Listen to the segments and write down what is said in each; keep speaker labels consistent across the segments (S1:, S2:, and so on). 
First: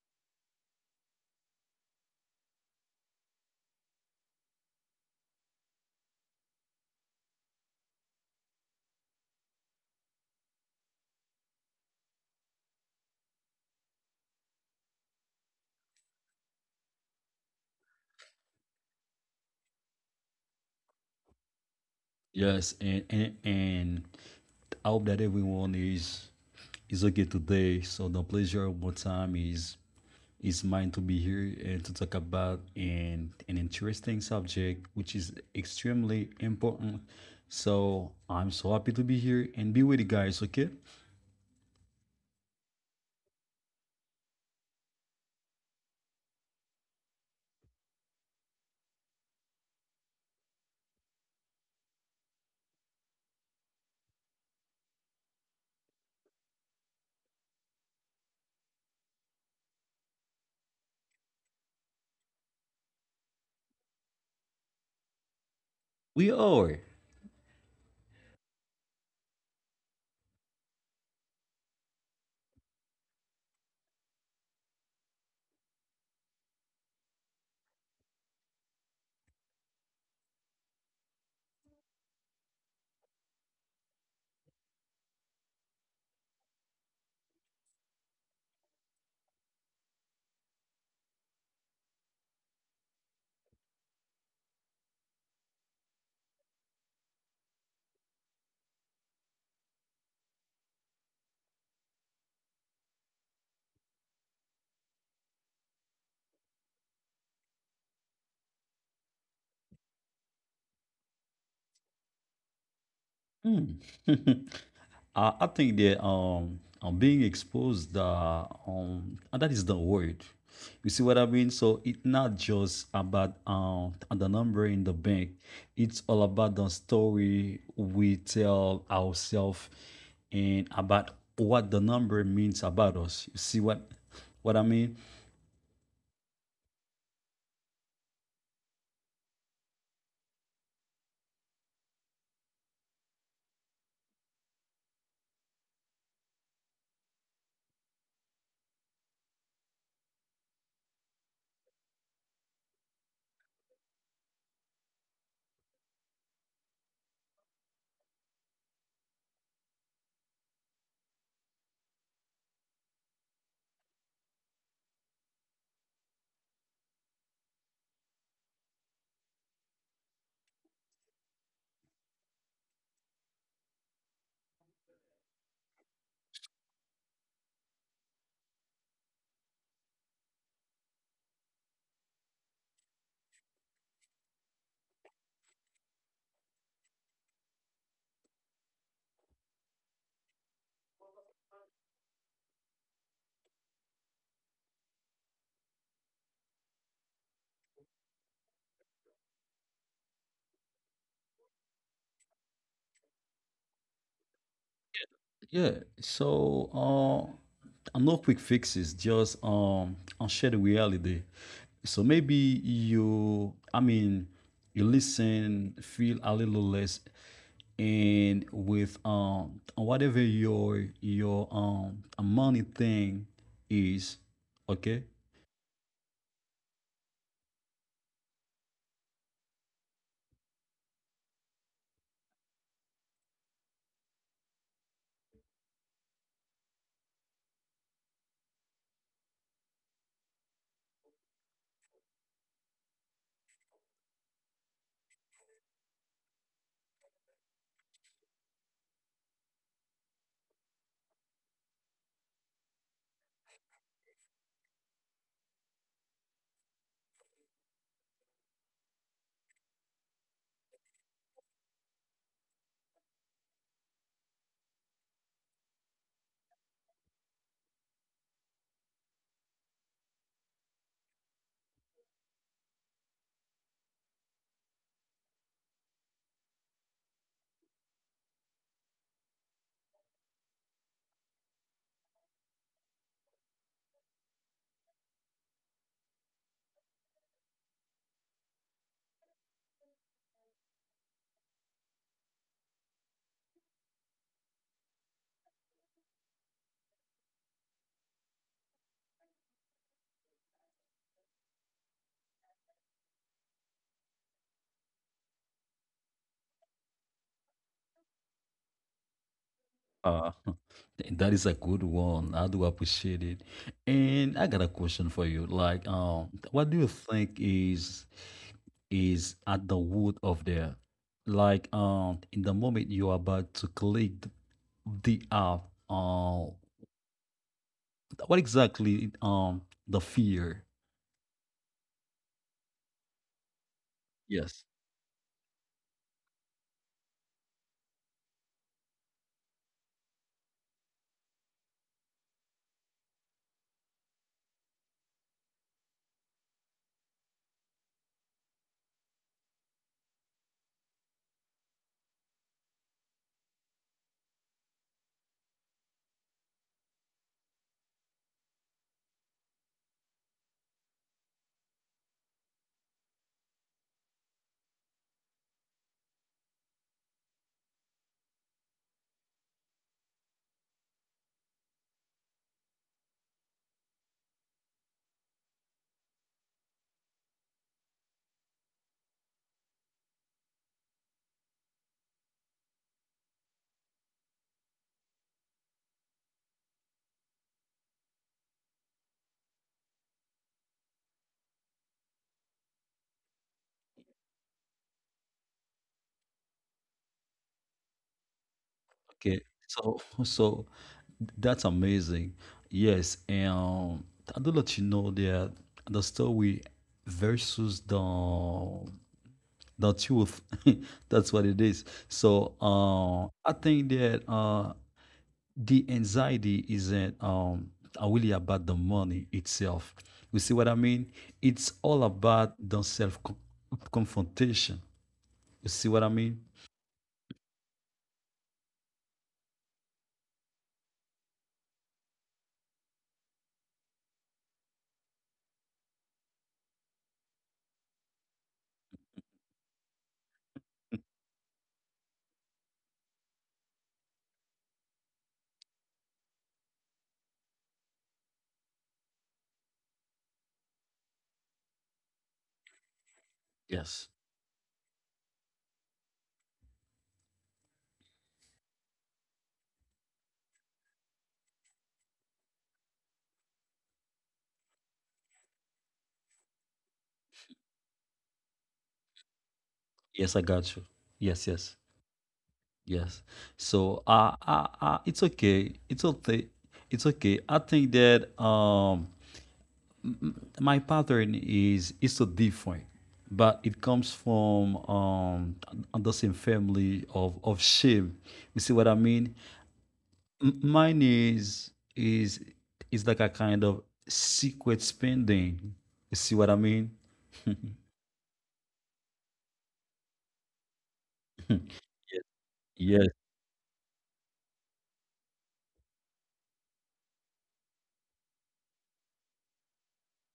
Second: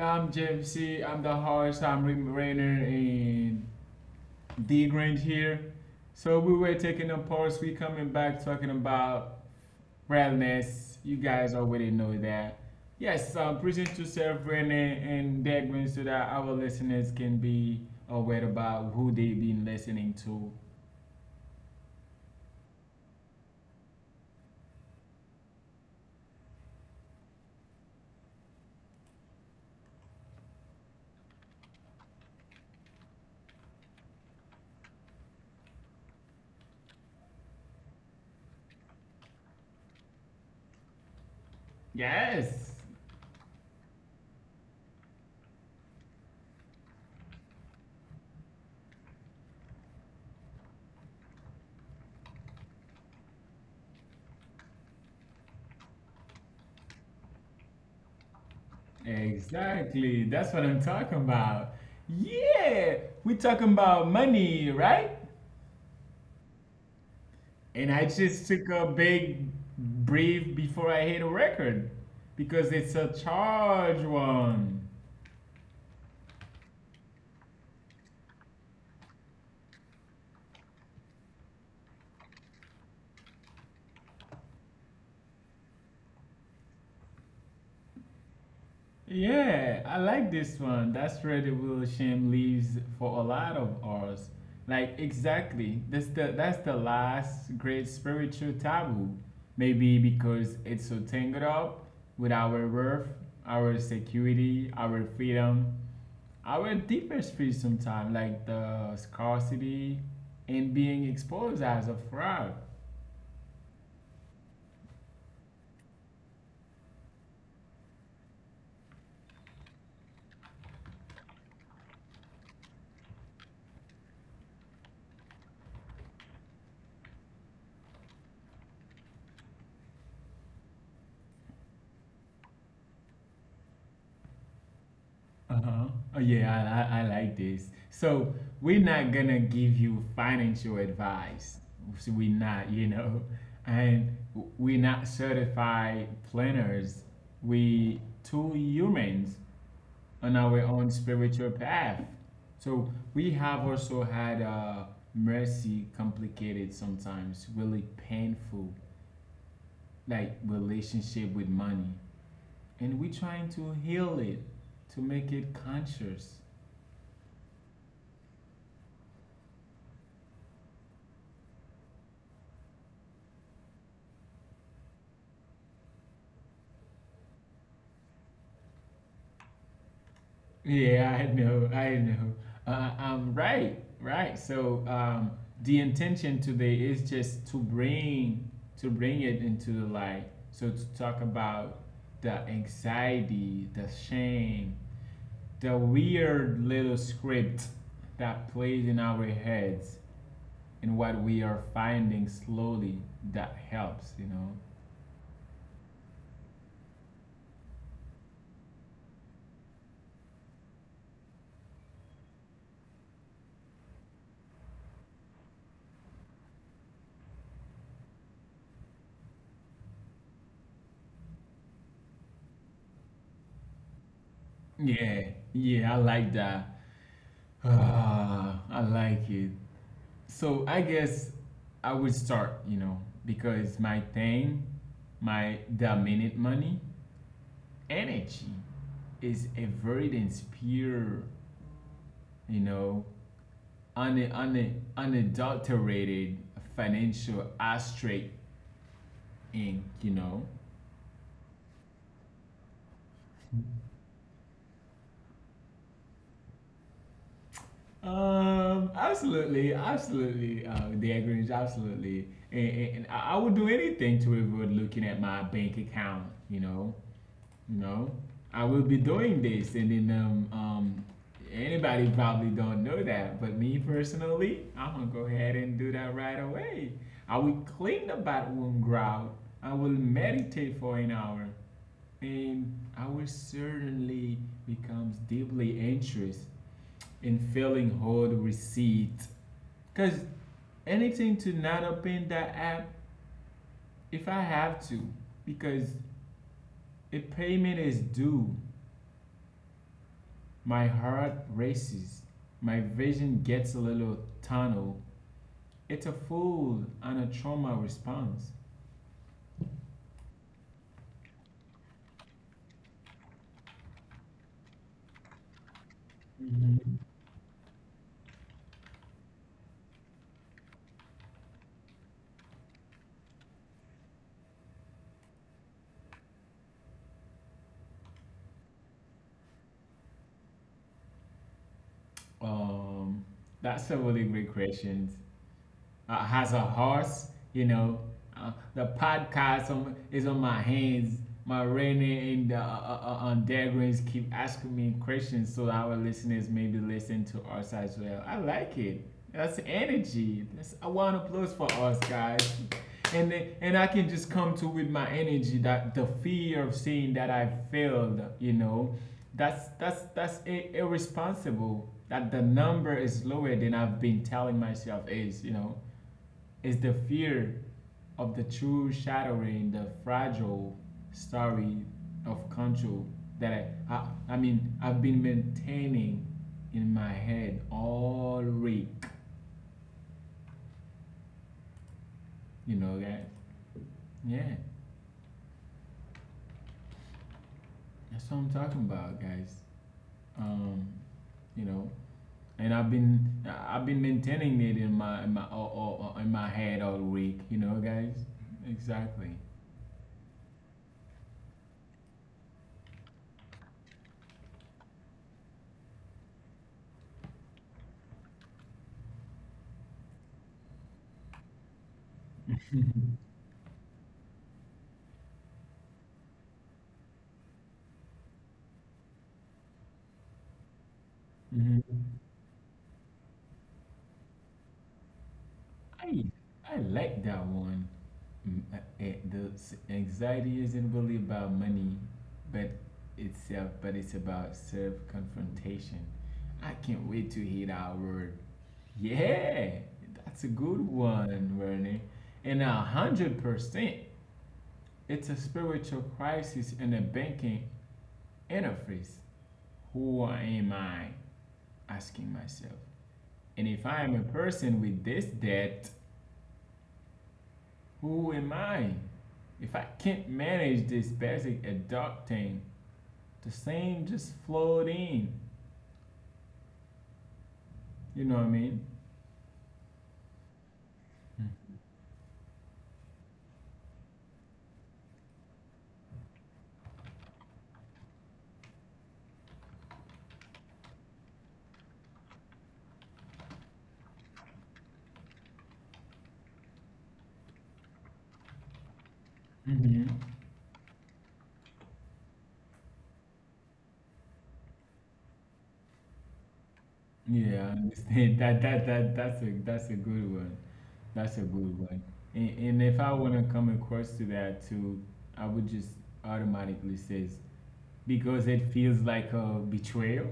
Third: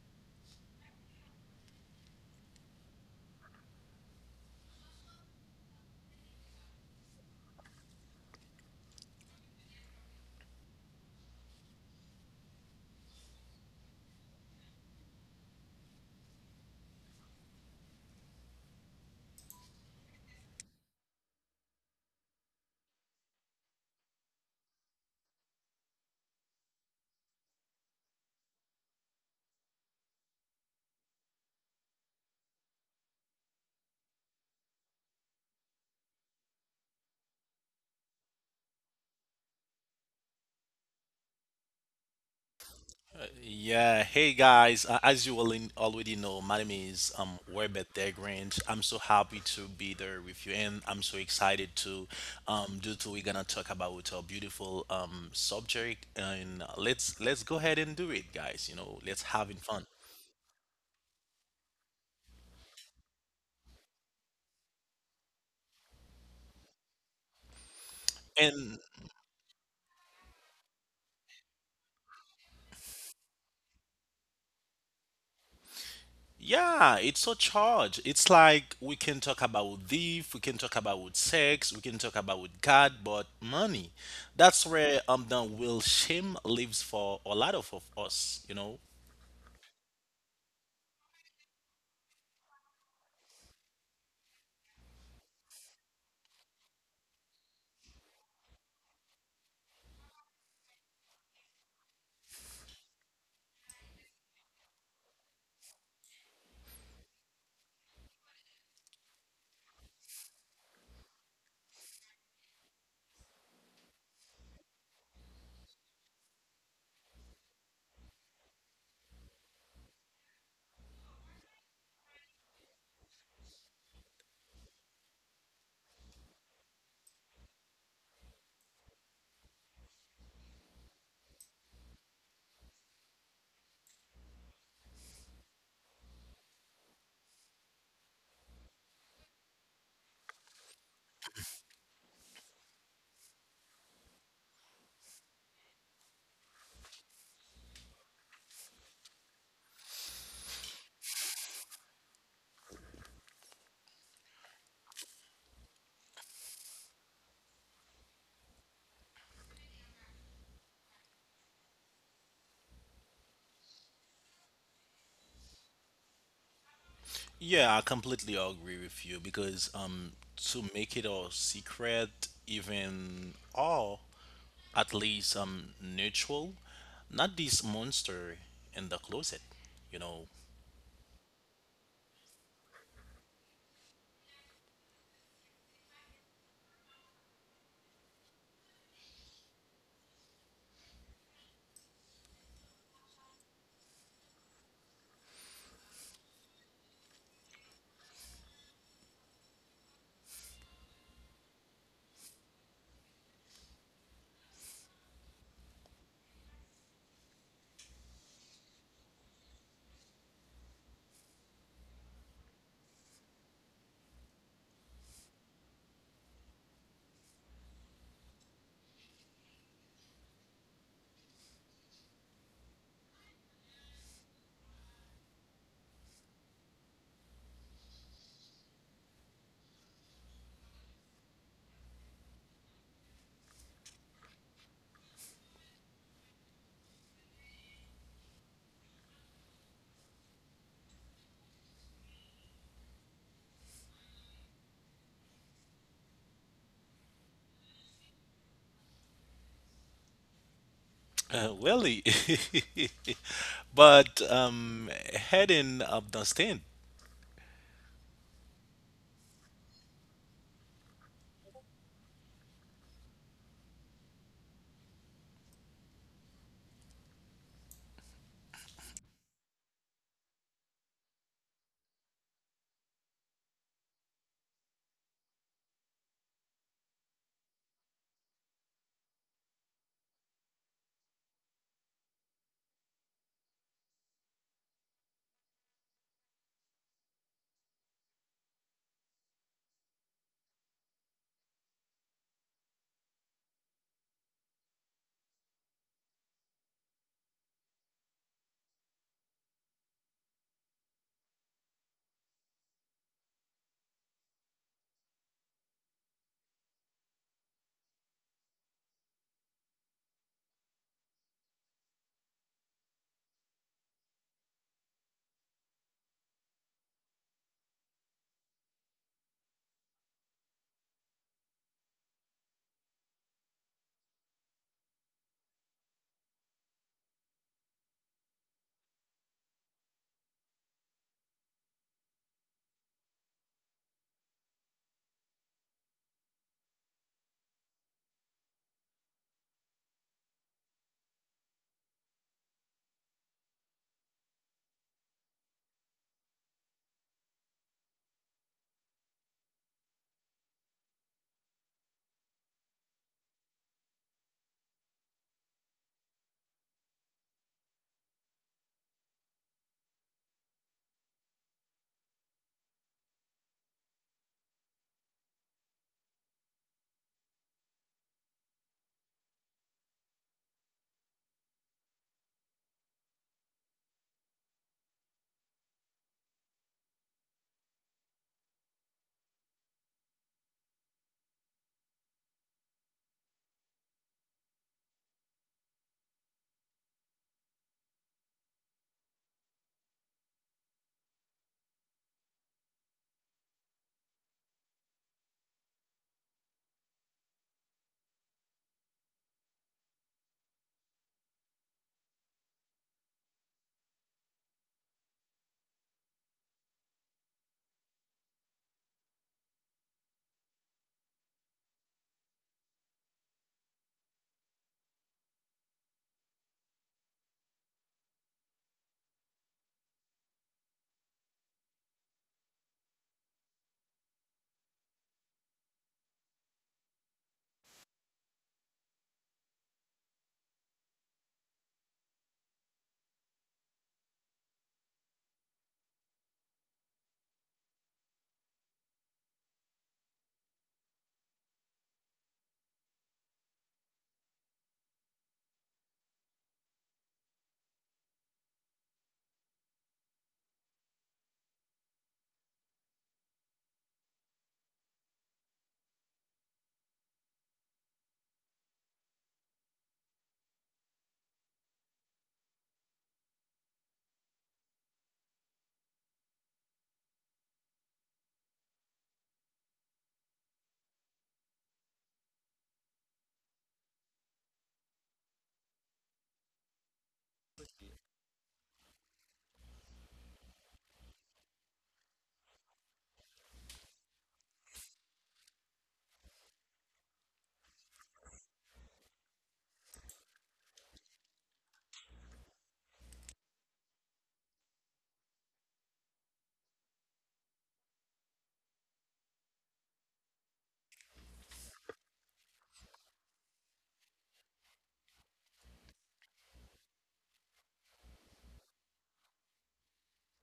S1: I'm JMC, I'm the host, I'm Rick Rainer and D Grange here. So we were taking a pause, we coming back talking about wellness. You guys already know that. Yes, present yourself, Rainer and D Grange, so that our listeners can be aware about who they've been listening to.
S2: Yes, and I hope that everyone is okay today. So the pleasure of my time is mine to be here and to talk about an interesting subject which is extremely important. So I'm so happy to be here and be with you guys, okay?
S1: Yes.
S3: Yeah, hey guys, as you already know, my name is Webet Degrange. I'm so happy to be there with you, and I'm so excited to do to we're gonna talk about a beautiful subject, and let's go ahead and do it guys, let's having fun.
S1: Exactly. That's what I'm talking about. Yeah, we talking about money, right?
S2: We are.
S1: And I just took a big breath before I hit a record because it's a charge one.
S3: Yeah, it's so charged. It's like we can talk about thief, we can talk about sex, we can talk about God, but money. That's where the will shame lives for a lot of us, you know?
S1: Yeah, I like this one. That's where the real shame leaves for a lot of us. Like exactly, that's the last great spiritual taboo. Maybe because it's so tangled up with our worth, our security, our freedom, our deepest fear sometimes, like the scarcity and being exposed as a fraud.
S2: Mm. I think that being exposed and that is the word. You see what I mean? So it's not just about the number in the bank. It's all about the story we tell ourselves and about what the number means about us. You see what I mean?
S1: Uh-huh. Oh yeah, I like this. So we're not gonna give you financial advice. So we're not, you know, and we're not certified planners. We two humans on our own spiritual path. So we have also had mercy complicated sometimes, really painful, like relationship with money, and we're trying to heal it, to make it conscious.
S3: Yeah, I completely agree with you, because to make it a secret, even, or at least neutral, not this monster in the closet, you know.
S1: Yeah, I know, I know. Right, right. So the intention today is just to bring it into the light. So to talk about the anxiety, the shame, the weird little script that plays in our heads, and what we are finding slowly that helps. You know.
S2: Yeah. So and no quick fixes, just share the reality. So maybe you, I mean, you listen, feel a little less, and with whatever your money thing is, okay.
S1: Yeah, yeah. I like that. Ah, I like it. So I guess I would start, you know, because my thing, my dominant money, energy is averted and pure, you know, unadulterated financial aspect ink, you know.
S3: Really? But heading up the stand,
S1: Absolutely, absolutely, Dad Grinch, absolutely. And I would do anything to avoid looking at my bank account, you know. No, I will be doing this, and then anybody probably don't know that, but me personally I'm gonna go ahead and do that right away. I will clean the bathroom grout, I will meditate for an hour, and I will certainly becomes deeply interested in filling whole receipt, because anything to not open that app if I have to, because a payment is due. My heart races. My vision gets a little tunnel. It's a full and a trauma response.
S2: Uh, that is a good one. I do appreciate it. And I got a question for you. Like, what do you
S1: Mhm.
S2: think is at the root of there? Like, in the moment you are about to click the app, um, what exactly the fear?
S1: Um, that's a really great
S2: Yes.
S1: question. Uh, has a horse, you know. The podcast on, is on my hands. My Renee and Degrins keep asking me questions so our listeners maybe listen to us as well. I like it. That's energy. That's I want applause for us, guys. And and I can just come to with my energy that the fear of seeing that I failed, you know, that's irresponsible. That the number is lower than I've been telling myself is, you know, is the fear of the true shattering the fragile story of control that I mean I've been maintaining in my head all week. You know that? Yeah, that's what I'm talking about, guys. Um, you know, and I've been maintaining it in my in my head all week. You know, guys. Exactly.
S2: Okay, so so that's amazing. Yes, and I do let you know that the story versus the truth. That's what it is. So I think that the anxiety isn't really about the money itself. You see what I mean? It's all
S1: Hmm.
S2: about the self confrontation. You see what I
S1: I
S2: mean?
S1: I like that one. The anxiety isn't really about money, but itself, but it's about self confrontation. I can't wait to hear that word. Yeah, that's a good one, Werner. And 100%, it's a spiritual crisis in the banking interface. Who am I? Asking myself. And if I
S2: Yes.
S1: am a person with this debt, who am I? If I can't manage this basic adulting, the same just flowed in. You know what I mean?
S2: Yes, I got you. Yes, yes. Yes. So it's okay. It's okay. It's okay. I think that my pattern is so different, but it comes from the same family of shame. You see what I mean?
S1: Hmm.
S2: Mine is like a kind of secret spending. You see what I mean?
S1: Yeah, I understand. That's a that's a good one. That's a good one.
S2: yes.
S1: And if
S2: Yes.
S1: I want to come across to that too, I would just automatically says because it feels like a betrayal.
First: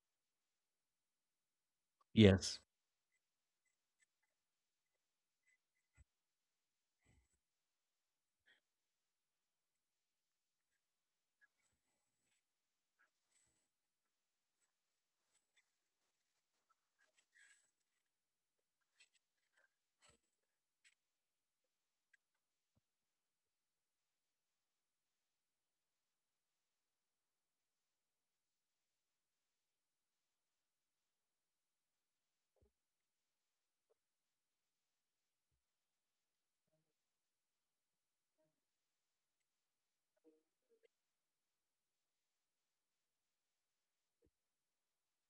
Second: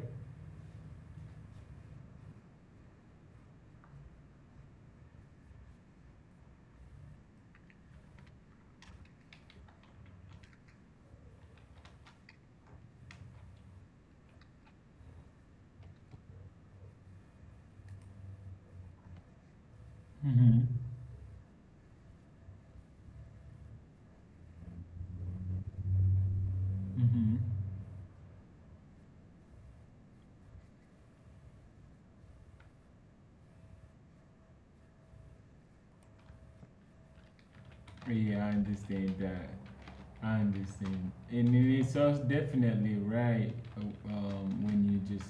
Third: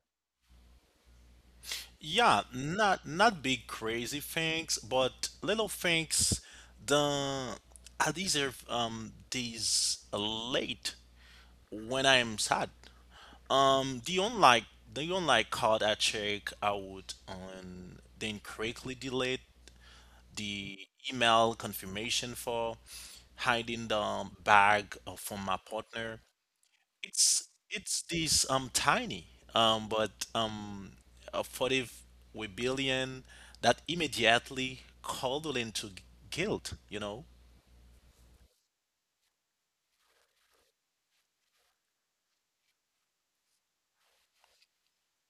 S3: yeah,
S2: Yes.
S3: not big crazy things, but little things. The I deserve these late when I'm sad. Um, the online the online card I check out on then quickly delete
S1: Hmm.
S3: the email confirmation for hiding the bag, from my partner.
S1: Hmm.
S3: It's this tiny, but a 40 rebellion that immediately called into guilt, you know.
S1: Yeah, I understand that. I understand. And it is also definitely right when you just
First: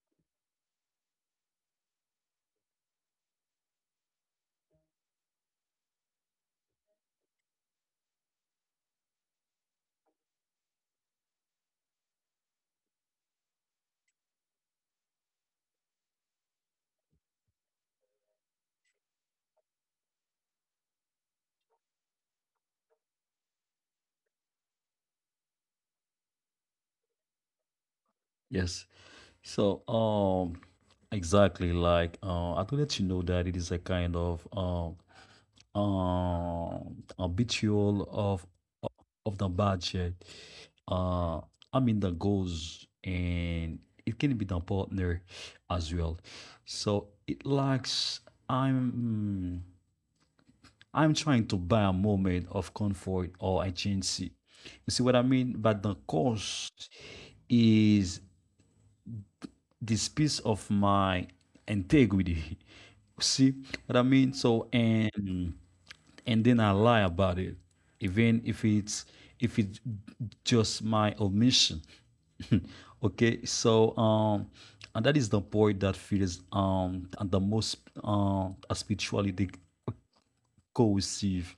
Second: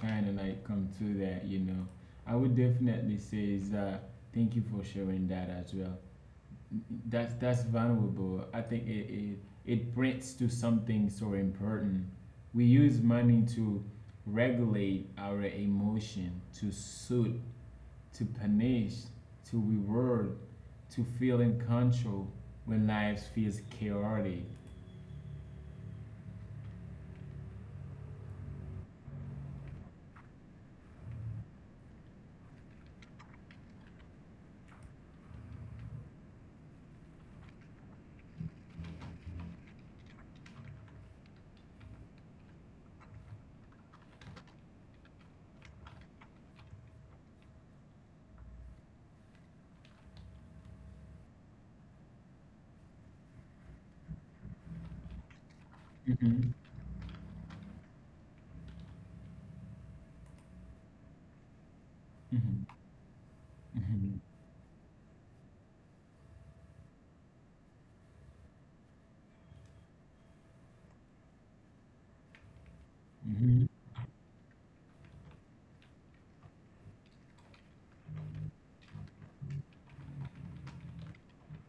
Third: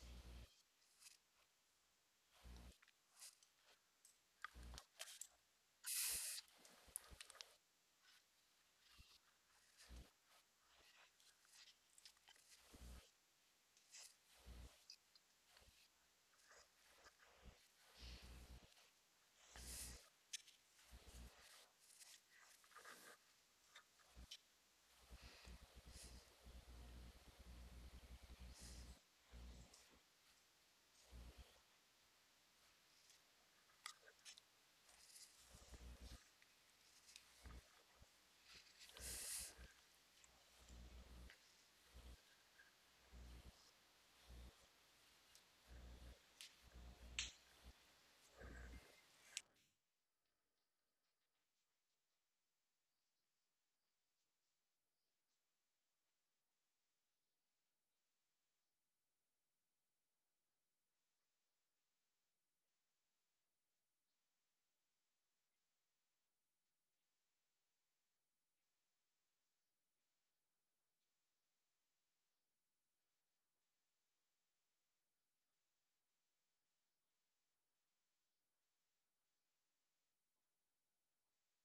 S1: kind of like come to that, you know. I would definitely say is thank you for sharing that as well. That's valuable. I think it points to something so important. We use money to regulate our emotion, to soothe, to punish, to reward, to feel in control when life feels chaotic.
S2: Yes. So, exactly like I will let you know that it is a kind of habitual of the budget. Uh, I mean the goals, and it can be the partner as well. So it lacks. I'm I'm trying to buy a moment of comfort or agency. You see what I mean? But the
S1: Mhm,
S2: cost is this piece of my integrity.
S1: mhm,
S2: See what I
S1: mhm,
S2: mean? So and then I lie about it, even if it's just my omission. okay,
S1: mhm,
S2: so and that is the point that feels and the most spiritually cohesive.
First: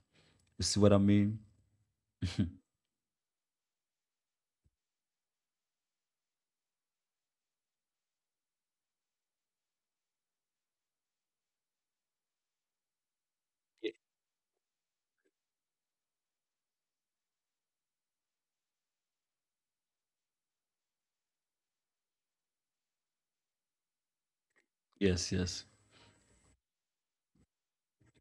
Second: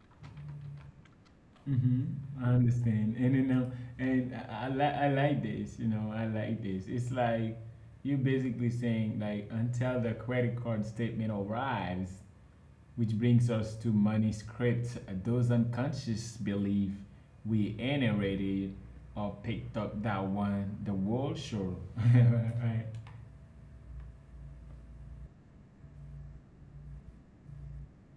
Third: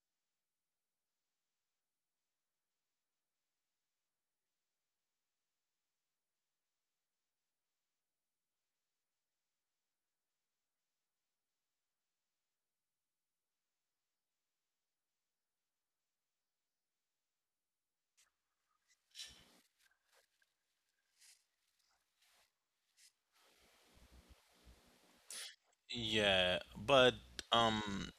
S2: You see what I mean?
S1: mhm. I understand, and you know, and I like I like this. You know, I like this. It's like you basically saying like until the credit card statement arrives, which brings us to
S2: Ye-
S1: money script, those unconscious belief we inherited or picked up that one the world show. Right?
S2: Yes, yes.
S3: Yeah, but um,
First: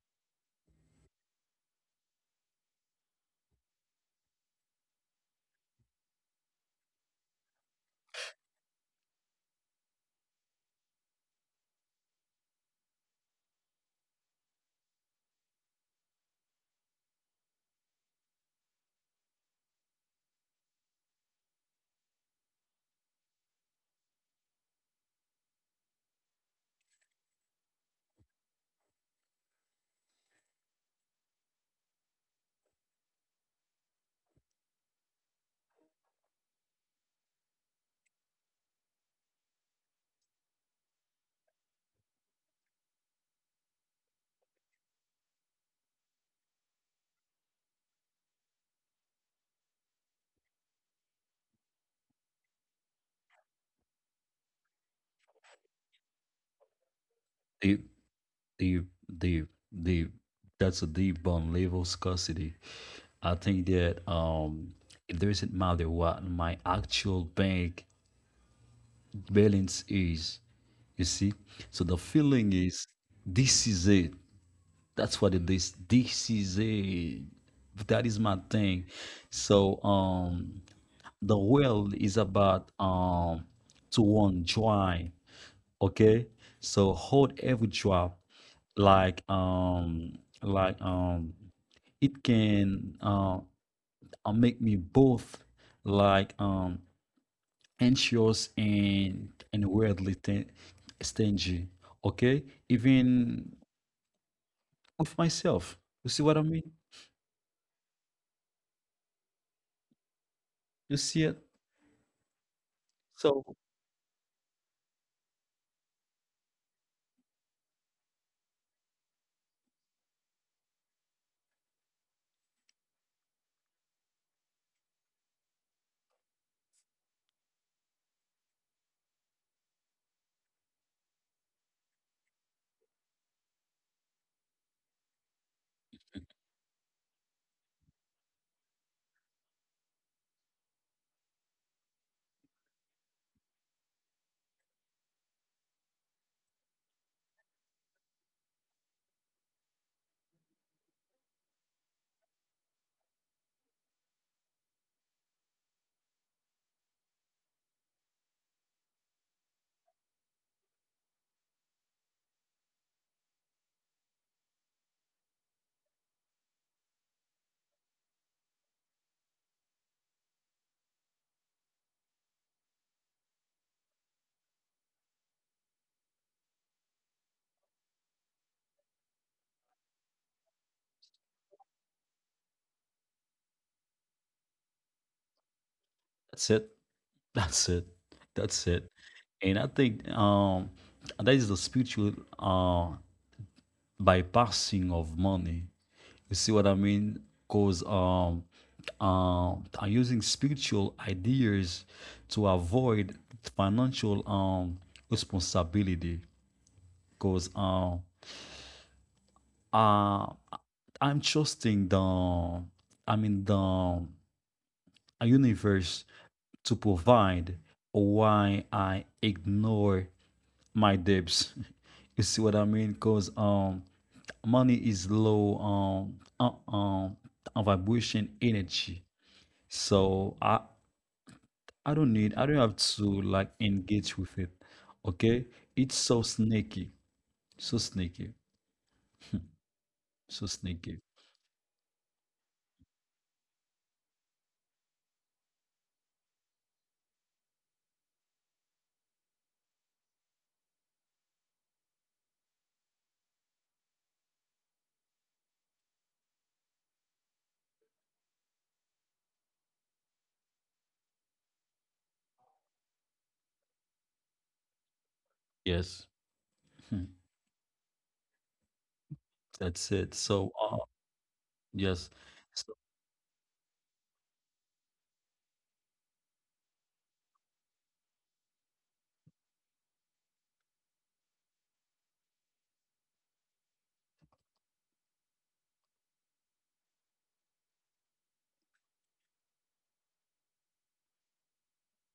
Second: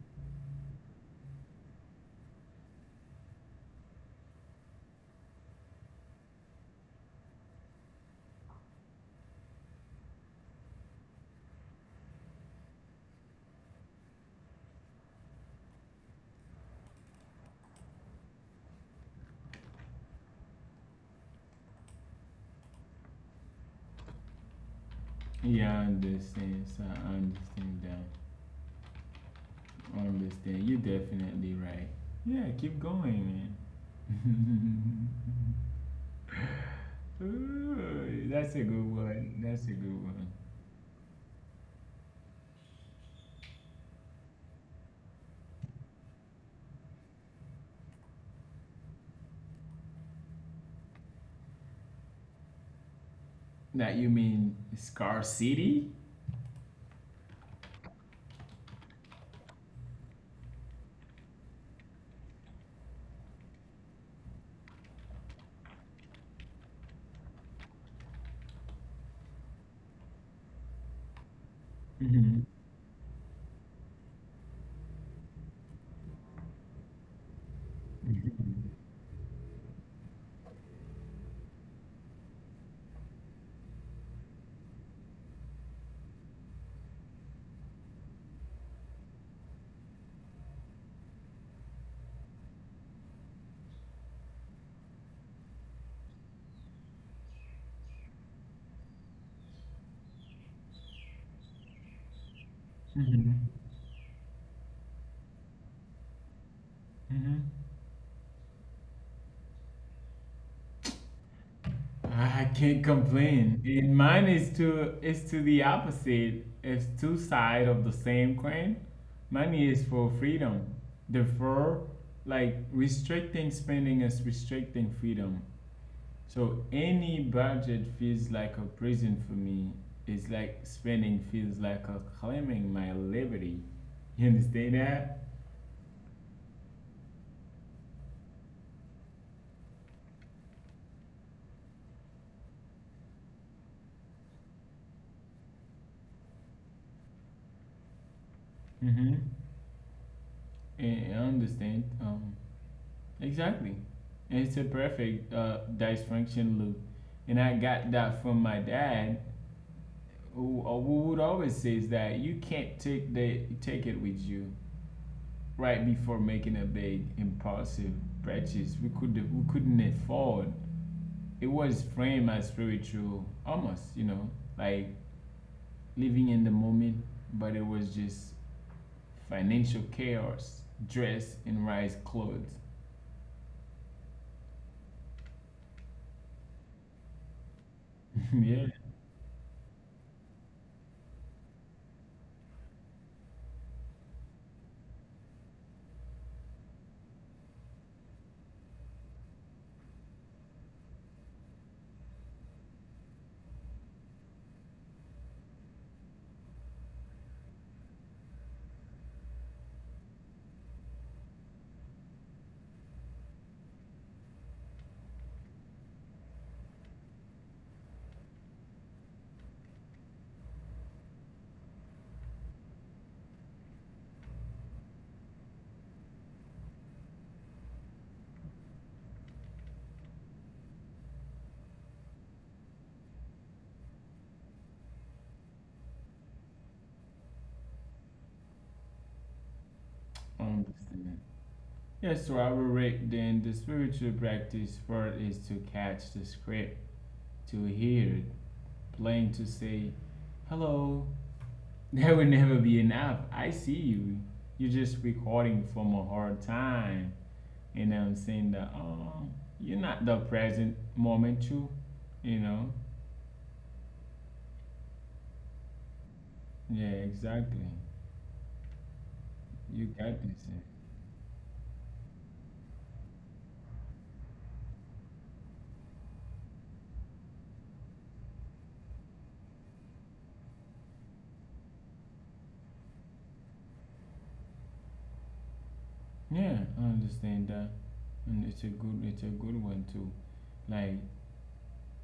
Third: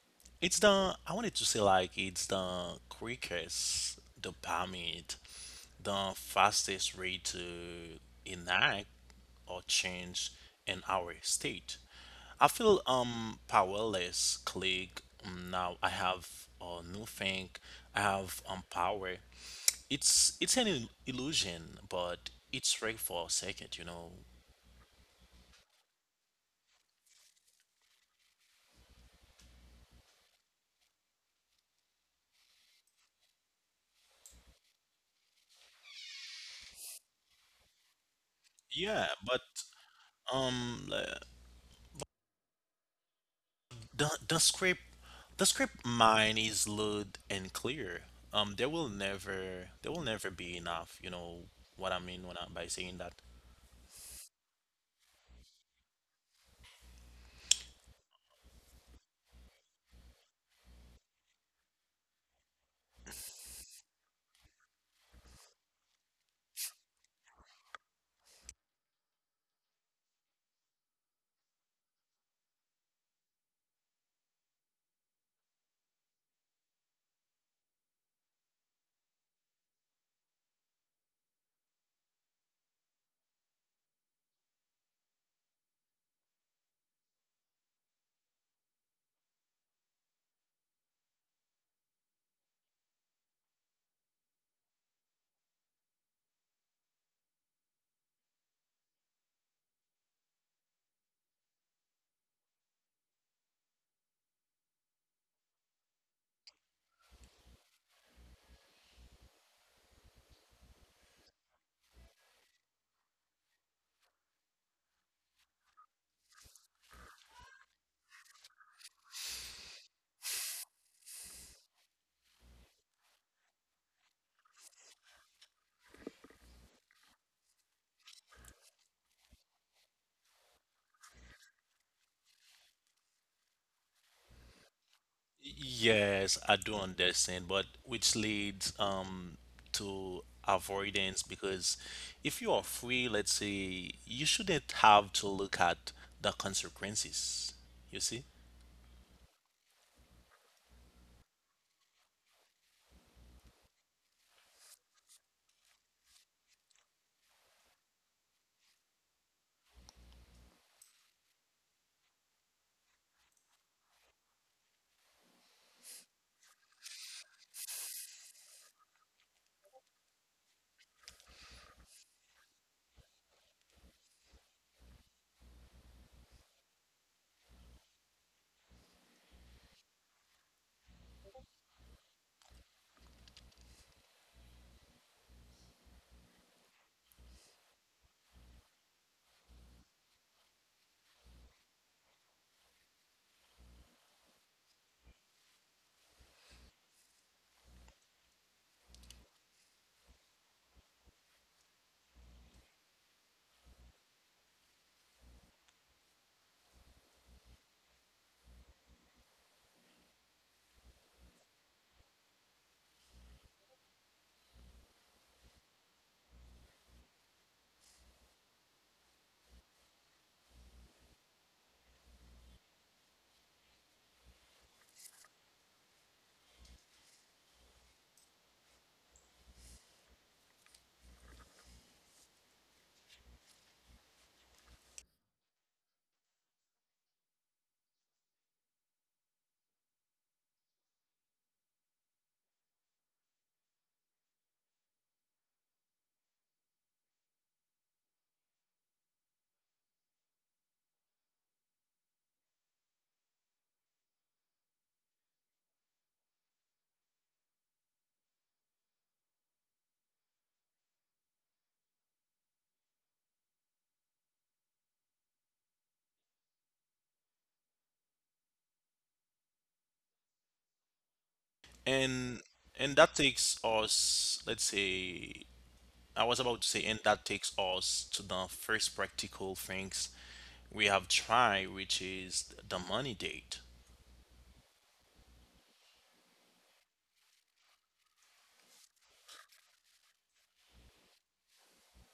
S3: it's the I wanted to say, like it's the quickest, the permit, the fastest way to enact or change in our state. I feel powerless. Click, now. I have a new thing. I have power. It's an illusion, but it's right for a second.
S1: Yeah, I understand. So I understand that. I understand. You're definitely right. Yeah, keep going, man. Ooh, that's a good
S3: Yeah,
S1: one.
S3: but
S1: That's a good one.
S3: um The the script the script, mine is loud and clear. There will never be enough. You know what I mean when by saying that.
S1: That you mean Scar City?
S2: The the the the that's a deep bond level scarcity. I think that it doesn't matter what my actual bank balance is. You see, so the
S1: Mhm.
S2: feeling is this is it. That's what it is. This is it. That is my
S1: Mhm.
S2: thing. So the world is about to enjoy. Okay, so hold every drop like um like it can make me both like anxious and weirdly stingy. Okay, even with myself. You see what I mean?
S1: Mhm.
S2: You see it?
S1: I can't
S2: So
S1: complain. And mine is to the opposite. It's two sides of the same coin. Mine is for freedom. Therefore, like restricting spending is restricting freedom. So any budget feels like a prison for me. It's like spending feels like a claiming my liberty. You understand that?
S3: Yes, I do understand, but which leads to avoidance, because if you are free, let's say, you shouldn't have to look at the consequences. You see,
S1: Mm-hmm. I understand. Exactly. And it's a perfect dysfunction loop. And I got that from my dad, who would always says that you can't take it with you right before making a big impulsive purchase we couldn't afford. It was framed as spiritual almost, you know, like living in the moment, but it was just financial chaos dressed in rice clothes.
S2: that's it. That's it.
S1: Yeah.
S2: That's it. And I think that is the spiritual uh bypassing of money. You see what I mean? Cause I'm using spiritual ideas to avoid financial responsibility. Cause uh I'm trusting the I mean the universe to provide why I ignore my debts. you see what I mean? Cause money is low vibration energy, so I don't need, I don't have to like engage with it. Okay, it's so snaky, so snaky,
S1: I
S2: so snaky.
S1: understand. Yeah, so I will rate then the spiritual practice for it is to catch the script, to hear it playing, to say hello. There will never be enough, I see you, you're just recording from a hard time, you know what I'm saying? That oh, you're not the present moment too, you know.
S2: Yes. Hmm.
S1: Yeah, exactly.
S2: That's
S1: You
S2: it,
S1: got
S2: so
S1: this.
S2: yes.
S3: and
S2: So,
S3: and that takes us, let's say, I was about to say, and that takes us to the first practical things we have tried, which is the money date.
S1: Yeah, I understand that. And it's a good, it's a good one too. Like,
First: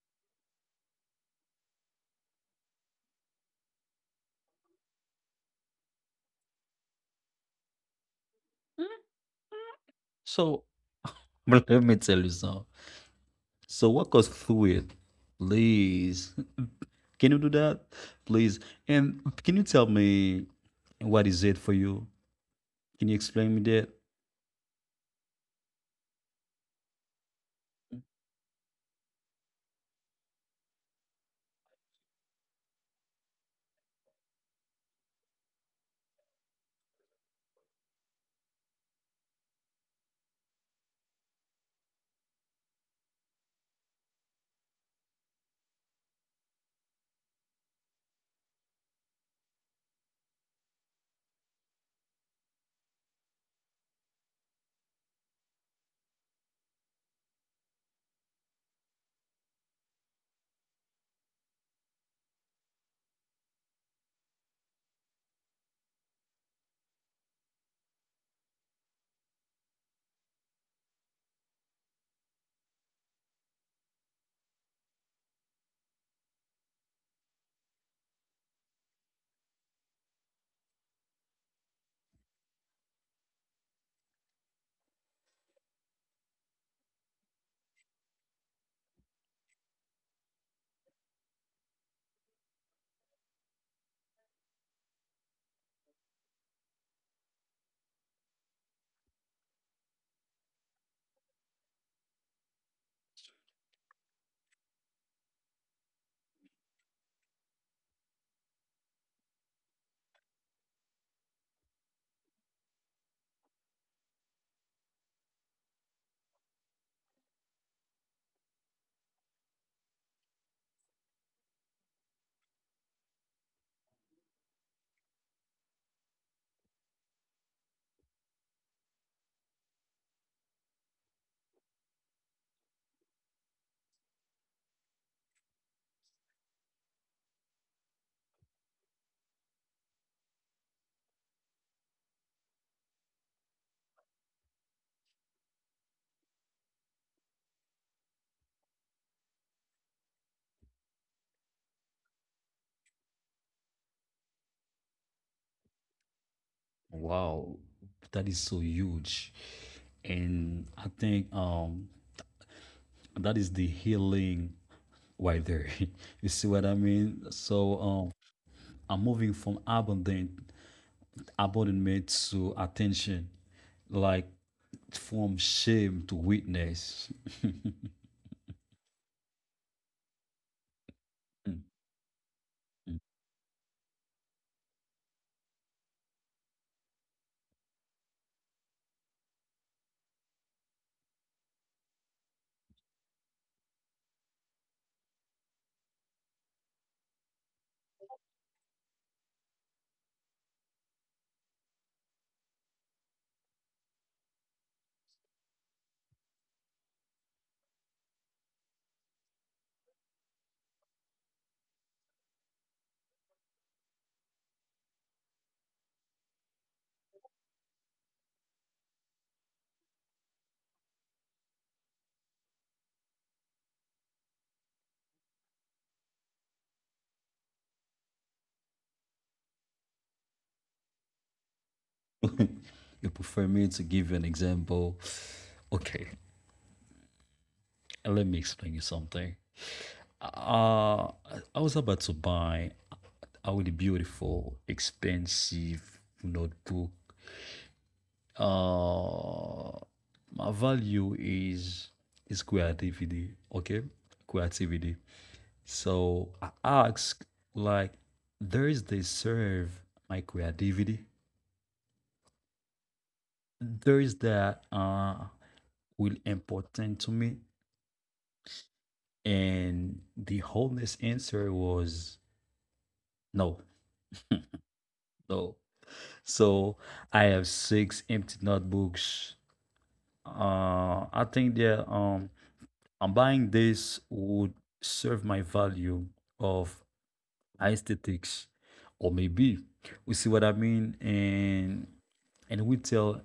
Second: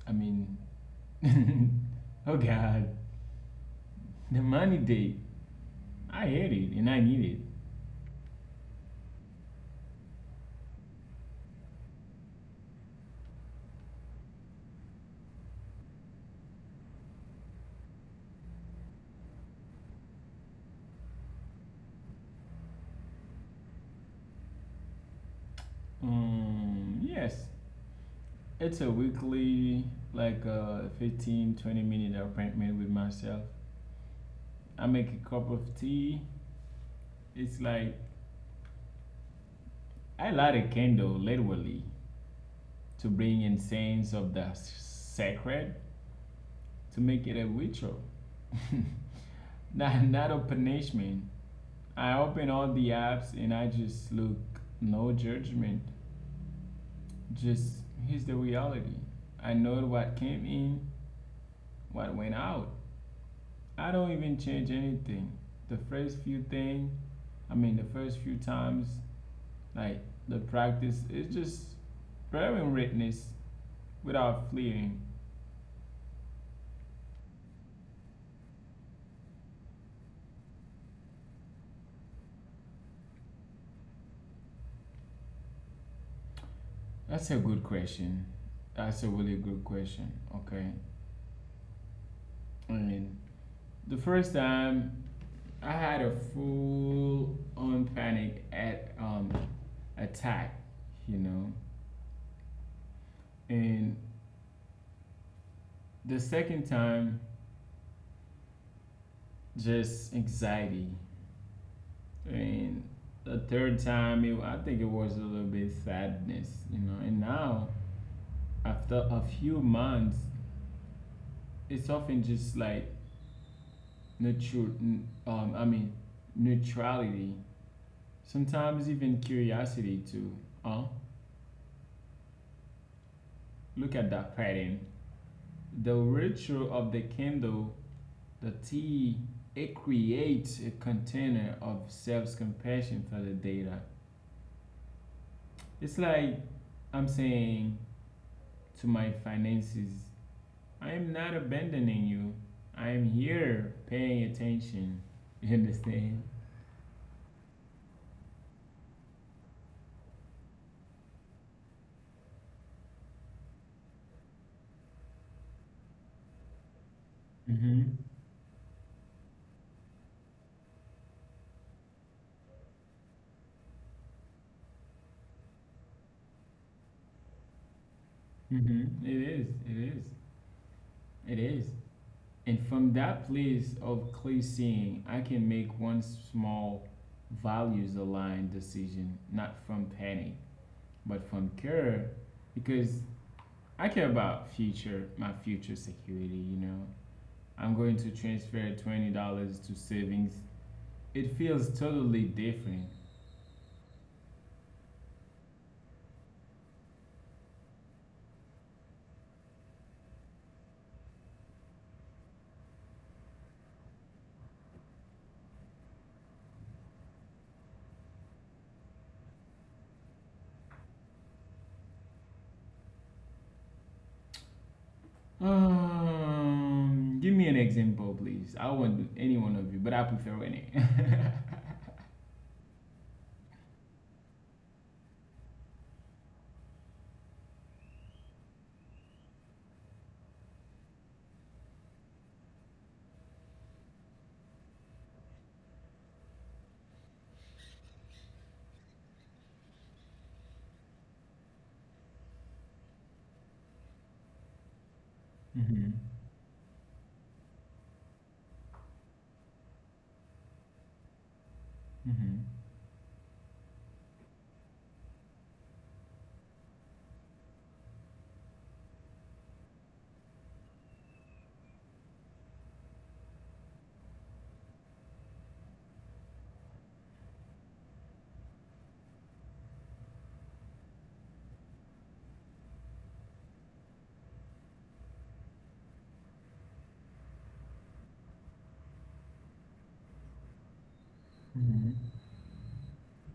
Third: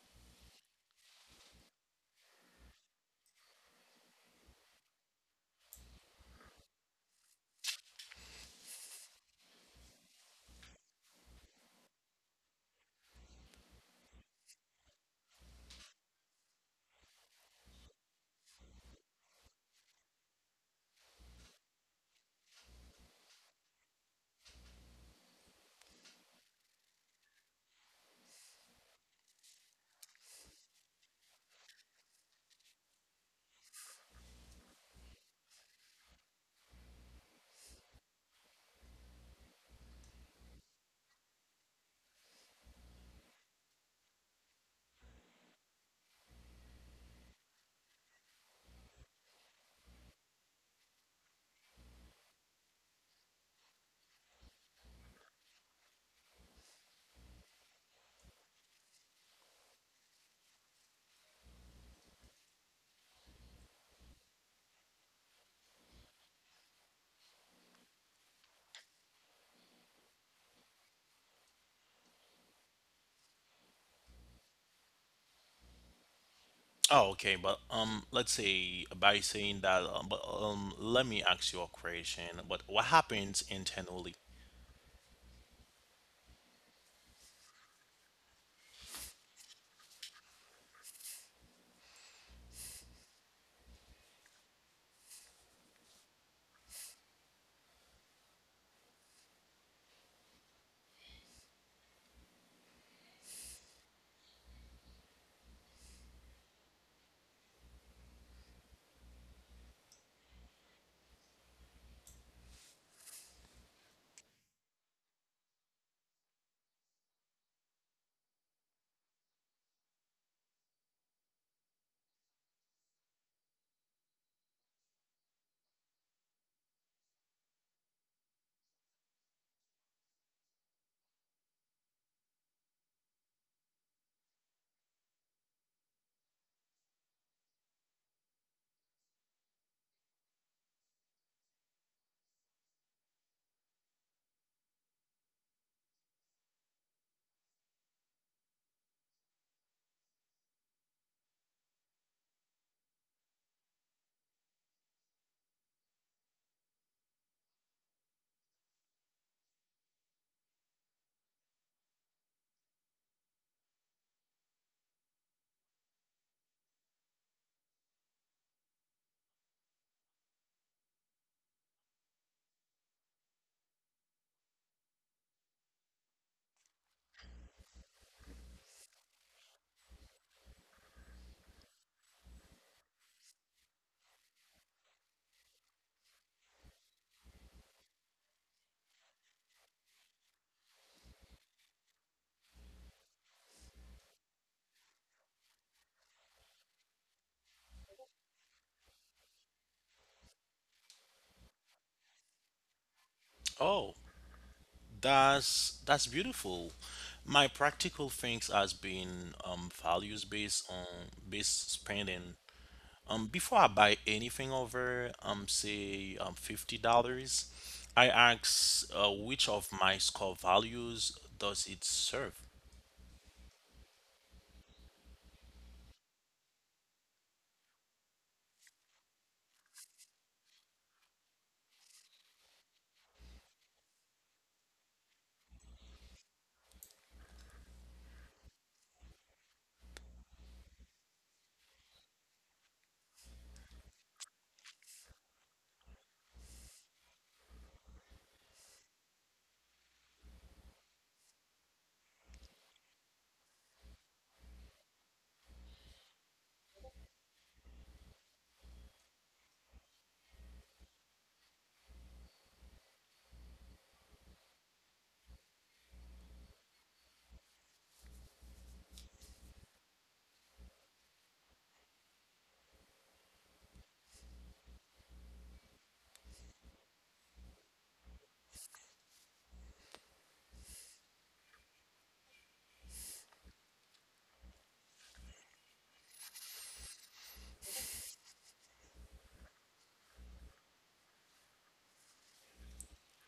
S1: I mean, oh god, the money day, I hate it and I need it.
S2: Mm. So let me tell you something, so walk us through it, please. Can you do that, please? And can you tell me what is it for you? Can you explain me that?
S1: Yes, it's a weekly like 15, 20 minute appointment with myself. I make a cup of tea, it's like I light a candle literally to bring in sense of the sacred, to make it a ritual, not, not a punishment. I open all the apps and I just look, no judgment, just here's the reality. I know what came in, what went out. I don't even change anything. The first few things. The first few times, like the practice is just bearing witness without fleeing.
S3: Oh, okay, but let's say by saying that, but let me ask you a question. But what happens internally?
S1: That's a good question. That's a really good question. Okay. I mean, the first time I had a full on panic at attack, you know. And the second time just anxiety. And the third time it, I think it was a little bit sadness, you know. And now after a few months, it's often just like neutral um I mean neutrality. Sometimes even curiosity too. Huh? Look at that pattern. The ritual of the candle, the tea, it creates a container of self-compassion for the data. It's like I'm saying to my finances, I am not abandoning you. I am here paying attention. You understand?
S2: Wow, that is so huge. And I think that is the healing right there. You see what I mean?
S1: Mm-hmm.
S2: So I'm moving from abandonment to attention, like from shame to witness.
S1: Mm-hmm. It is. It is. It is. And from that place of clear seeing, I can make one small values aligned decision, not from panic, but from care, because I care about future, my future security, you know. I'm going to transfer $20 to savings. It feels totally different.
S3: Oh, that's beautiful. My practical things has been values based on based spending. Before I buy anything over, say $50, I ask, which of my score values does it serve?
S1: Give me an example, please. I want any one of you, but I prefer winning.
S2: You prefer me to give you an example? Okay, let me explain you something. Uh, I was about to buy a really beautiful, expensive notebook. Uh, my value is creativity. Okay, creativity.
S1: Mm-hmm.
S2: So I ask, like, there is the serve my creativity.
S1: Mm-hmm.
S2: There is that will important to me, and the honest answer was no, no. So I have six empty notebooks. I think that I'm buying this would serve my value of aesthetics, or maybe we see what I mean,
S1: Mm-hmm.
S2: and we tell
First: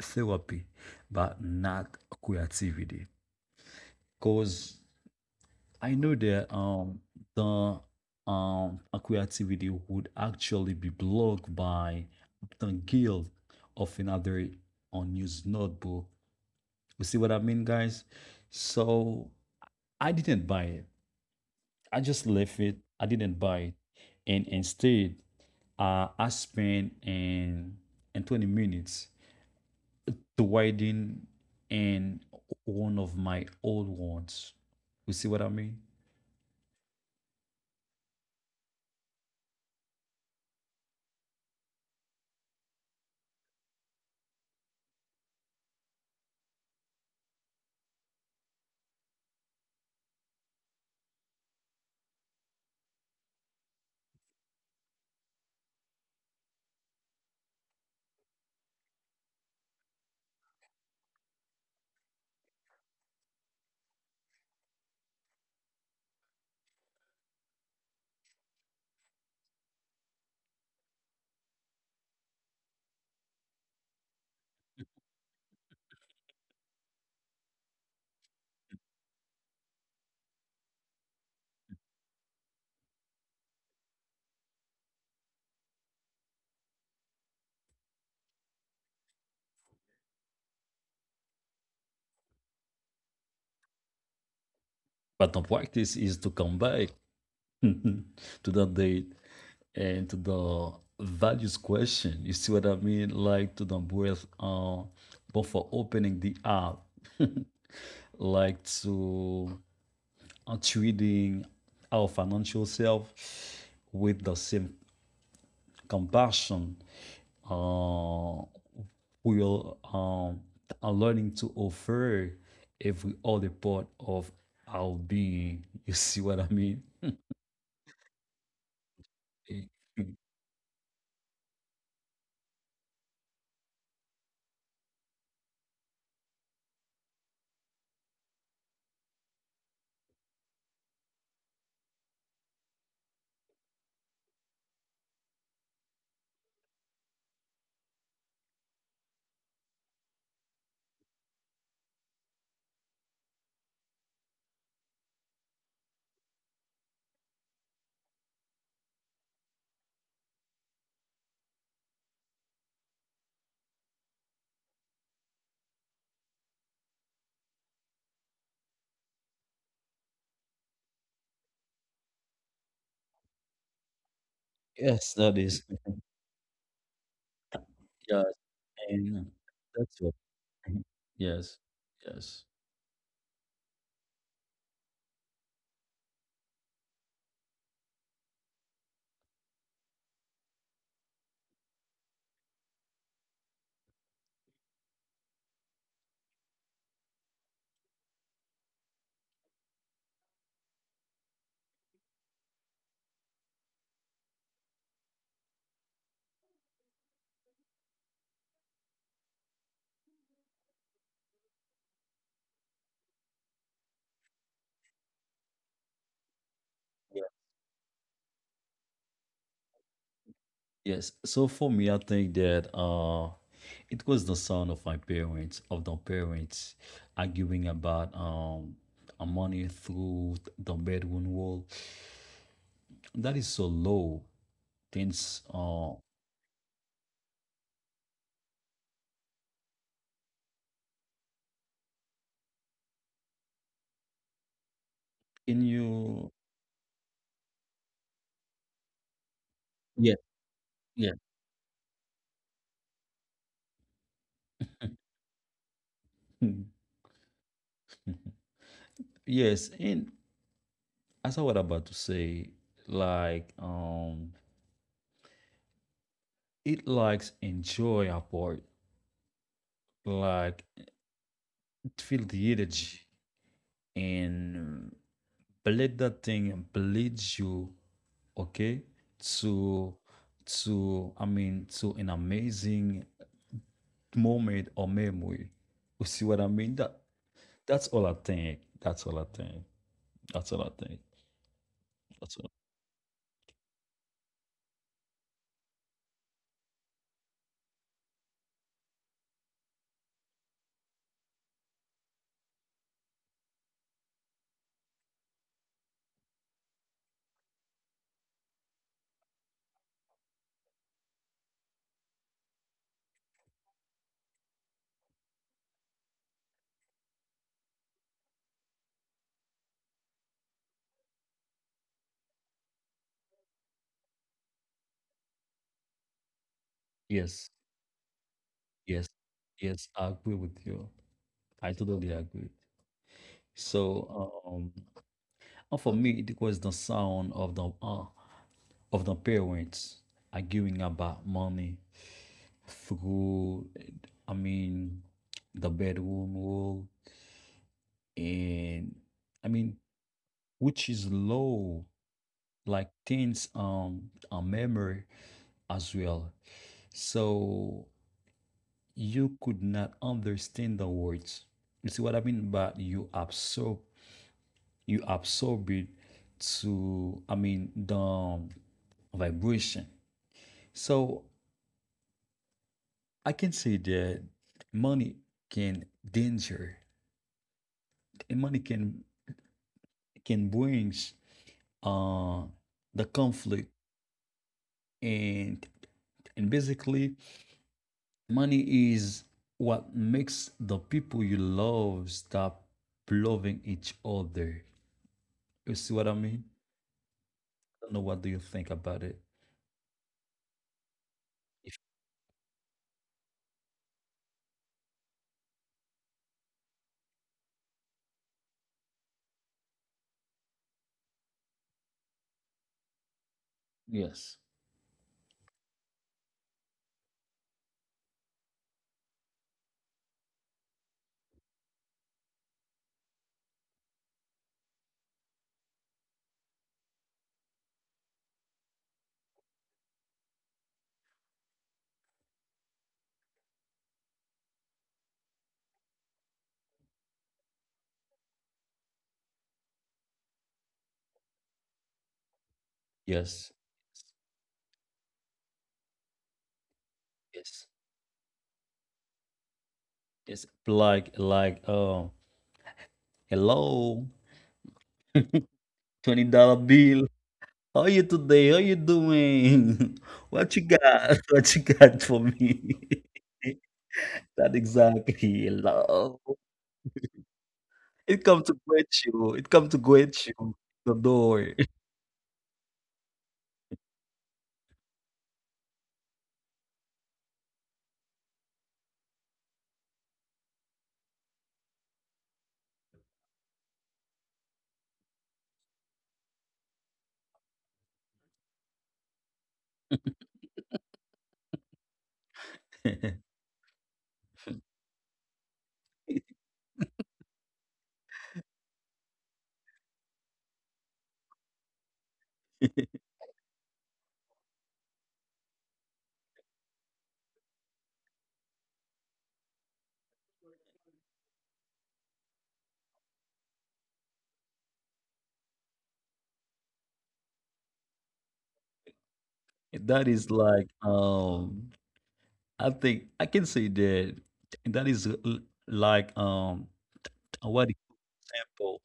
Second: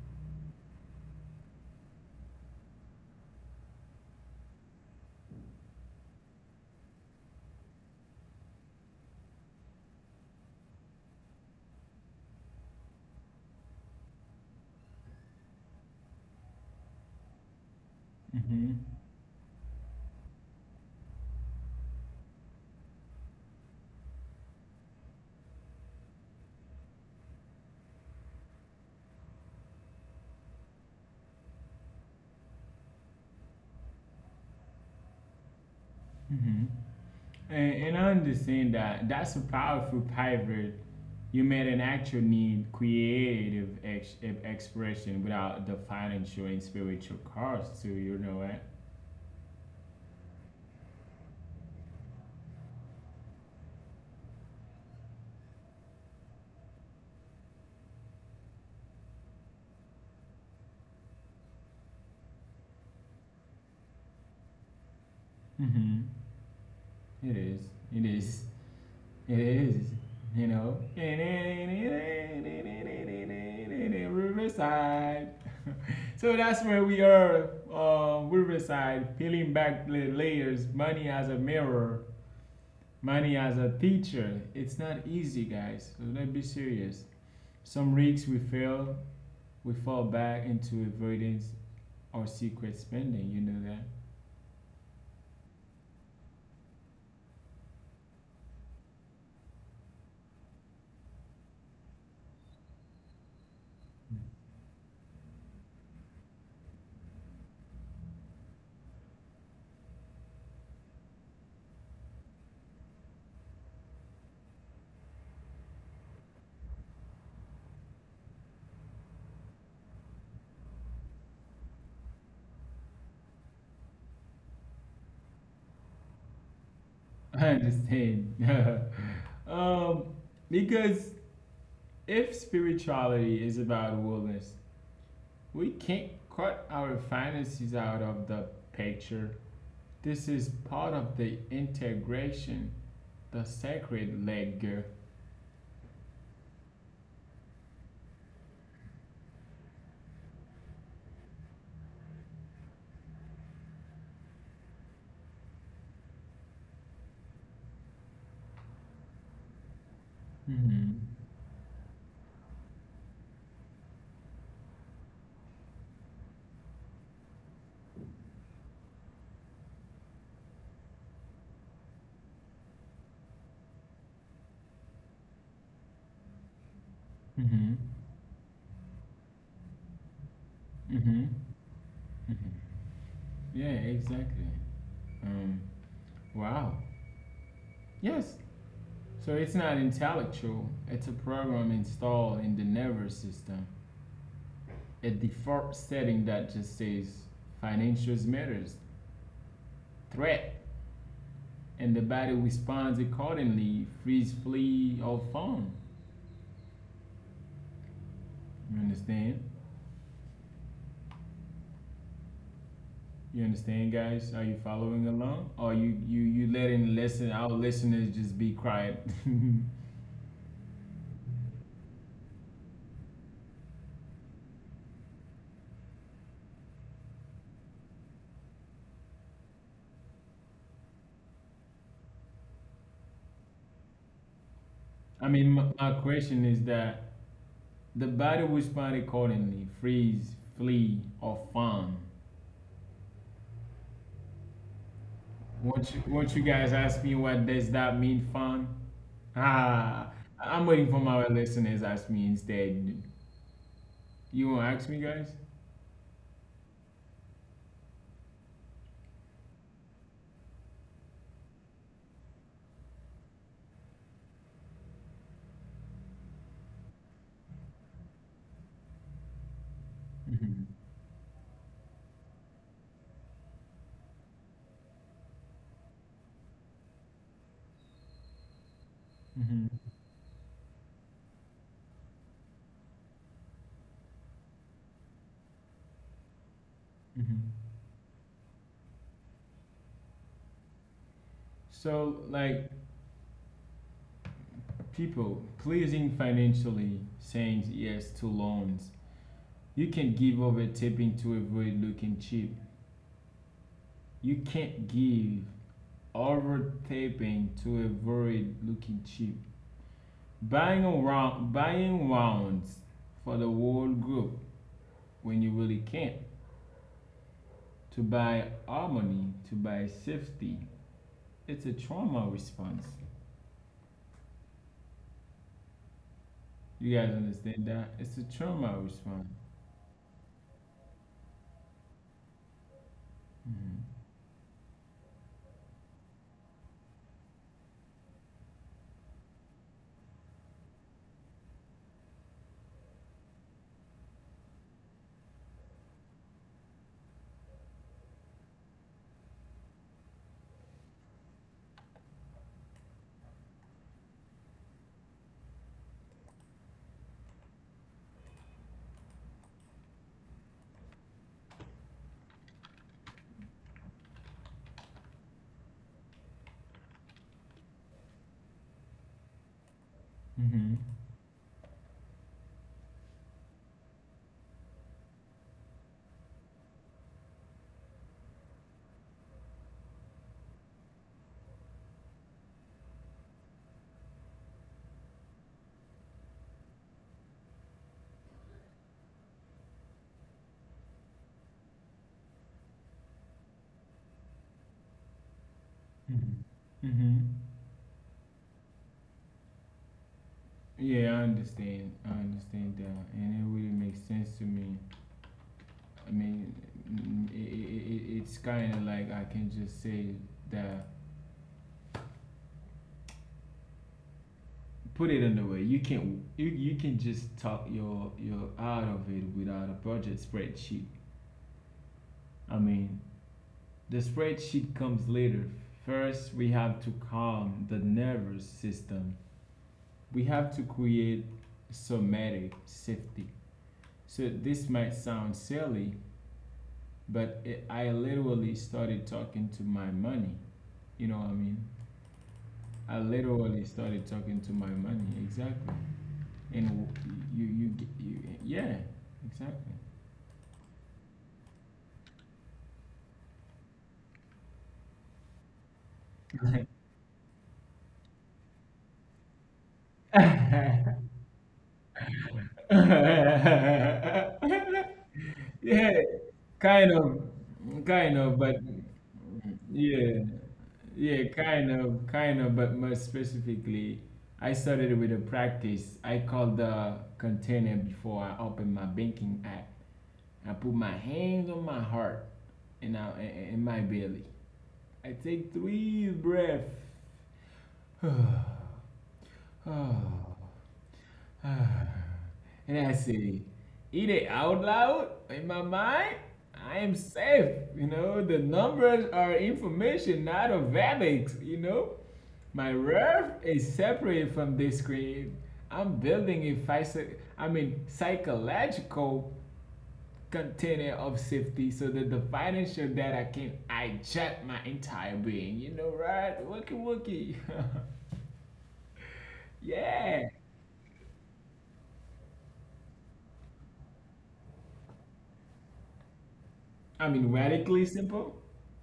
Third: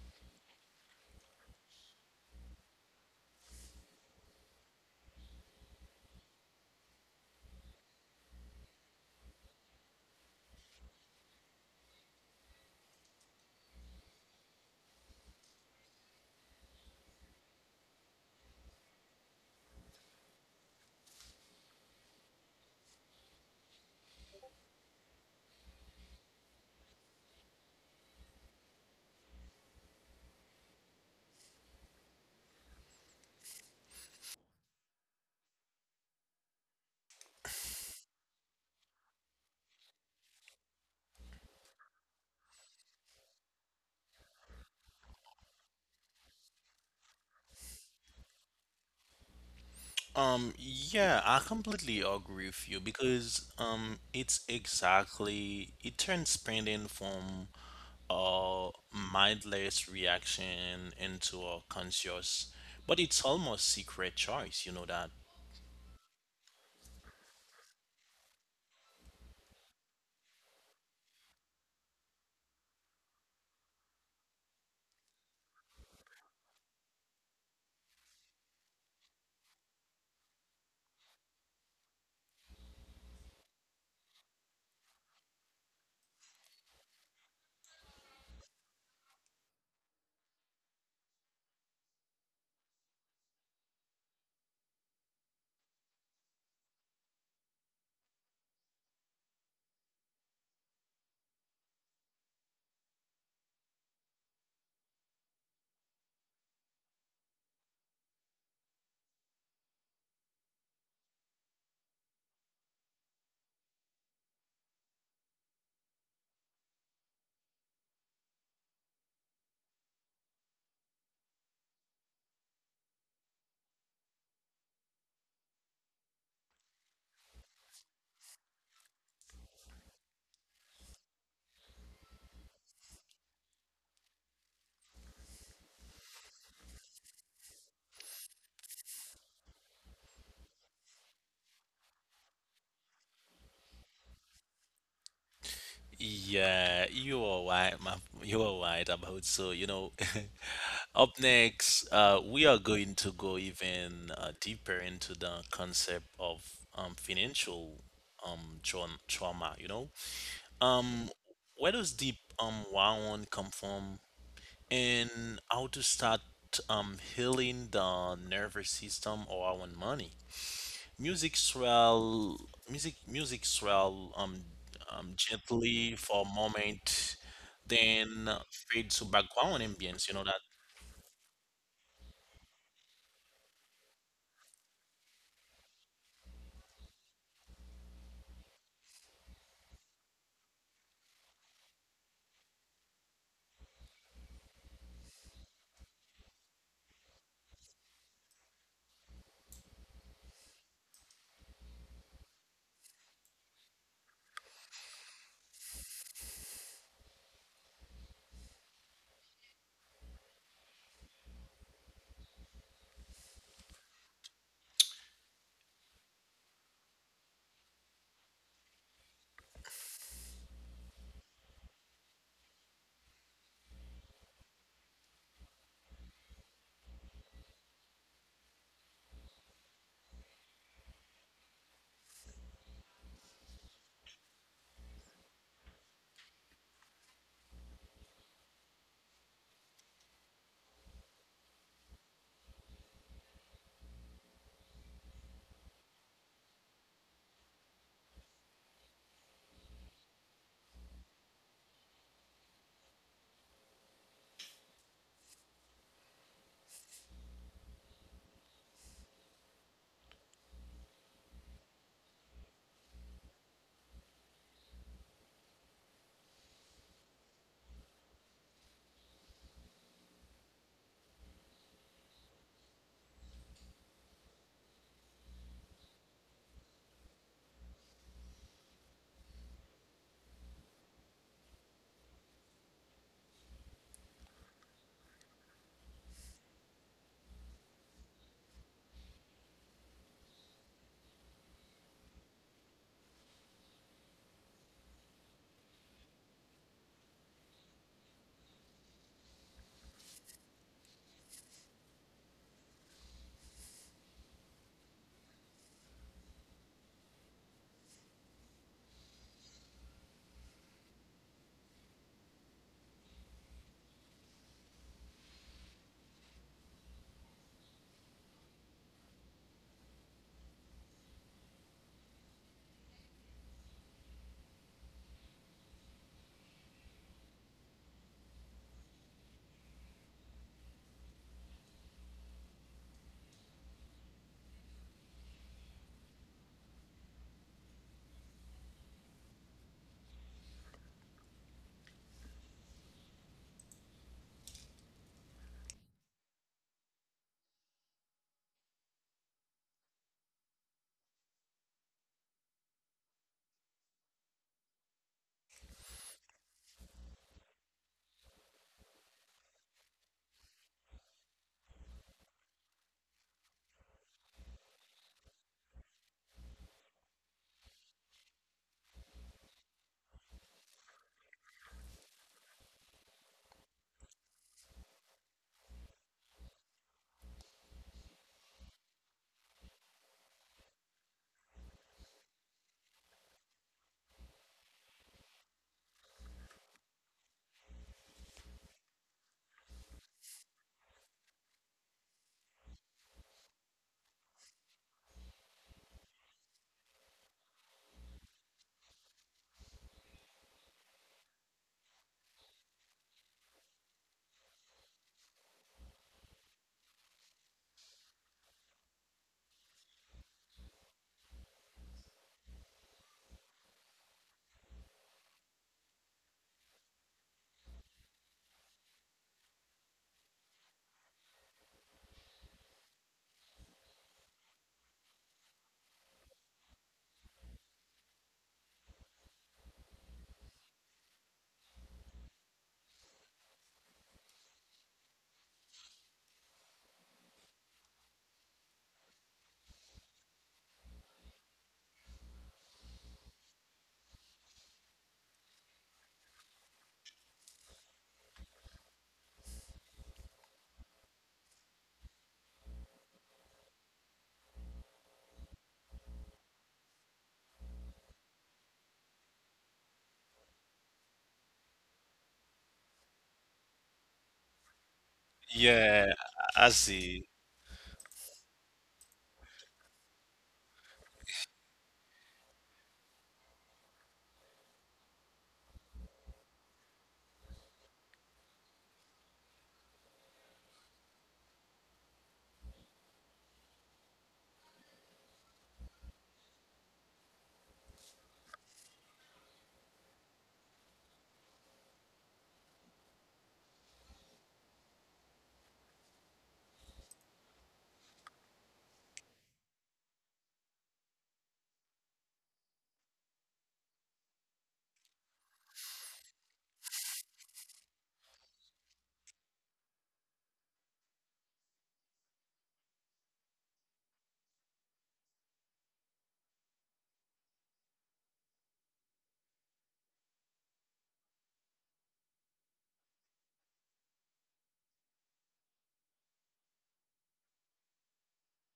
S2: therapy, but not creativity, because I know that the creativity would actually be blocked by the guilt of another unused notebook. You see what I mean, guys?
S1: Mm-hmm.
S2: So I didn't buy it. I just left it. I didn't buy it, and instead, I spent in 20 minutes to widen in one of my old ones. You see what I mean?
S1: Mm-hmm. And I understand that. That's a powerful pivot. You made an actual need creative expression without the financial and spiritual cost, too. You know what?
S3: Yeah, I completely agree with you, because it's exactly it turns spending from a mindless reaction into a conscious, but it's almost secret choice. You know that.
S1: Mm-hmm. It is. It is. It is. You know? Riverside. So that's where we are, Riverside, peeling back the layers, money as a mirror, money as a teacher, it's not easy, guys. So let's be serious. Some weeks we fail, we fall back into avoidance or secret spending. You know that.
S2: But the practice is to come back to that date and to the values question. You see what I mean? Like to the breath, but for opening the app, like to treating our financial self with the same compassion, uh, we will are learning to offer every other part of our being. You see what I mean?
S1: I understand. um, because if spirituality is about wellness, we can't cut our finances out of the picture. This is part of the integration, the sacred leg.
S3: Yeah, you are right, ma you are right about so, you know. Up next, we are going to go even deeper into the concept of financial trauma. You know,
S1: Mm-hmm.
S3: where does deep wound come from, and how to start healing the nervous system or our money? Music swell, music swell,
S2: Yes, that is.
S3: gently for a moment,
S1: Mm-hmm.
S2: Yeah,
S3: then fade to background
S2: that's what
S3: ambience. You know that?
S2: Mhm.
S1: Mm-hmm.
S2: Yes, yes,
S1: Mm-hmm. Yeah, exactly. Um, wow. Yes. So it's not intellectual. It's a program installed in the nervous system. A default setting that just says financials matters, threat, and the body responds accordingly. Freeze, flee, or fawn. You understand? You understand, guys? Are you following along? Or you letting
S2: yeah,
S1: listen our listeners just be quiet?
S2: yes. So for me, I think that it was the son of my parents, of the parents, arguing about money through the bedroom wall. That is so low.
S1: I
S2: Things
S1: mean, my question is that the body will respond accordingly freeze, flee, or fawn.
S2: can
S1: Won't you,
S2: you?
S1: won't you guys ask me, what does that mean, fawn?
S2: Yeah,
S1: Ah, I'm waiting for
S2: yeah,
S1: my listeners ask me instead. You won't ask me, guys?
S2: yes. And as I was about to say, like it likes enjoy apart, like
S1: Mhm,
S2: it feel the energy, and bleed that thing and bleed you, okay,
S1: mhm,
S2: to to, I mean, to an amazing moment or memory. You see what I mean? That
S1: mhm.
S2: that's all I think, that's all I think, that's all I think,
S1: So,
S2: that's all.
S1: like, people, pleasing financially, saying yes to loans. You can give over tipping to avoid looking cheap. You can't give over tipping to avoid looking cheap. Buying around, buying rounds for the whole group when you really can't. To buy harmony, to buy safety. It's a trauma response. You guys
S2: Yes,
S1: understand that? It's a trauma
S2: yes,
S1: response.
S2: yes, I agree with you, I totally agree.
S1: Mm-hmm.
S2: So and for me it was the sound of the parents arguing about money through, I mean, the bedroom rule, and I mean, which is low, like things a memory as well. So you could not understand the words. You see what I mean? But you absorb it to, I mean, the vibration.
S1: Mm-hmm.
S2: So I can say that money can danger and money can brings uh the conflict, and and basically money is what makes the people you love stop loving each other. You see what I mean?
S1: Mm-hmm. Mm-hmm.
S2: I don't know what do you think about it.
S1: Yeah, I
S2: If,
S1: understand. I understand that, and it really makes sense to me. I mean, it it it it's kind of like I can just say that.
S2: yes.
S1: Put it another way, you can just talk your out of it without a budget spreadsheet. I mean, the spreadsheet comes later. First, we have to calm the nervous system. We have to create somatic safety. So this might sound silly, but I literally started talking to my money. You know what I mean? I
S2: Yes.
S1: literally started talking to my money. Exactly. And you
S2: Yes.
S1: you, you yeah, exactly.
S2: It's like hello $20 bill. How are you today? How you doing? What you got? What you got for me? That exactly.
S1: Yeah,
S3: Yeah,
S2: Hello.
S3: I
S1: kind of
S3: see.
S1: kind
S2: It
S1: of
S2: come to
S1: but
S2: get you, it come to
S1: yeah,
S2: get you, the
S1: yeah,
S2: door.
S1: kind of, but more specifically, I started with a practice I called the container. Before I opened my banking app, I put my hands on my heart, and my belly. I take three breaths. oh, ah. And I say, eat it out loud in my mind. I am safe. You know, the numbers are information, not of habits. You know, my worth is separate from this screen. I'm building a psychological container of safety so that the financial data can hijack my entire being. You know, right? Wookie wookie.
S2: That
S1: Yeah.
S2: is like, I think I can say that that is l like,
S1: I mean,
S2: what
S1: radically simple?
S2: example?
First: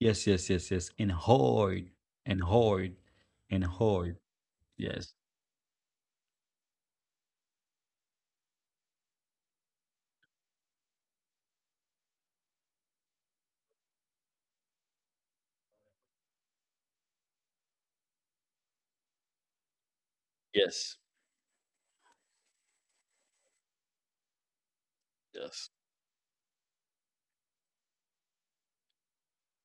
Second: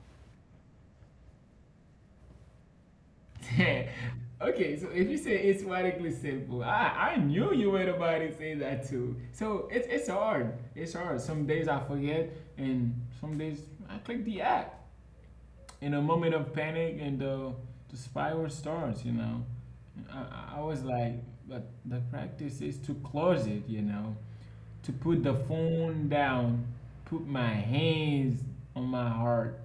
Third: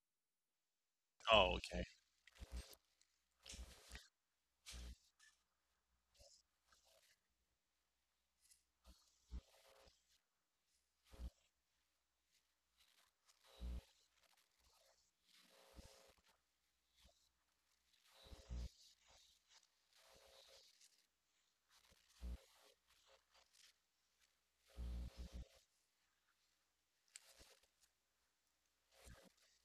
S2: Yes, yes, yes, yes, and
S3: Oh, okay.
S2: hard, and hard, and hard.
S1: Okay, so if
S2: Yes,
S1: you say it's radically simple, I knew you were about to say that too. So it's hard. It's hard. Some days I forget, and some days I click the app in a moment of panic, and the spiral starts, you know. I was
S2: yes,
S1: like, but the practice is to close it, you know, to put the
S2: yes.
S1: phone down, put my hands on my heart,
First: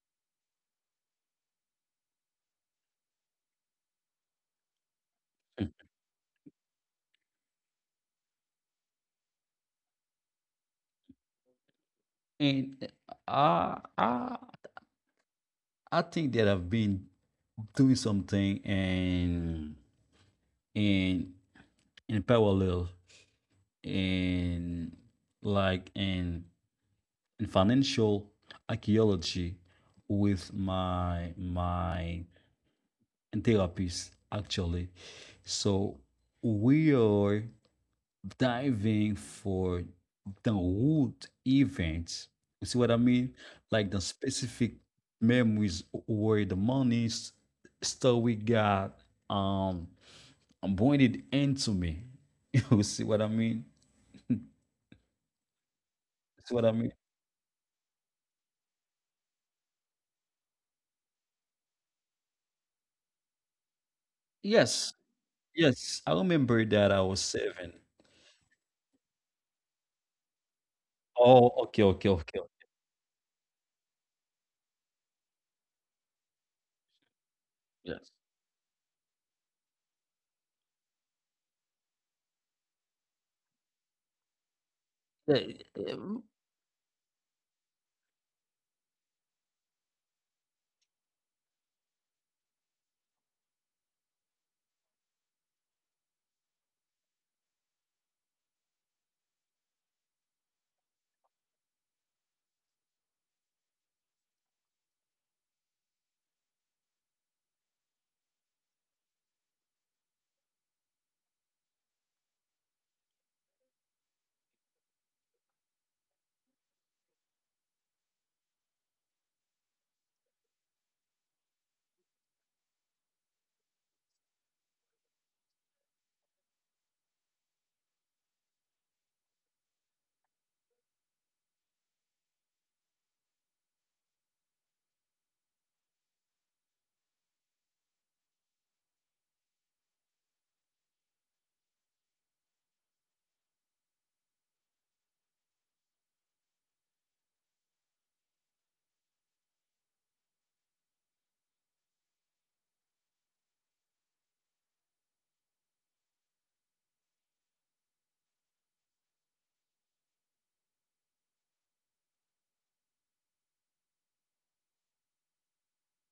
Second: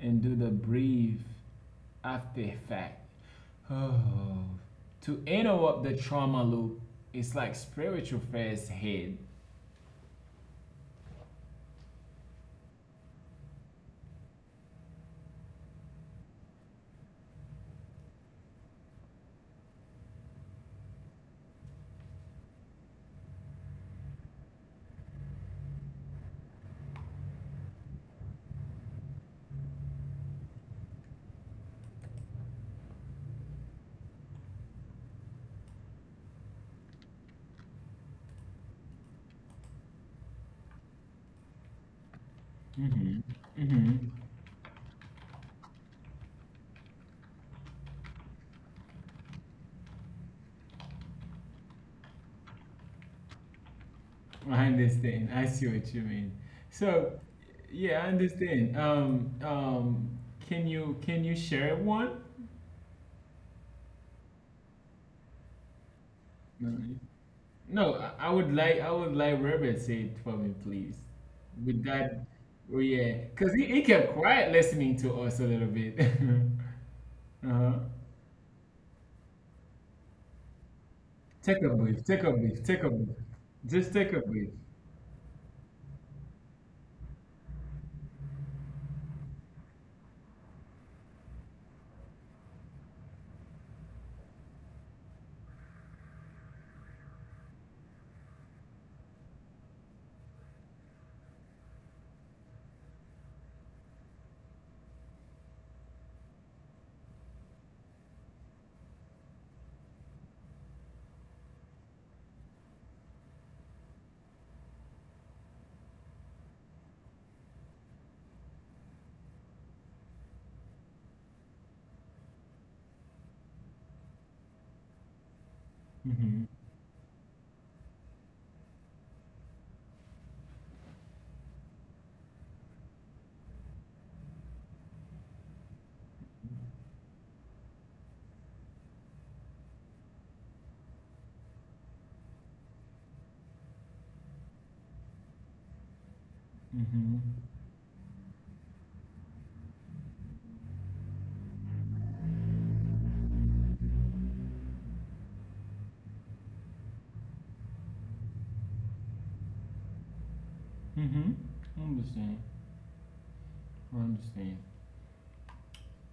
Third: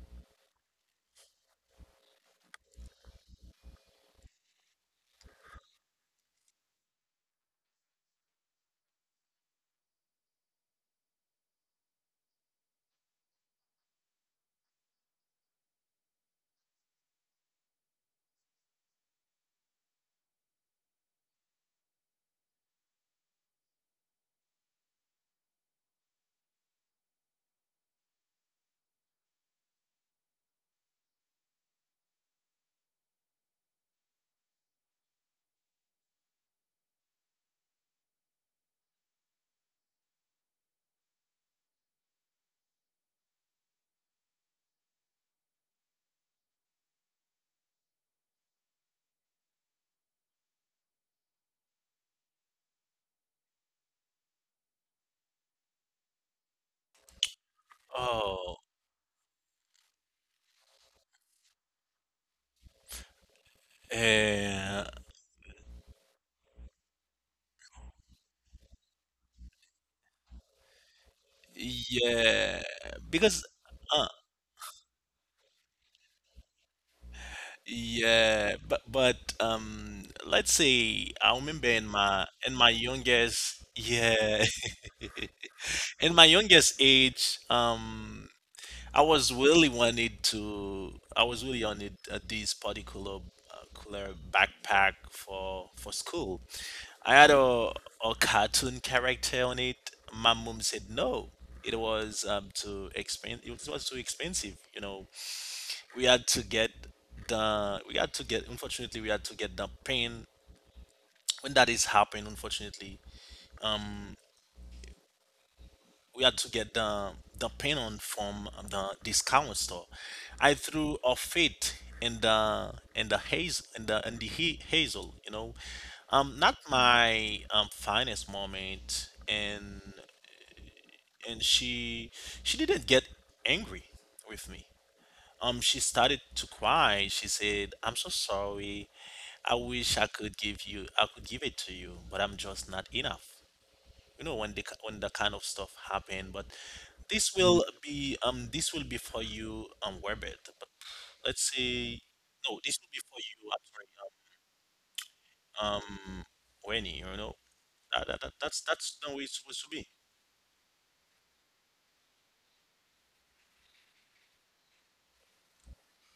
S1: and do the breathe after fact. Oh. To
S2: Mm.
S1: interrupt the trauma loop, it's like spiritual first aid.
S2: And eh, I, I, I think that I've been doing something and in in parallel in like in financial archaeology with my therapist actually. So we are diving for the root events. You see what I
S1: Mm-hmm.
S2: mean? Like
S1: Mm-hmm.
S2: the specific memories where the money story got um pointed into me. You see what I mean?
S1: I understand. I see what you mean.
S2: See what
S1: So,
S2: I mean?
S1: yeah, I
S3: Oh,
S1: understand. Can you share one?
S3: uh,
S2: Yes, yes. I remember
S1: No,
S2: that I was seven.
S1: no. I would like Robert say it for me, please.
S2: Oh,
S1: With
S2: okay, okay,
S1: that,
S2: okay.
S3: yeah,
S1: oh yeah,
S3: because
S1: because he
S3: uh,
S1: kept quiet listening to us a little bit. Uh huh.
S2: Yes.
S3: yeah, but let's say, I
S1: Take
S3: remember
S1: a
S3: in
S1: breath, take
S3: my
S1: a
S3: in
S1: breath,
S3: my
S1: take a breath.
S3: youngest,
S1: Just take a
S3: yeah,
S1: breath.
S2: Eh, eh,
S3: in my
S2: mm,
S3: youngest age, I was really wanted to. I was really on it, this particular, cooler backpack for school. I had a cartoon character on it. My mom said no. It was too expensive. It was too expensive. You know, we had to get the. We had to get. Unfortunately, we had to get the pen. When that is happening, unfortunately, we had to get the paint on from the discount store. I threw a fit in the haze, in the hazel, you know,
S1: Mm-hmm.
S3: not my finest moment, and she didn't get angry with me. She started to cry. She said, "I'm so sorry. I wish I could give it to you, but I'm just not enough." You know, when the when that kind of stuff happen, but this
S1: Mm-hmm.
S3: will be um this will be for you, Webert. But let's say, no, this will be for you, I'm sorry, Wenny, you know, that's the way it's supposed to be.
S1: Mm-hmm. I understand. I understand.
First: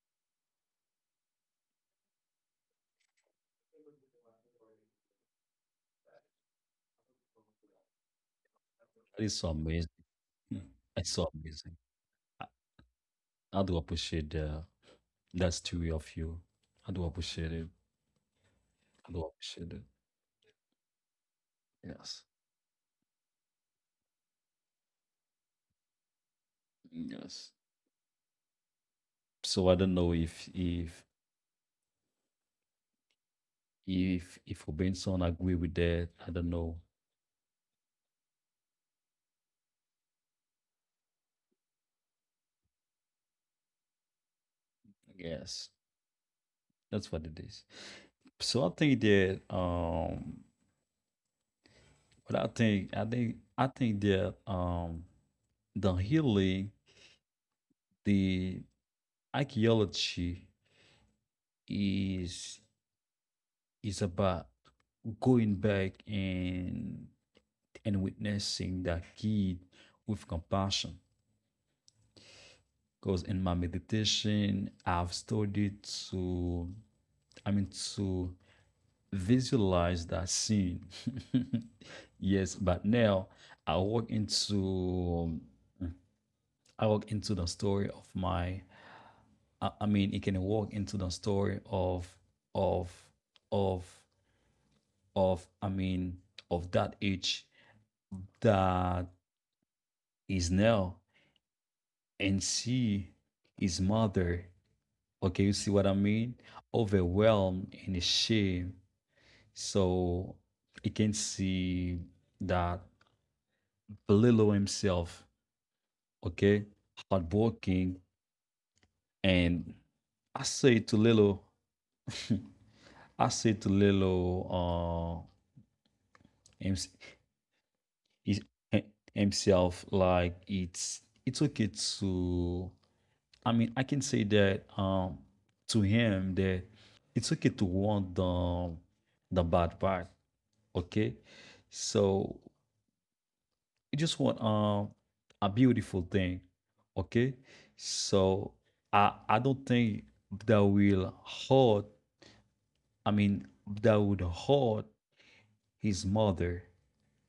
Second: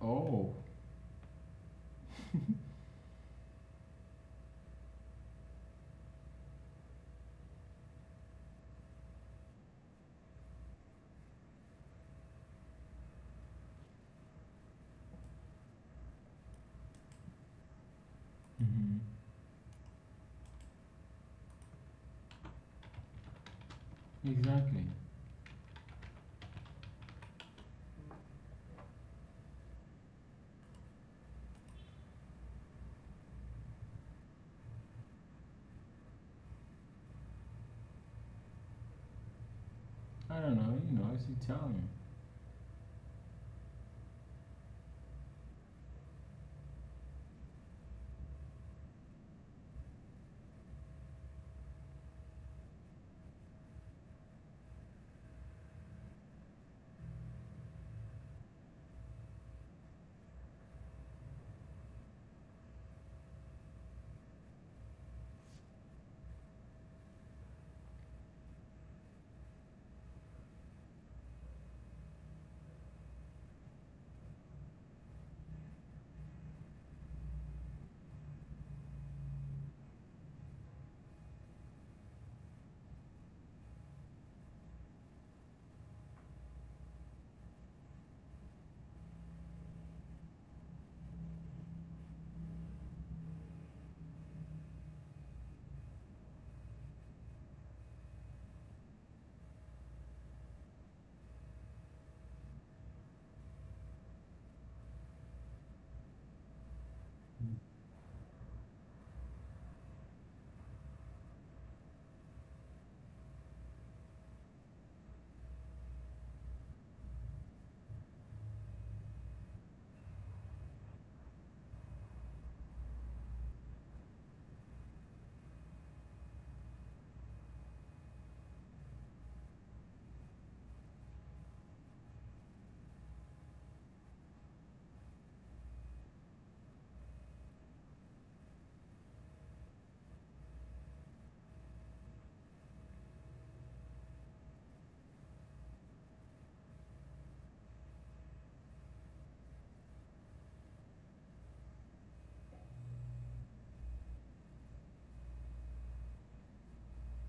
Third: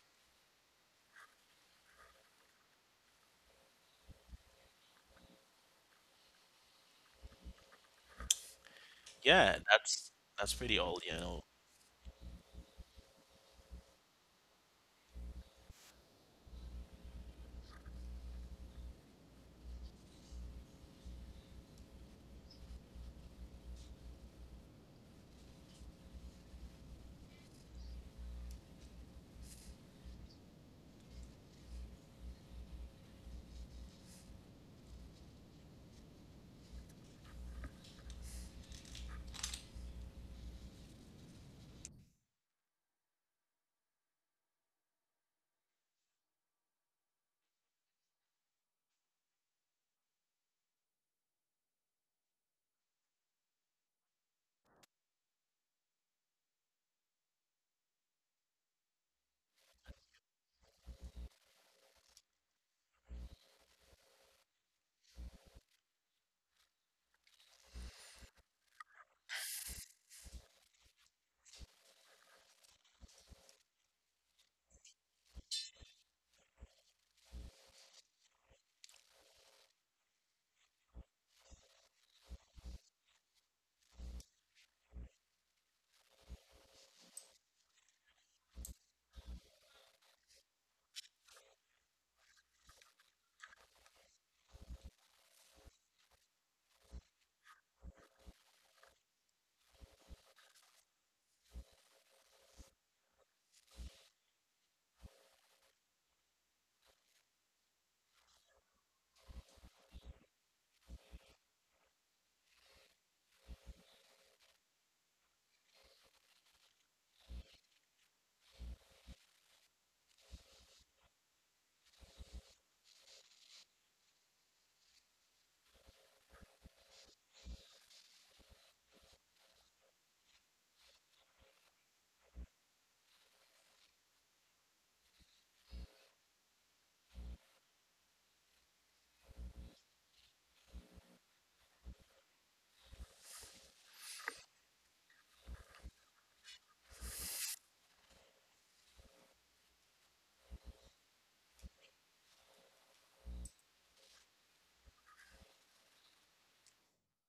S1: Oh.
S2: That is so
S3: Yeah,
S2: amazing.
S3: that's
S2: Mm,
S3: pretty old
S2: that's
S3: you
S2: so
S3: know
S2: amazing. I, I do appreciate the, that story of you. I do appreciate it.
S1: Mm-hmm.
S2: Block shadow. Yes.
S1: Exactly.
S2: Yes. So I don't know if if Robinson agree with that. I don't know.
S1: I don't know. You know, it's Italian.
S2: Yes, that's what it is. So I think that but I think I think that the healing, the archaeology is is about going back and witnessing that kid with compassion. Because in my meditation, I've studied to, I mean, to visualize that scene. Yes, but now I walk into, I walk into the story of my, I mean, it can walk into the story of, of, of, I mean, of that age that is now and see his mother. Okay, you see what I mean? Overwhelmed in shame. So you can see that Lilo himself, okay, hardworking. And I say to Lilo, I say to Lilo, himself, like it's okay to. I mean, I can say that to him that it's okay to want the bad part, okay. So you just want a beautiful thing, okay, so I don't think that will hurt. I mean that would hurt his mother,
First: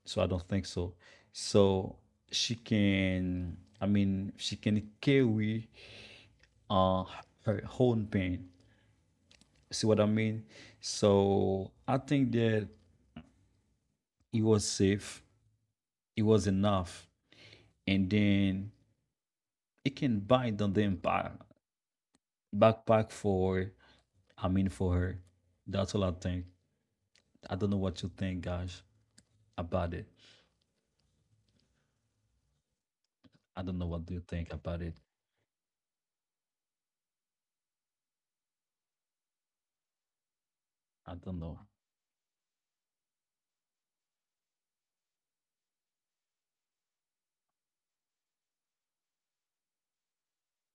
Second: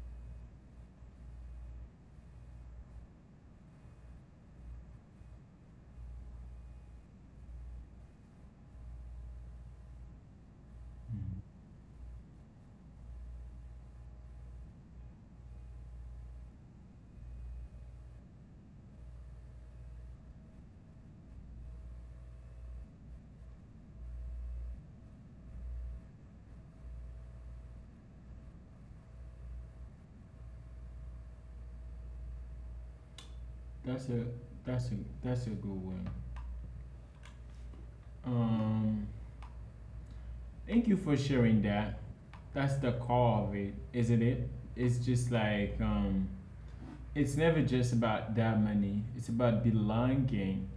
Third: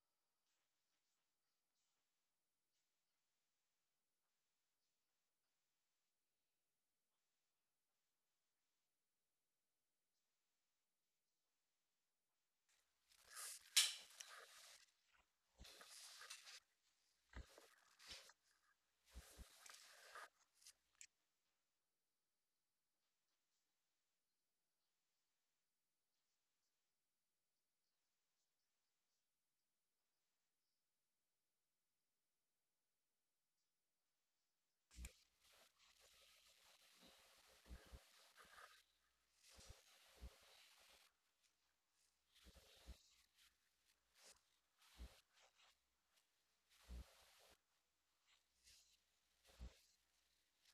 S2: so I don't think so. So she can, I mean she can carry uh her own pain, see what I mean?
S1: Mhm.
S2: So I think that it was safe, it was enough, and then it can bind on the impact backpack for I'm in for her. That's all I think. I don't know what you think, guys, about it. I don't know what
S1: That's
S2: do you
S1: a
S2: think about
S1: that's
S2: it.
S1: a that's a good one. Um, thank you
S2: I
S1: for
S2: don't know.
S1: sharing that. That's the core of it, isn't it? It's just like, it's never just about that money. It's about belonging.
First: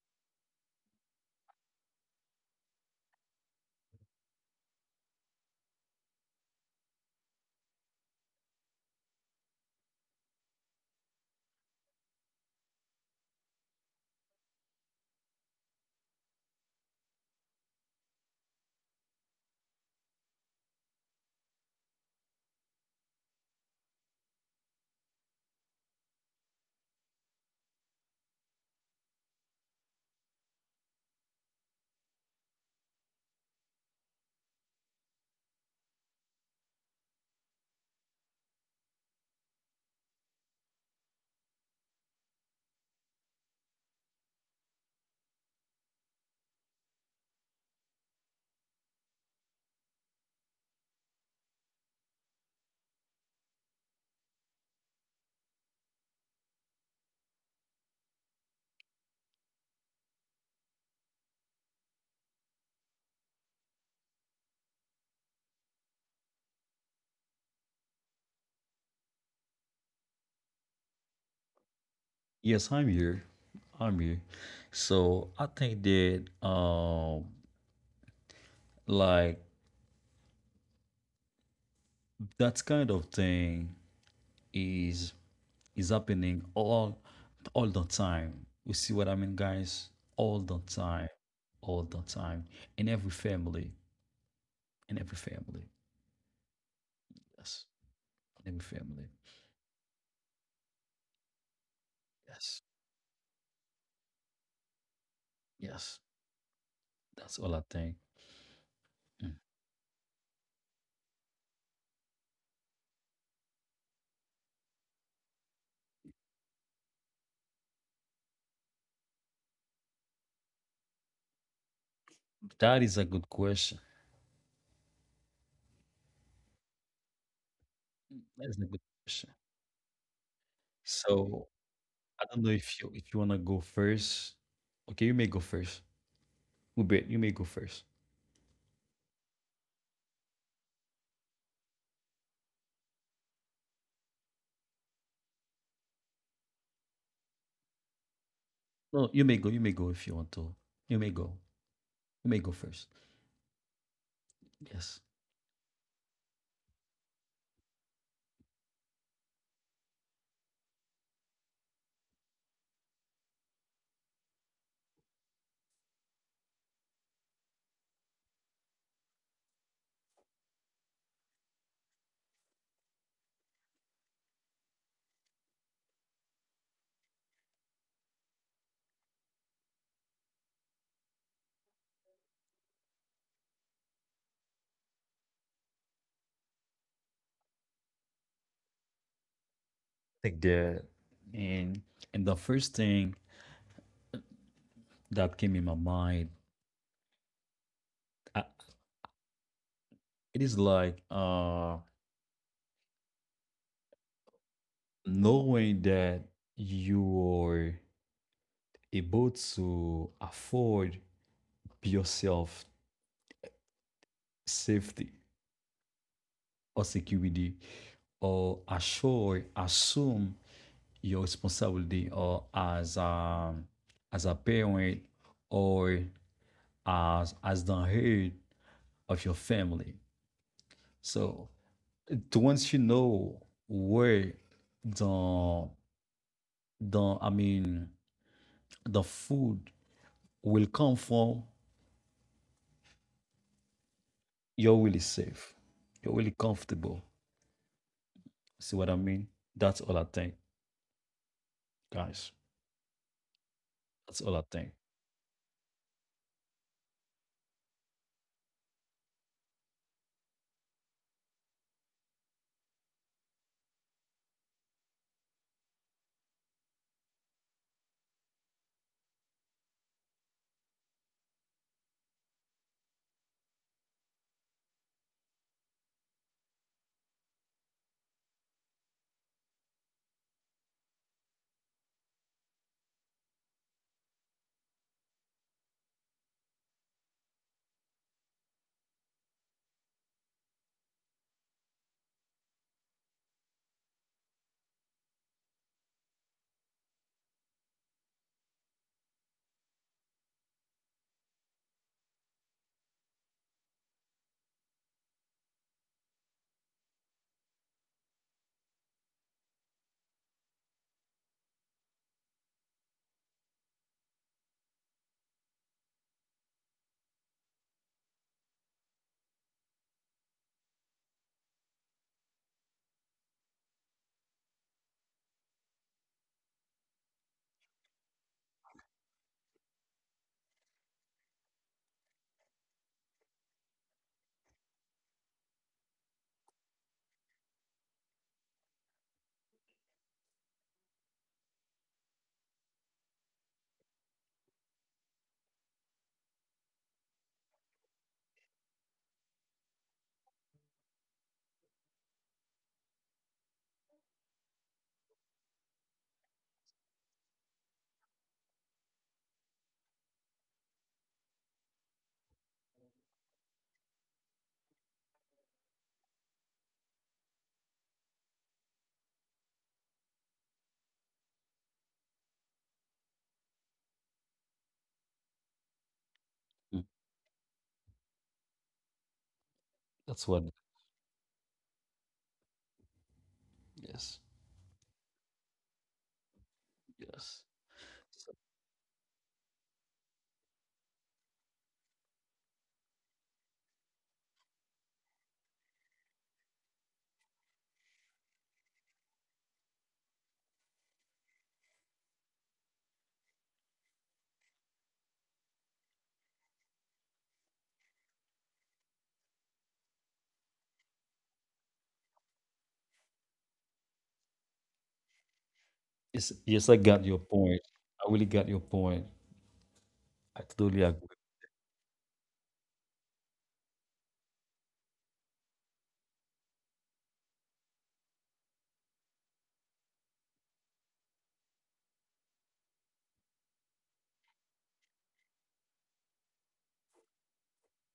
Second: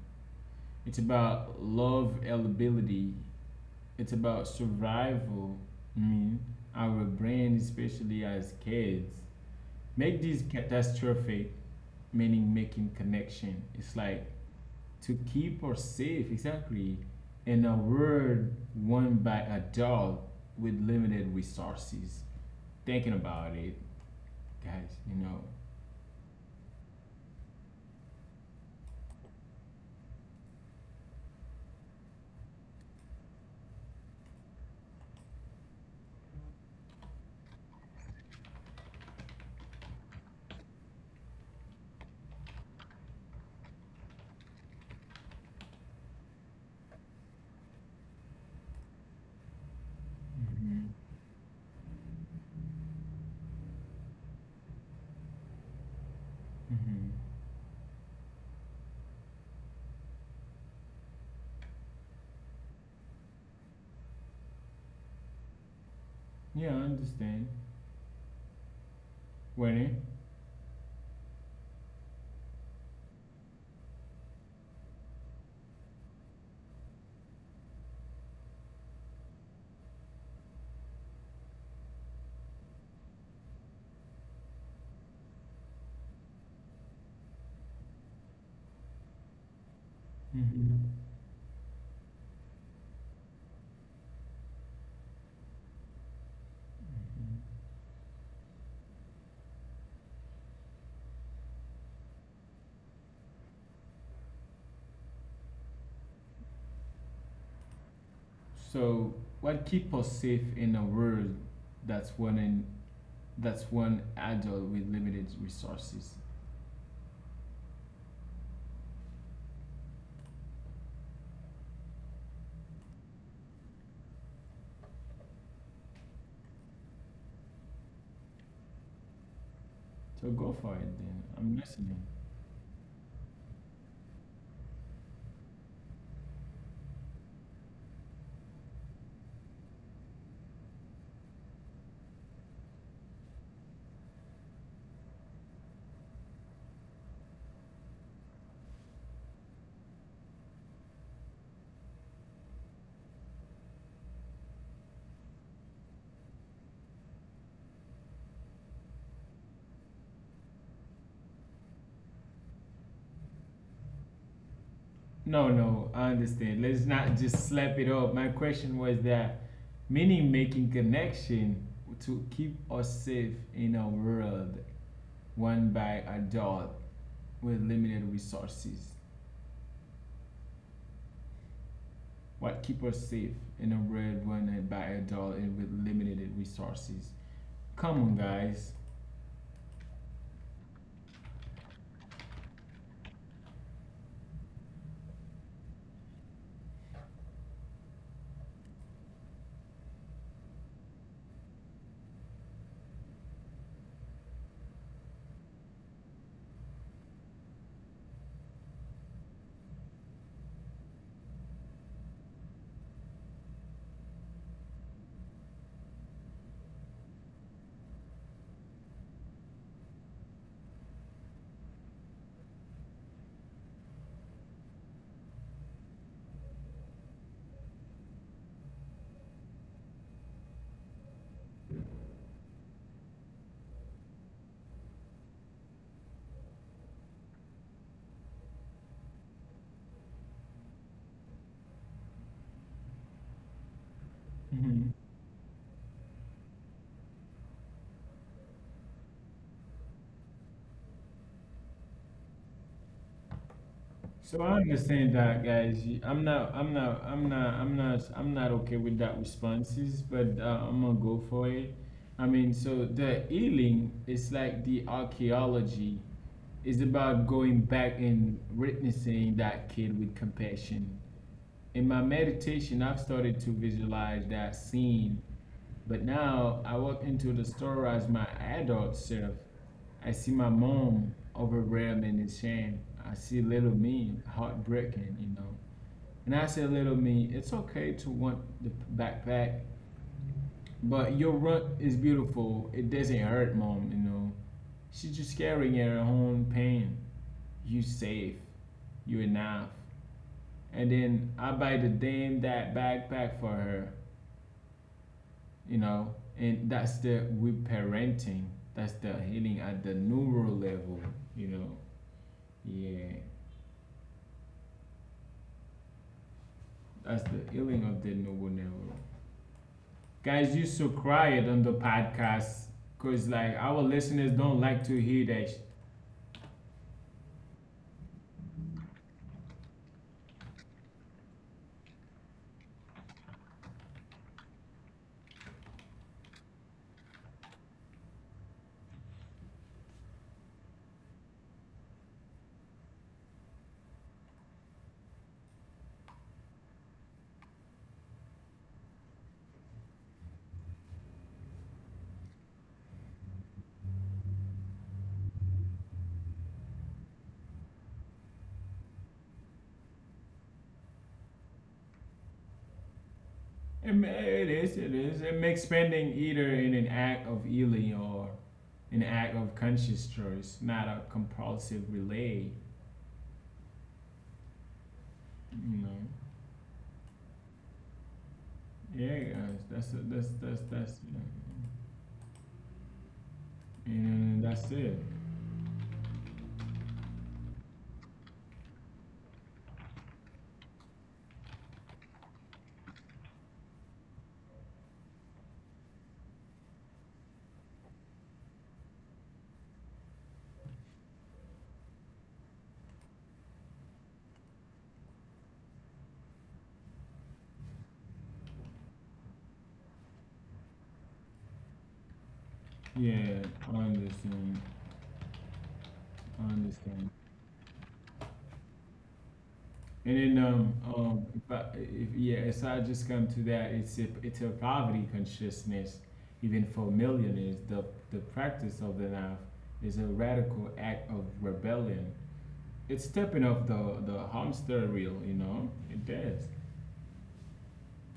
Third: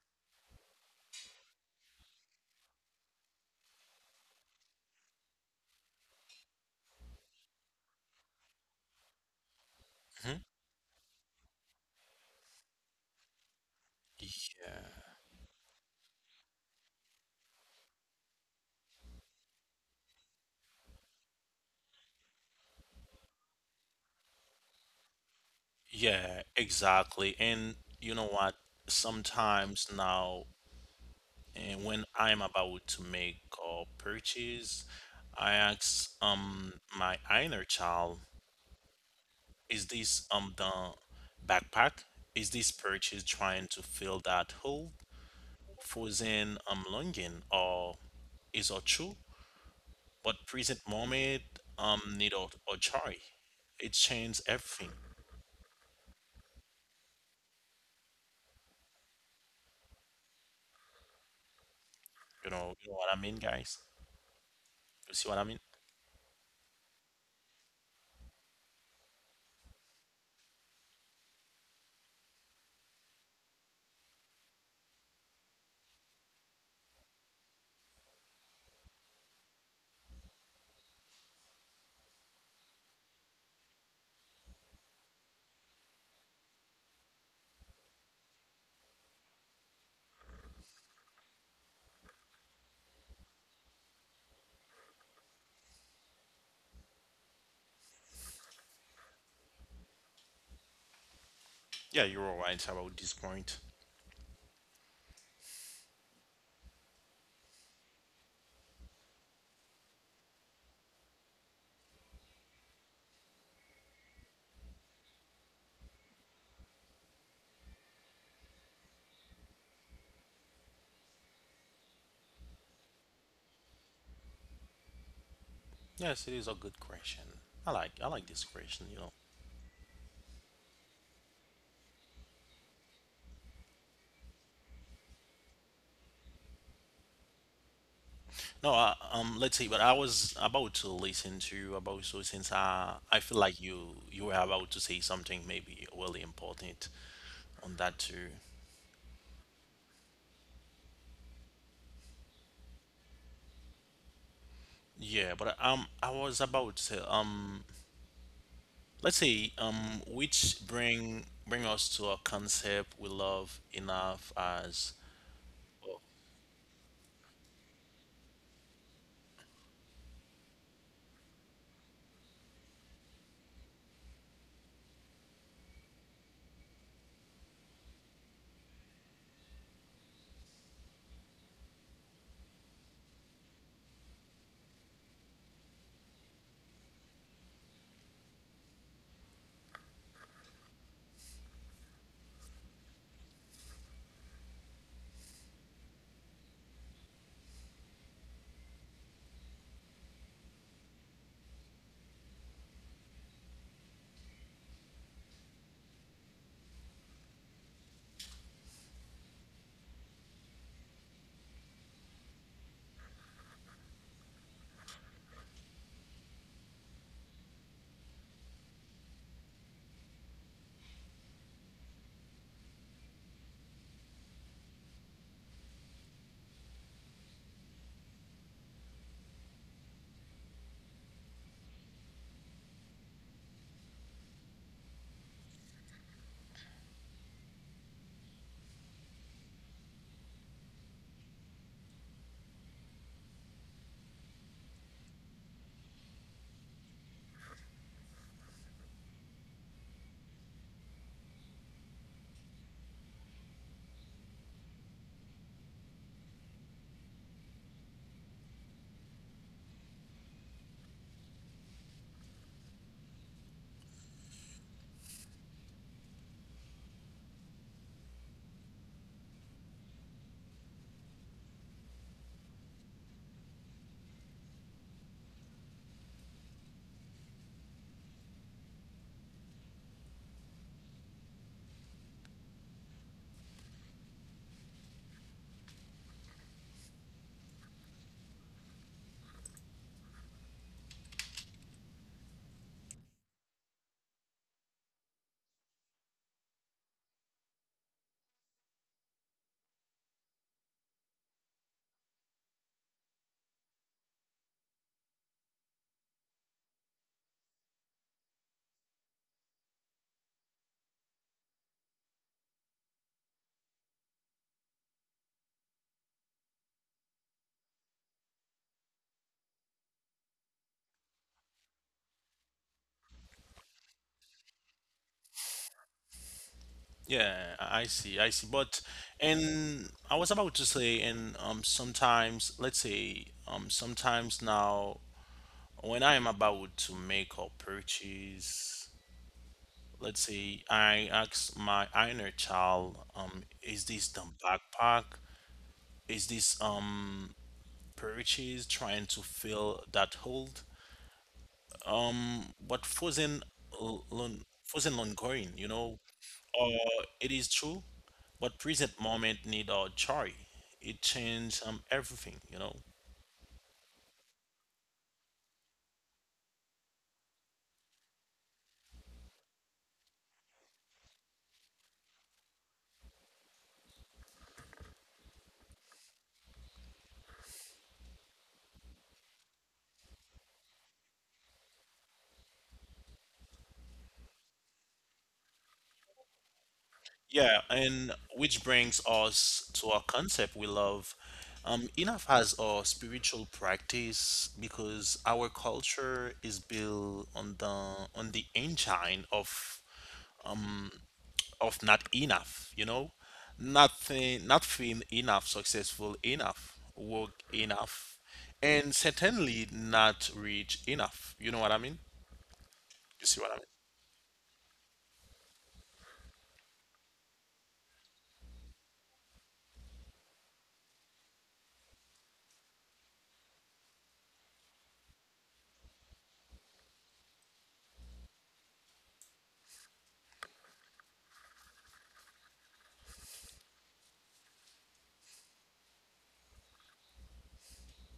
S1: It's about love eligibility. It's about survival. I mean, our brain, especially as kids, make
S3: hmm.
S1: this catastrophic meaning making connection. It's like
S3: Y-
S1: to keep us safe, exactly, in a world won by adult with limited resources. Thinking about it, guys, you know.
S3: Yeah, exactly. And you know what? Sometimes now, and when I'm about to make a purchase, I ask my inner child, is this the backpack? Is this purchase trying to fill that hole? Frozen longing, or true? But present
S1: Hmm.
S3: moment need, or joy. It changes everything.
S1: Hmm.
S3: You know what I mean, guys? You see what I mean?
S1: Yeah, I understand. Winnie?
S2: Yes, I'm here. I'm here. So I think that like that kind of thing is happening all the time. You see what I mean, guys? All the
S1: Mm-hmm.
S2: time. All the time. In every family. In every family. Yes. In every family.
S3: Yeah, you're all right
S2: Yes.
S3: about this point.
S2: Yes. That's all I think.
S1: So, what keep us safe in a world that's one in that's one adult with limited resources?
S2: That is a good question.
S3: Yes, it is a good question. I like this
S2: That is a good
S3: question.
S2: question.
S1: So go for it then.
S2: So
S1: I'm listening.
S2: I don't know if you wanna go first. Okay, you may go first. Hubert, you may go first.
S3: No, let's see, but I was about to listen to you about so, since I feel like you were about to say something maybe really important on that too.
S2: No, you may go. You may go if you want to. You may go. You may go first. Yes.
S3: Yeah, but I was about to, let's say, which bring us to a concept we love enough as.
S1: No, no, I understand. Let's not just slap it up. My question was that meaning making connection to keep us safe in a world run by adult with limited resources. What keep us safe in a world run by adult and with limited resources? Come on, guys.
S2: Take the and the first thing that came in my mind, I, it is like knowing that you are able to afford yourself safety or security or assure, assume your responsibility or as a parent, or as the head of your family. So once you know where the the, the food will come from, you're really safe. You're really comfortable. See what I mean? That's all I think, guys. That's all
S1: So
S2: I
S1: I
S2: think.
S1: understand that, guys. I'm not, I'm not, I'm not, I'm not, I'm not okay with that responses, but I'm gonna go for it. I mean, so the healing is like the archaeology is about going back and witnessing that kid with compassion. In my meditation, I've started to visualize that scene, but now I walk into the store as my adult self. I see my mom overwhelmed in shame. I see little me heartbreaking, you know. And I say, little me, it's okay to want the backpack, but your run is beautiful. It doesn't hurt, mom, you know. She's just carrying her own pain. You safe. You enough. And then I buy the damn that backpack for her. You know, and that's the with parenting, that's the healing at the neural level, you know. Yeah, that's the healing of the neural level. Guys, you so quiet on the podcast, because like our listeners don't like to hear that
S3: Yeah, I see. But and I was about to say, and sometimes, let's say, sometimes now, when I am about to make a purchase, let's say I ask my inner child, is this the backpack? Is this purchase trying to fill that hold? But frozen ongoing, or it is true, but present moment need a joy. It change everything,
S1: It makes spending either in an act of healing or an act of conscious choice, not a compulsive relay, you know.
S2: Mm.
S1: Yeah, guys, that's that's
S2: That's
S1: that's
S2: what,
S1: that's you know,
S2: yes.
S1: and that's it.
S3: Yeah,
S2: Yes.
S3: and which brings us to our concept we love. Enough has a spiritual practice, because our culture is built on the engine of not enough, you know? Nothing not feeling enough, successful enough, work enough, and certainly not rich enough. You know what I mean? You
S1: Yeah,
S3: see what I mean?
S1: I understand. I
S2: Yes, yes, I
S1: understand.
S2: got your point. I really got your point.
S1: And then,
S2: I totally agree.
S1: if I if yeah, if I just come to that, it's a poverty consciousness, even for millionaires. The practice of the knife is a radical act of rebellion. It's stepping off the hamster wheel, you know. It does.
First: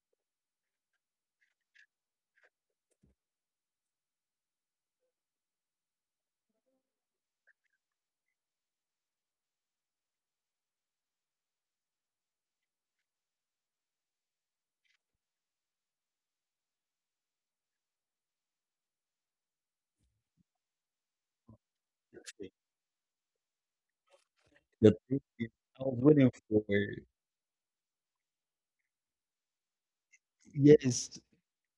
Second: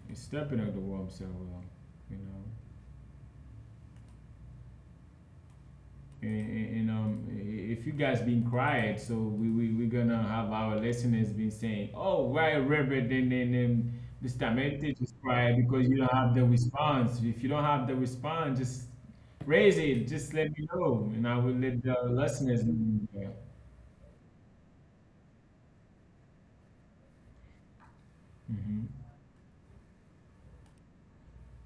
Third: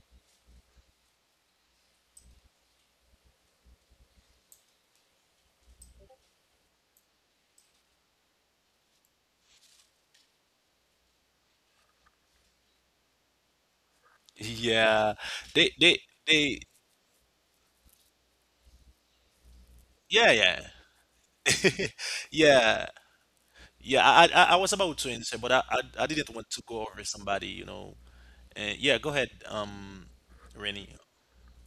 S1: It's stepping off the hamster wheel, you know. And If you guys been quiet, so we gonna have our listeners been saying, "Oh, why Reverend and Mr. Mente is
S3: Yeah,
S1: quiet?
S3: they
S1: Because you
S3: they
S1: don't have the
S3: they,
S1: response. If you don't have the response, just raise it. Just let
S3: yeah,
S1: me know, and I will let
S3: yeah.
S1: the
S2: With
S1: listeners
S3: Yeah.
S1: know."
S3: Yeah, I was
S2: the
S3: about to
S2: thing
S3: answer,
S2: is,
S3: but I,
S2: I
S3: I
S2: was
S3: I
S2: waiting
S3: didn't want
S2: for,
S3: to go over somebody, And
S1: Hmm.
S3: yeah, go ahead, Rennie.
S2: yes.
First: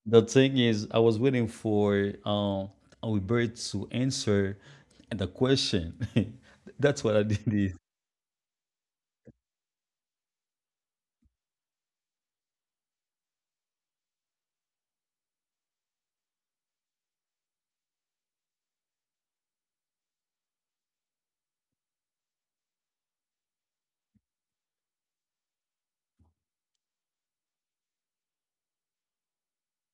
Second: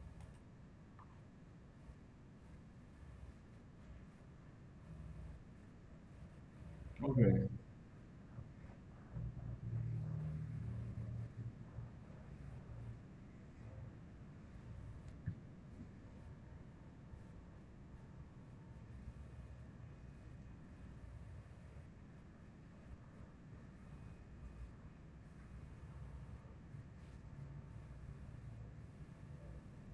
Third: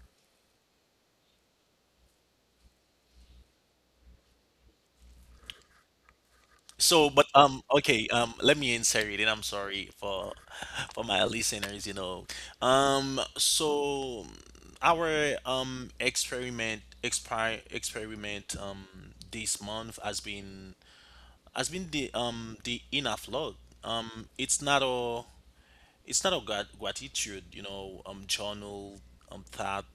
S2: The thing is, I was waiting for Albert to answer the question. That's
S3: So,
S2: what I
S3: but
S2: did.
S1: Okay.
S2: Is
S3: okay, let me answer it, and I'm sorry for my listeners, So, our experiment this month has been the the enough log. Um, it's not a it's not a gratitude, journal thought.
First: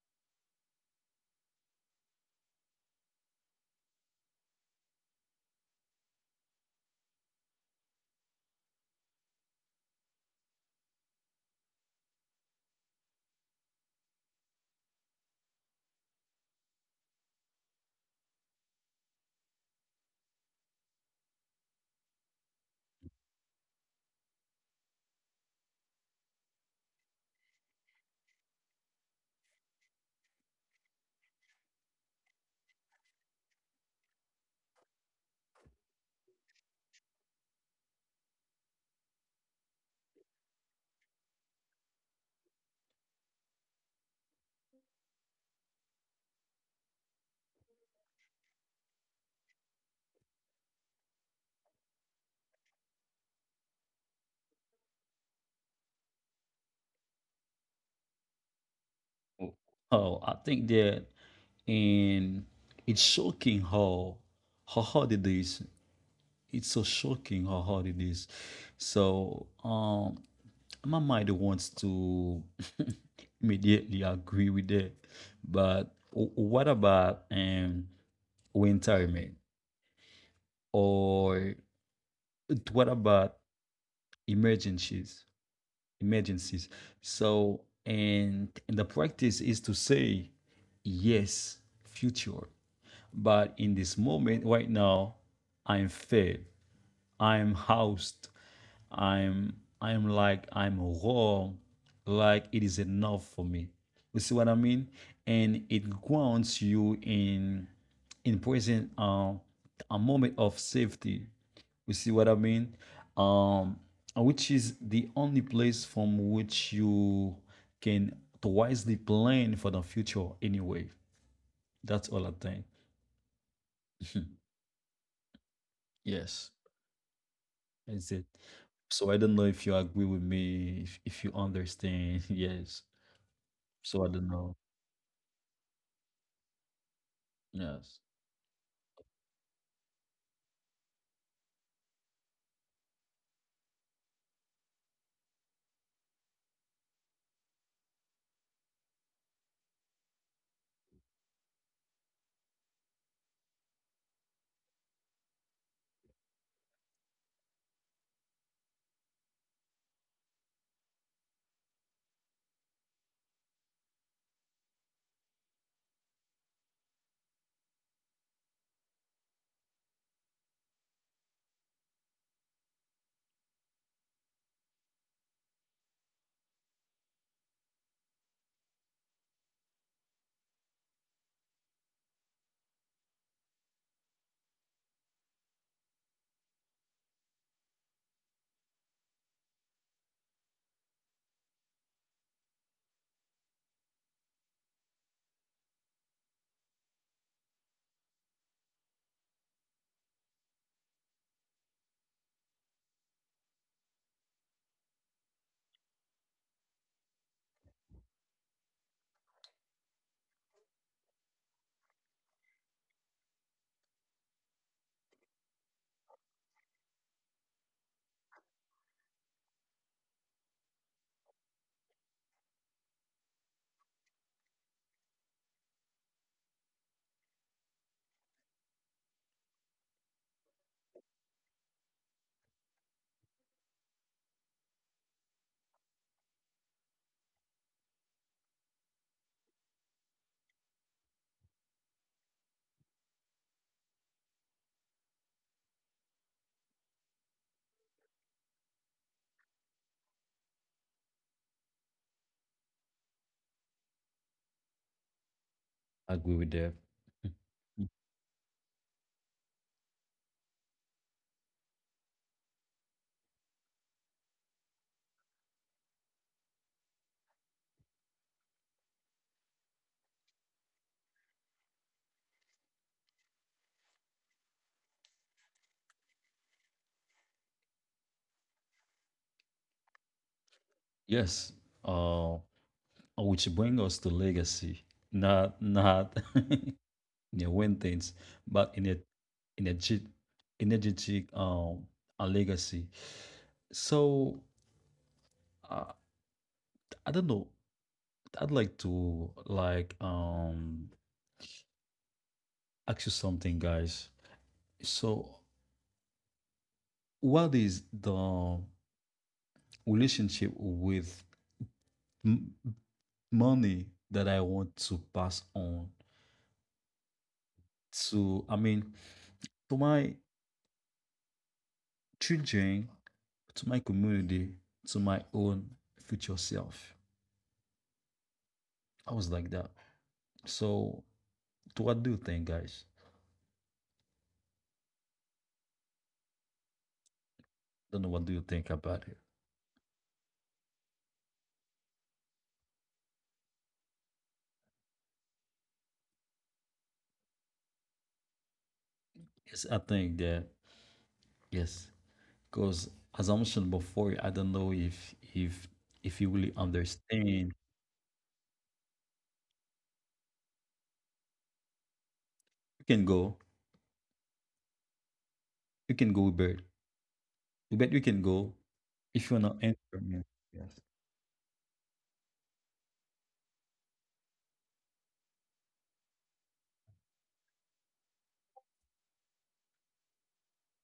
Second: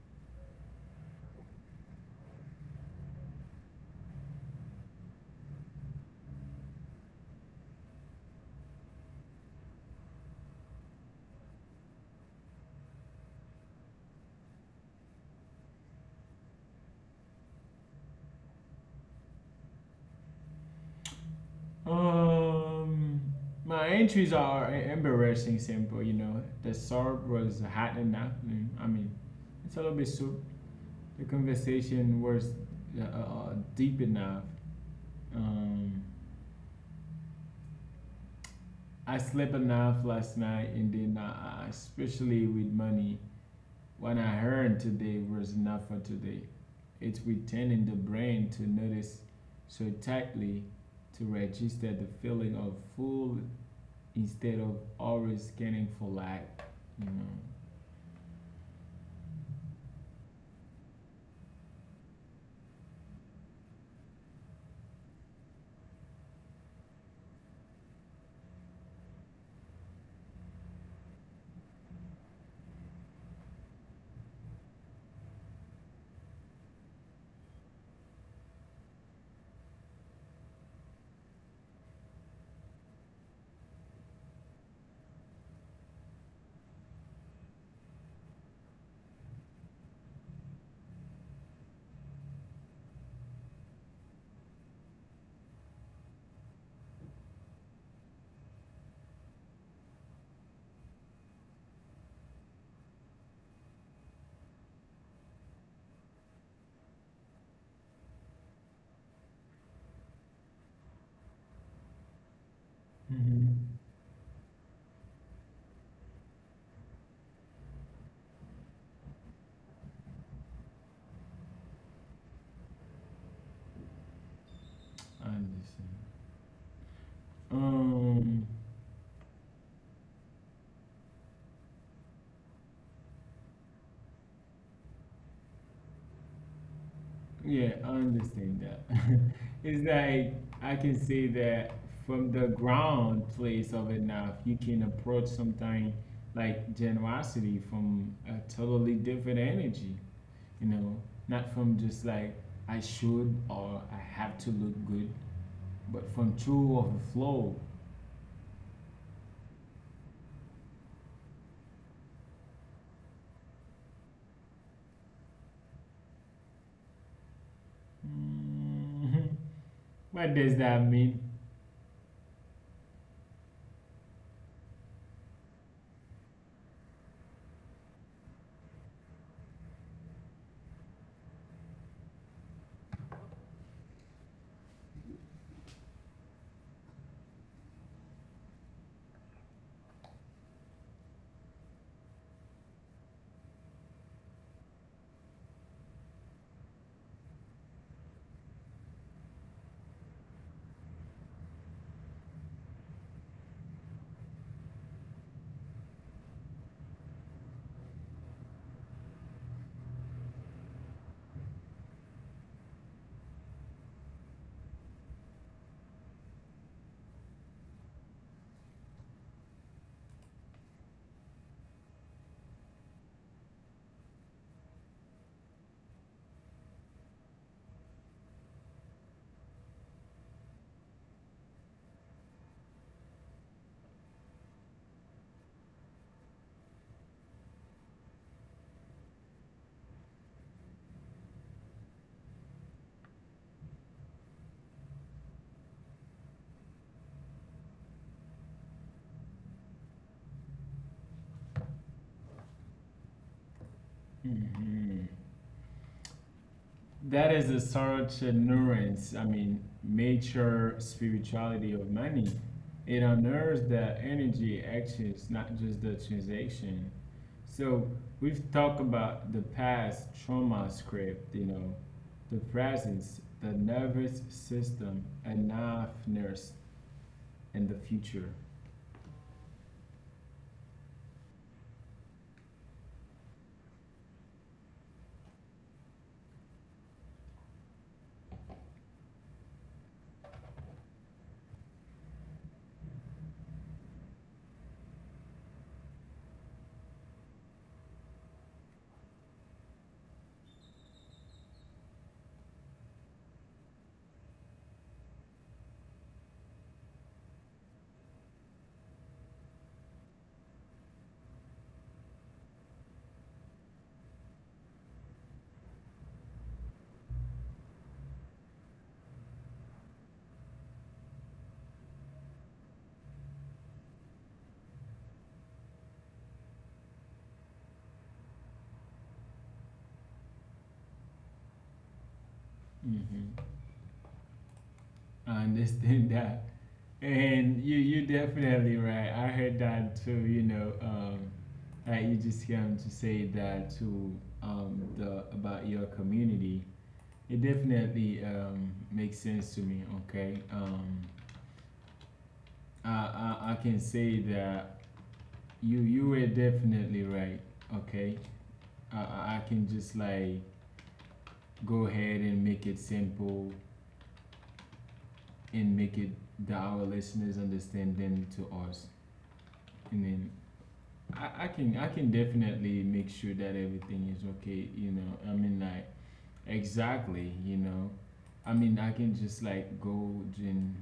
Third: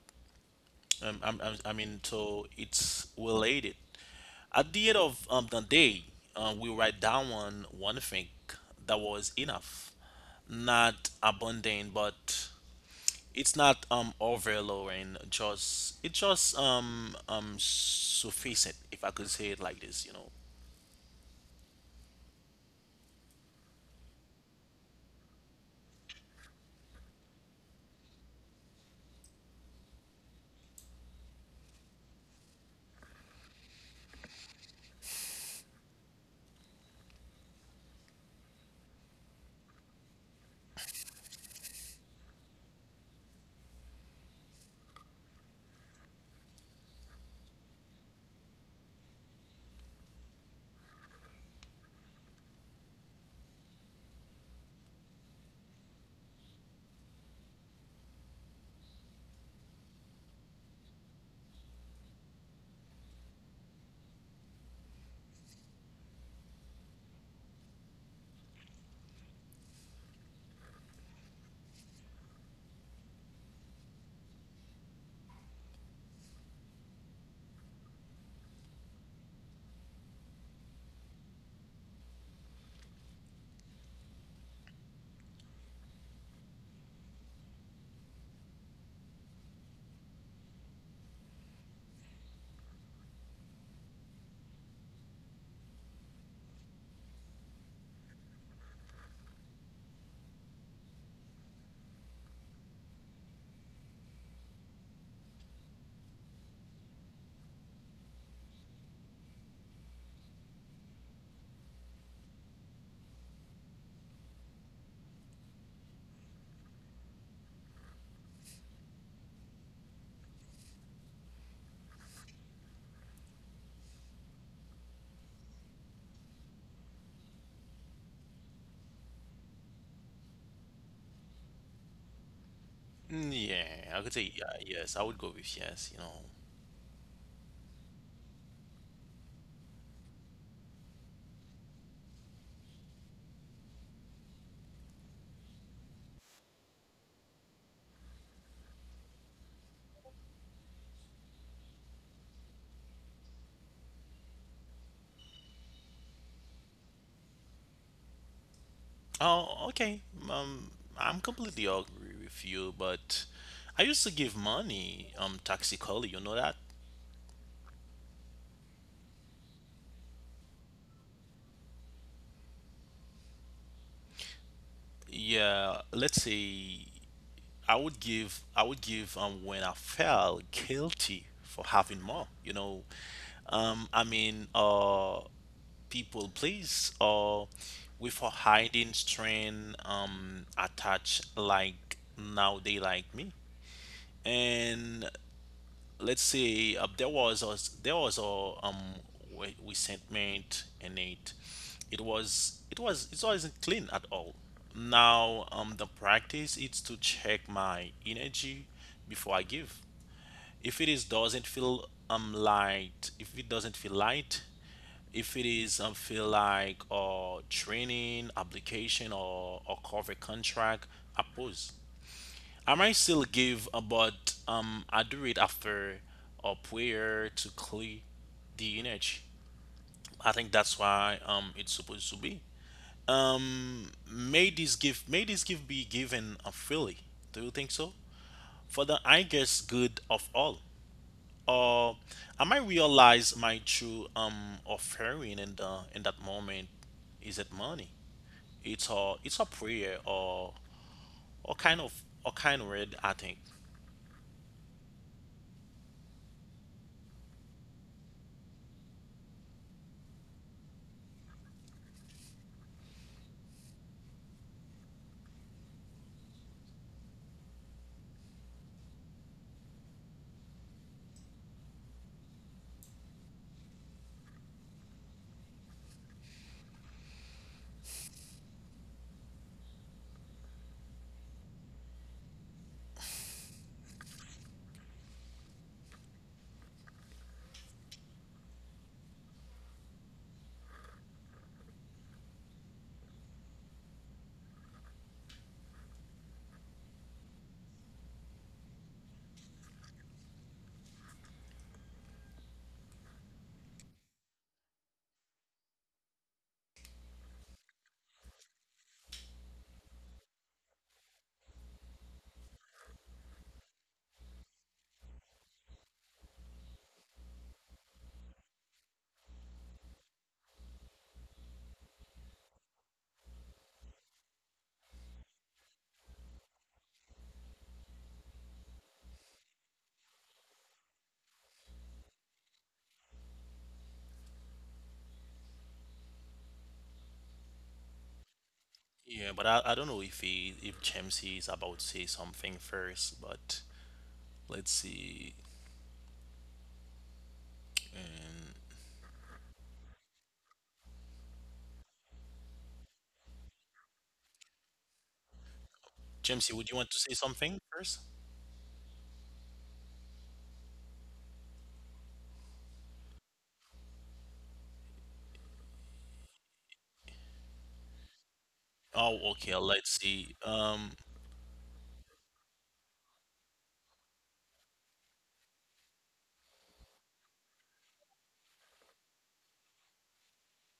S3: I'm, I mean, so it's related. At the end of, the day, we write down one thing that was enough, not abundant, but it's not overlowing. Just it just sufficient, if I could say it like this.
S1: Um, my entries are embarrassing simple. You know, the syrup was hot enough. I mean, it's a little bit soup. The conversation was deep enough. Um, I slept enough last night, and then, especially with money, what I heard today was enough for today. It's returning the brain to notice so tightly, to register the feeling of full instead of always scanning for lack, you know.
S2: oh, I think that, and it's shocking how hard it is. It's so shocking how hard it is. So my mind wants to immediately agree with that. But what about retirement or what about emergencies? Emergencies. So and the practice is to say yes, future. But in this moment right now, I'm fair. I'm housed. I'm I'm like I'm raw, like it is enough for me. You see what I mean? And it grounds you in present a moment of safety. You see what I mean? Um,
S1: Mm-hmm.
S2: which is the only place from which you can wisely plan for the future anyway. That's all I think.
S1: I understand.
S2: Yes. Is it?
S1: Um,
S2: So I don't know if you agree with me, if you understand. Yes.
S3: Mm, yeah,
S2: So
S3: I
S2: I
S3: could
S2: don't
S3: say
S2: know.
S3: yeah, yes. I would go with yes,
S1: yeah, I
S2: Yes.
S1: understand that. It's like I can say that from the ground place of it now, if you can approach something like generosity from a totally different energy, you know, not from just like I should or I have to look good, but from true overflow.
S3: Oh, okay. Um, I'm completely agree with you, but I used to give money taxi collie, you know that?
S1: Mhm. What does that mean?
S3: Yeah, let's say, I would give when I felt guilty for having more, I mean, people please, or with a hiding strain attached, like now they like me. And let's say, there was a we sent mate in it. It was it was it wasn't clean at all. Now, the practice is to check my energy before I give. If it is doesn't feel light, if it doesn't feel light, if it is, feel like or training application or cover contract, I pause. I might still give, about, I do it after a prayer to clear the energy. I think that's why it's supposed to be. May this gift be given, freely. Do you think so? For the, I guess, good of all. Or I might realize my true offering in the in that moment. Is it money? It's a prayer, or kind of, or kind word, I think.
S1: Mhm.
S2: I agree with that.
S1: That is a such a nuance. I mean, mature spirituality of money. It honors the energy actions, not just the transaction. So we've talked about the past trauma script, you know, the presence, the nervous system, enoughness, and the future.
S2: Yes. Uh, which bring us to legacy, not not you know, win things, but in a energetic, energetic a legacy. So uh, I don't know. I'd like to like ask you something, guys. So what is the relationship with m- money that I want to pass on to, I mean, to my children, to my community, to my own future self. I was like that. So, what do you think, guys?
S1: Hmm. I understand that. And you
S2: Don't know
S1: you
S2: what do you think
S1: definitely
S2: about it.
S1: right.
S3: Yeah,
S1: I
S3: but I,
S1: heard
S3: I don't know
S1: that
S3: if
S1: too. You
S3: he if
S1: know,
S3: Jamesy is about to say
S1: that you
S3: something
S1: just came to
S3: first,
S1: say
S3: but
S1: that to,
S3: let's see.
S1: the about your community. It definitely,
S3: Um,
S1: makes
S2: Yes, I
S1: sense to me.
S2: think that
S1: Okay,
S2: yes, because
S1: I,
S2: as I mentioned
S1: I can
S2: before, I
S1: say
S2: don't know
S1: that
S2: if
S1: you
S2: you
S1: you
S2: really
S3: Jamesy,
S1: were
S3: would you want to say
S1: definitely
S2: understand.
S3: something
S1: right.
S3: first?
S1: Okay, I can just like go ahead and
S2: You can
S1: make it
S2: go.
S1: simple
S2: You can
S1: and
S2: go,
S1: make it
S2: Bert.
S1: that our listeners
S2: But you can
S1: understand
S2: go
S1: them to
S3: Oh,
S2: if
S1: us,
S2: you wanna
S3: okay. Let's
S2: answer me.
S3: see.
S1: and then
S2: Yes.
S1: I can definitely make sure that everything is okay, you know. I mean like exactly, you know. I mean I can just like go and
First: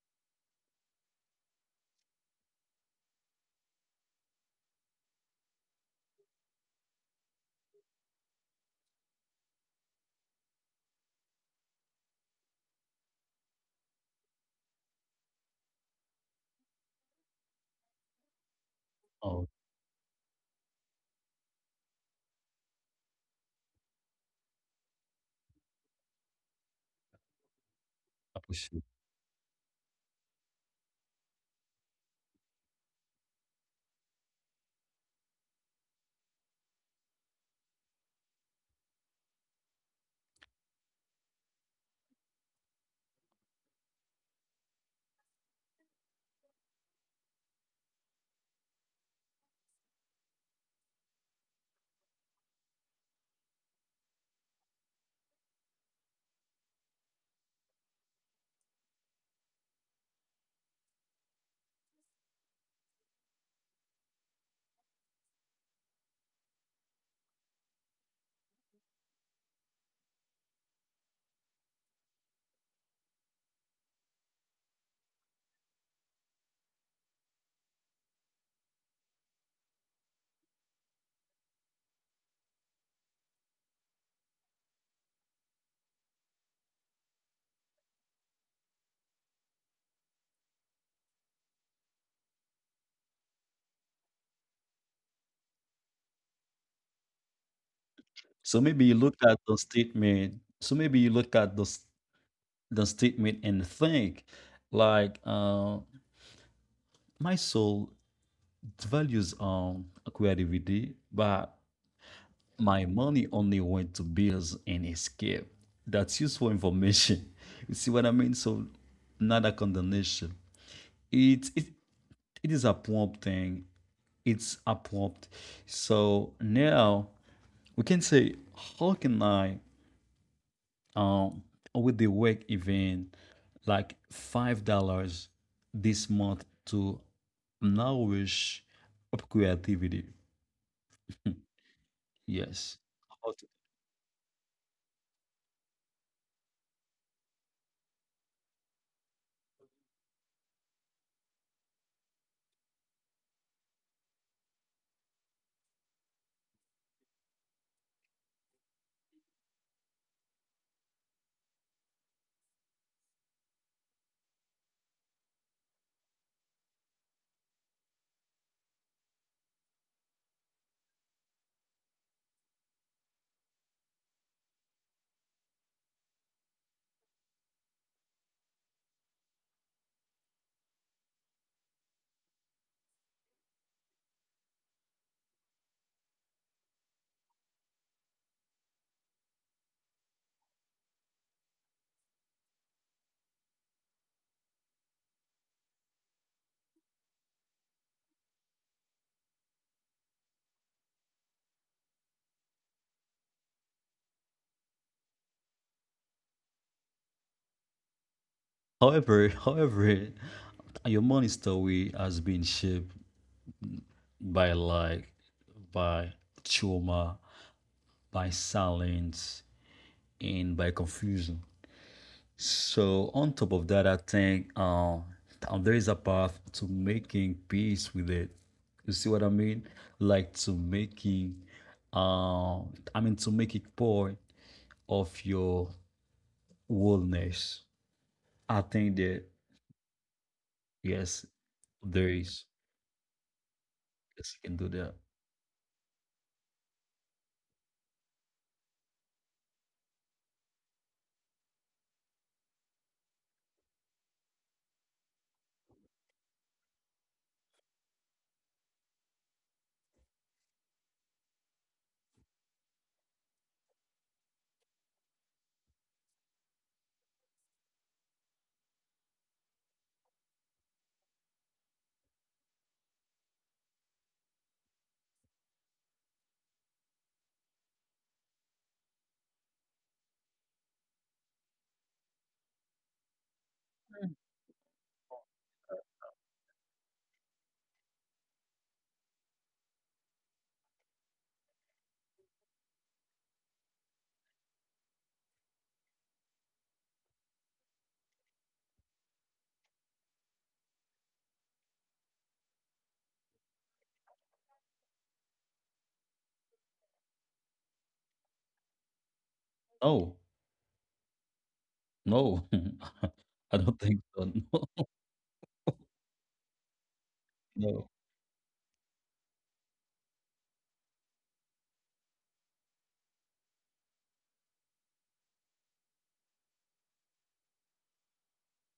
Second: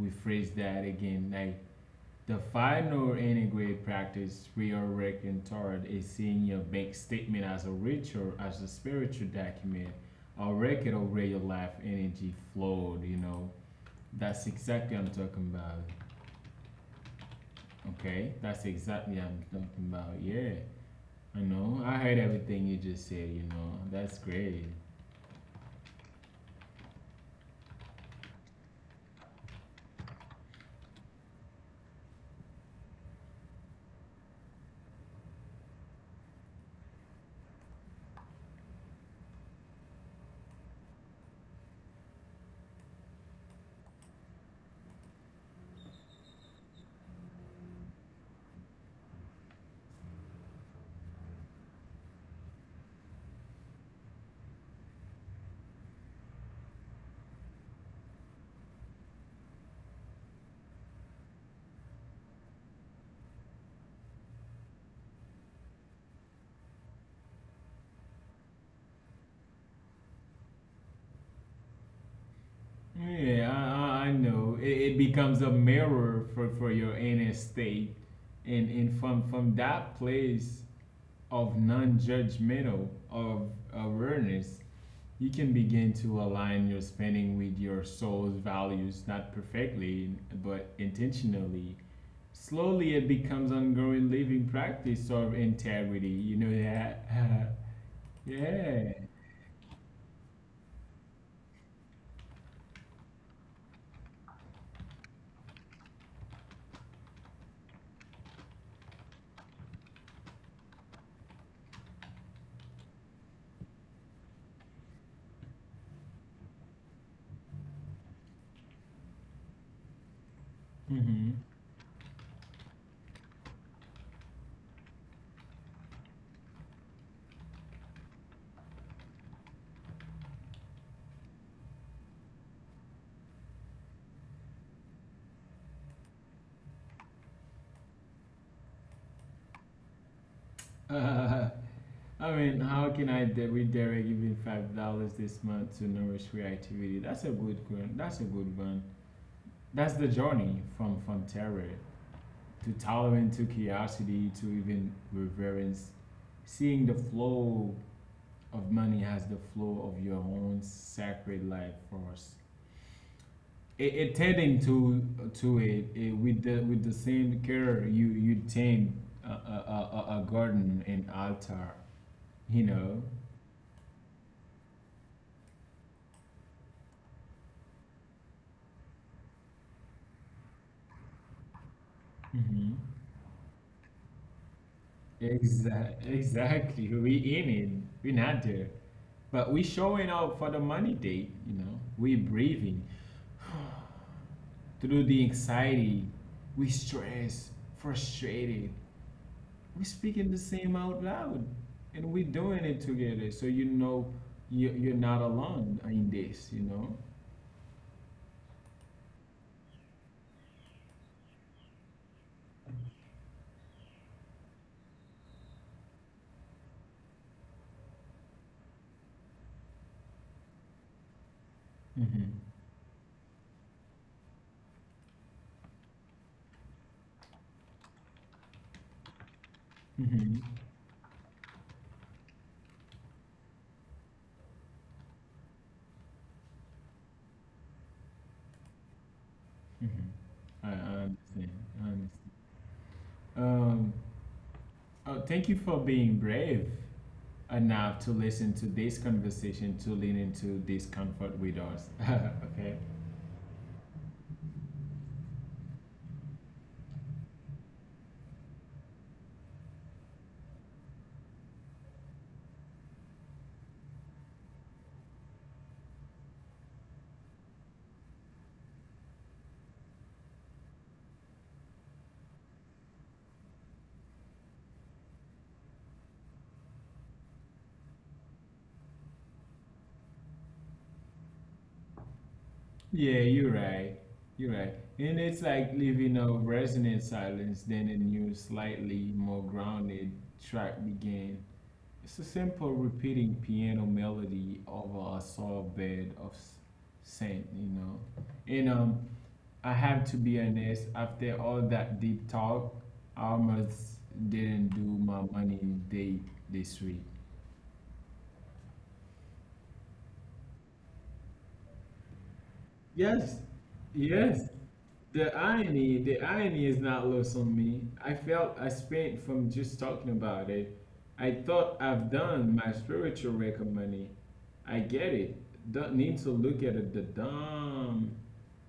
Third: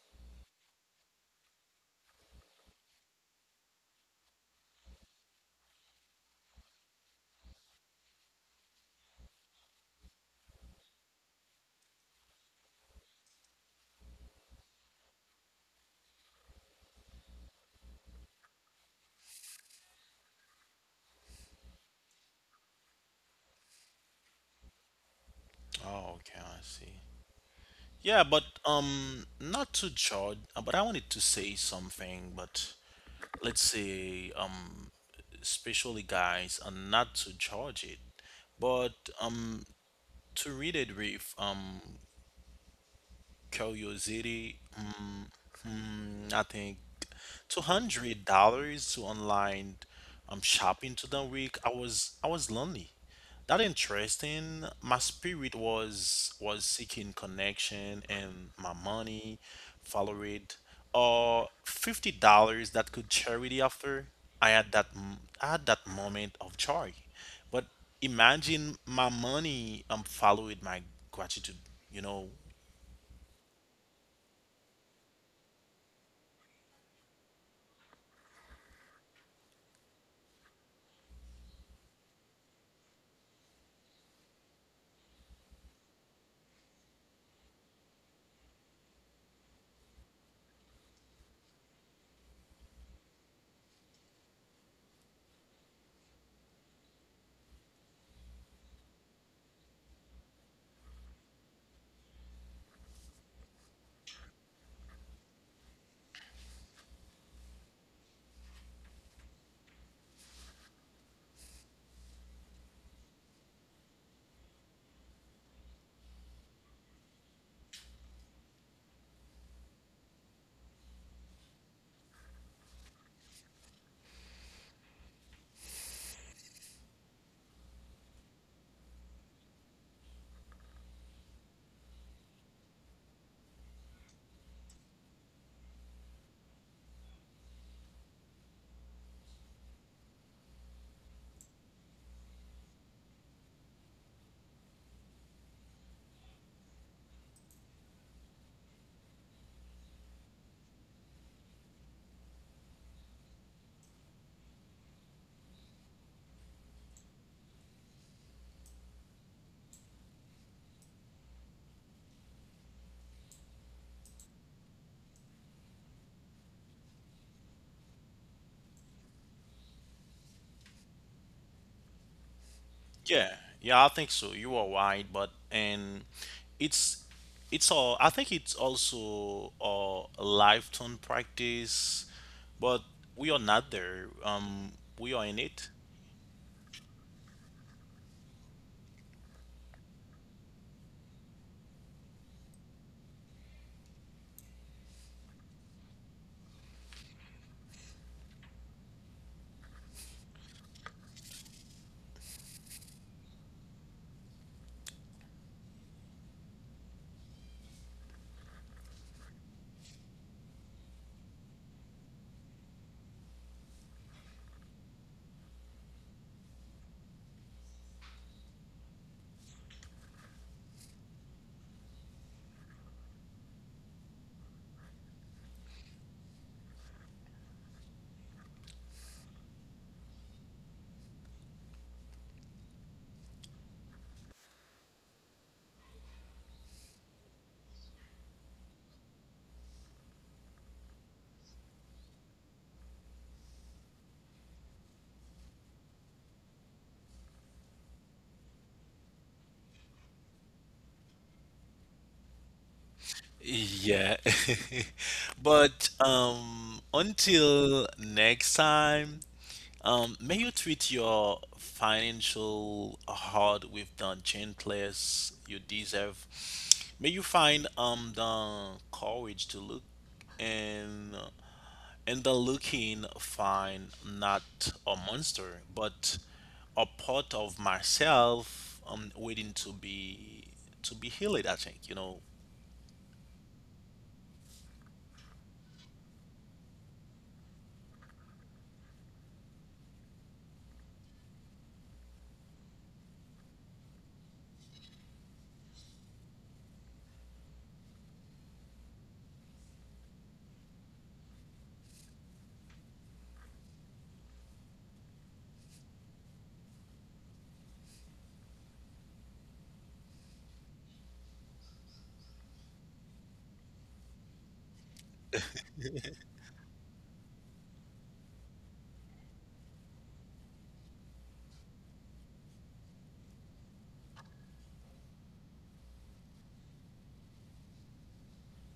S1: rephrase that again. Like the final integrate practice we are working toward is seeing your bank statement as a ritual, as a spiritual document, a record of where your life energy flowed, you know. That's exactly I'm talking about. Okay? That's exactly I'm
S2: Oh,
S1: talking about, yeah. I know. I heard everything you just said, you know. That's great.
S3: Oh, okay. I see. Yeah, but
S2: appreciate.
S3: not to judge, but I wanted to say something. But let's say, especially guys, and not to judge it, but um, to read it with curiosity. I think $200 to online shopping to the week. I was lonely. That interesting. My spirit was seeking connection, and my money followed it. Or $50 that could charity after. I had that moment of joy, but imagine my money followed my gratitude. You know,
S1: Yeah, I know. It becomes a mirror for your inner state. And, from that place of non judgmental, of awareness, you can begin to align your spending with your soul's values, not perfectly, but intentionally. Slowly, it becomes ongoing living practice of integrity. You know that?
S2: So maybe
S1: Yeah.
S2: you look at the statement. So maybe you look at the the statement and think, like, my soul values creativity, but my money only went to bills and escape. That's useful information. You see what I mean? So not a condemnation.
S1: Hmm.
S2: It it it is a prompt thing. It's a prompt. So now we can say, how can I? Um, with the work event like $5 this month to nourish up creativity.
S1: Uh, I mean,
S2: Yes.
S1: how can I redirect even $5 this month to nourish creativity? That's a good one. That's a good one. That's the journey from terror to tolerance to curiosity to even reverence. Seeing the flow of money as the flow of your own sacred life force. It tending to it with the same care you tend a garden and altar. You know.
S3: Yeah, yeah, I think so. You are right, but and it's it's all. I think it's also a lifetime practice,
S1: Hmm.
S3: but we are not there. We are in it.
S1: Exactly. Exactly. We in it. We not there. But we showing up for the money date, you know. We breathing through the anxiety. We stress, frustrated. We speaking the same out loud. And we doing it together. So you know, you're not alone in this, you know?
S2: However, however, your money story has been shaped by like by trauma, by silence, and by confusion.
S1: Mm-hmm.
S2: So on top of that, I think there is a path to making peace with it. You see what I mean? Like
S1: Mm-hmm.
S2: to making, I mean to make it part of your wellness. I think that
S1: Mm-hmm. I
S2: yes,
S1: understand. I
S2: there
S1: understand.
S2: is.
S1: Um,
S2: Yes, you can do that.
S1: oh, thank you for being brave enough to listen to this conversation, to lean into discomfort with us. Okay.
S3: Yeah. But until next time, may you treat your financial hard with the gentleness you deserve. May you find the courage to look, and and the looking find, not a monster, but a part of myself waiting to be healed, I think.
S1: Yeah, you're right. You're right. And it's like living a resonant silence, then a new, slightly more grounded track began. It's a simple repeating piano melody over a soft bed of sand, And I have to be honest, after all that deep talk, I almost didn't do my money date this week.
S2: No, no,
S1: Yes,
S2: I don't think so.
S1: yes. The irony is not lost on me.
S2: No,
S1: I felt I spent from just talking about it. I thought I've done my spiritual record money. I get it. Don't need to look at it, the dumb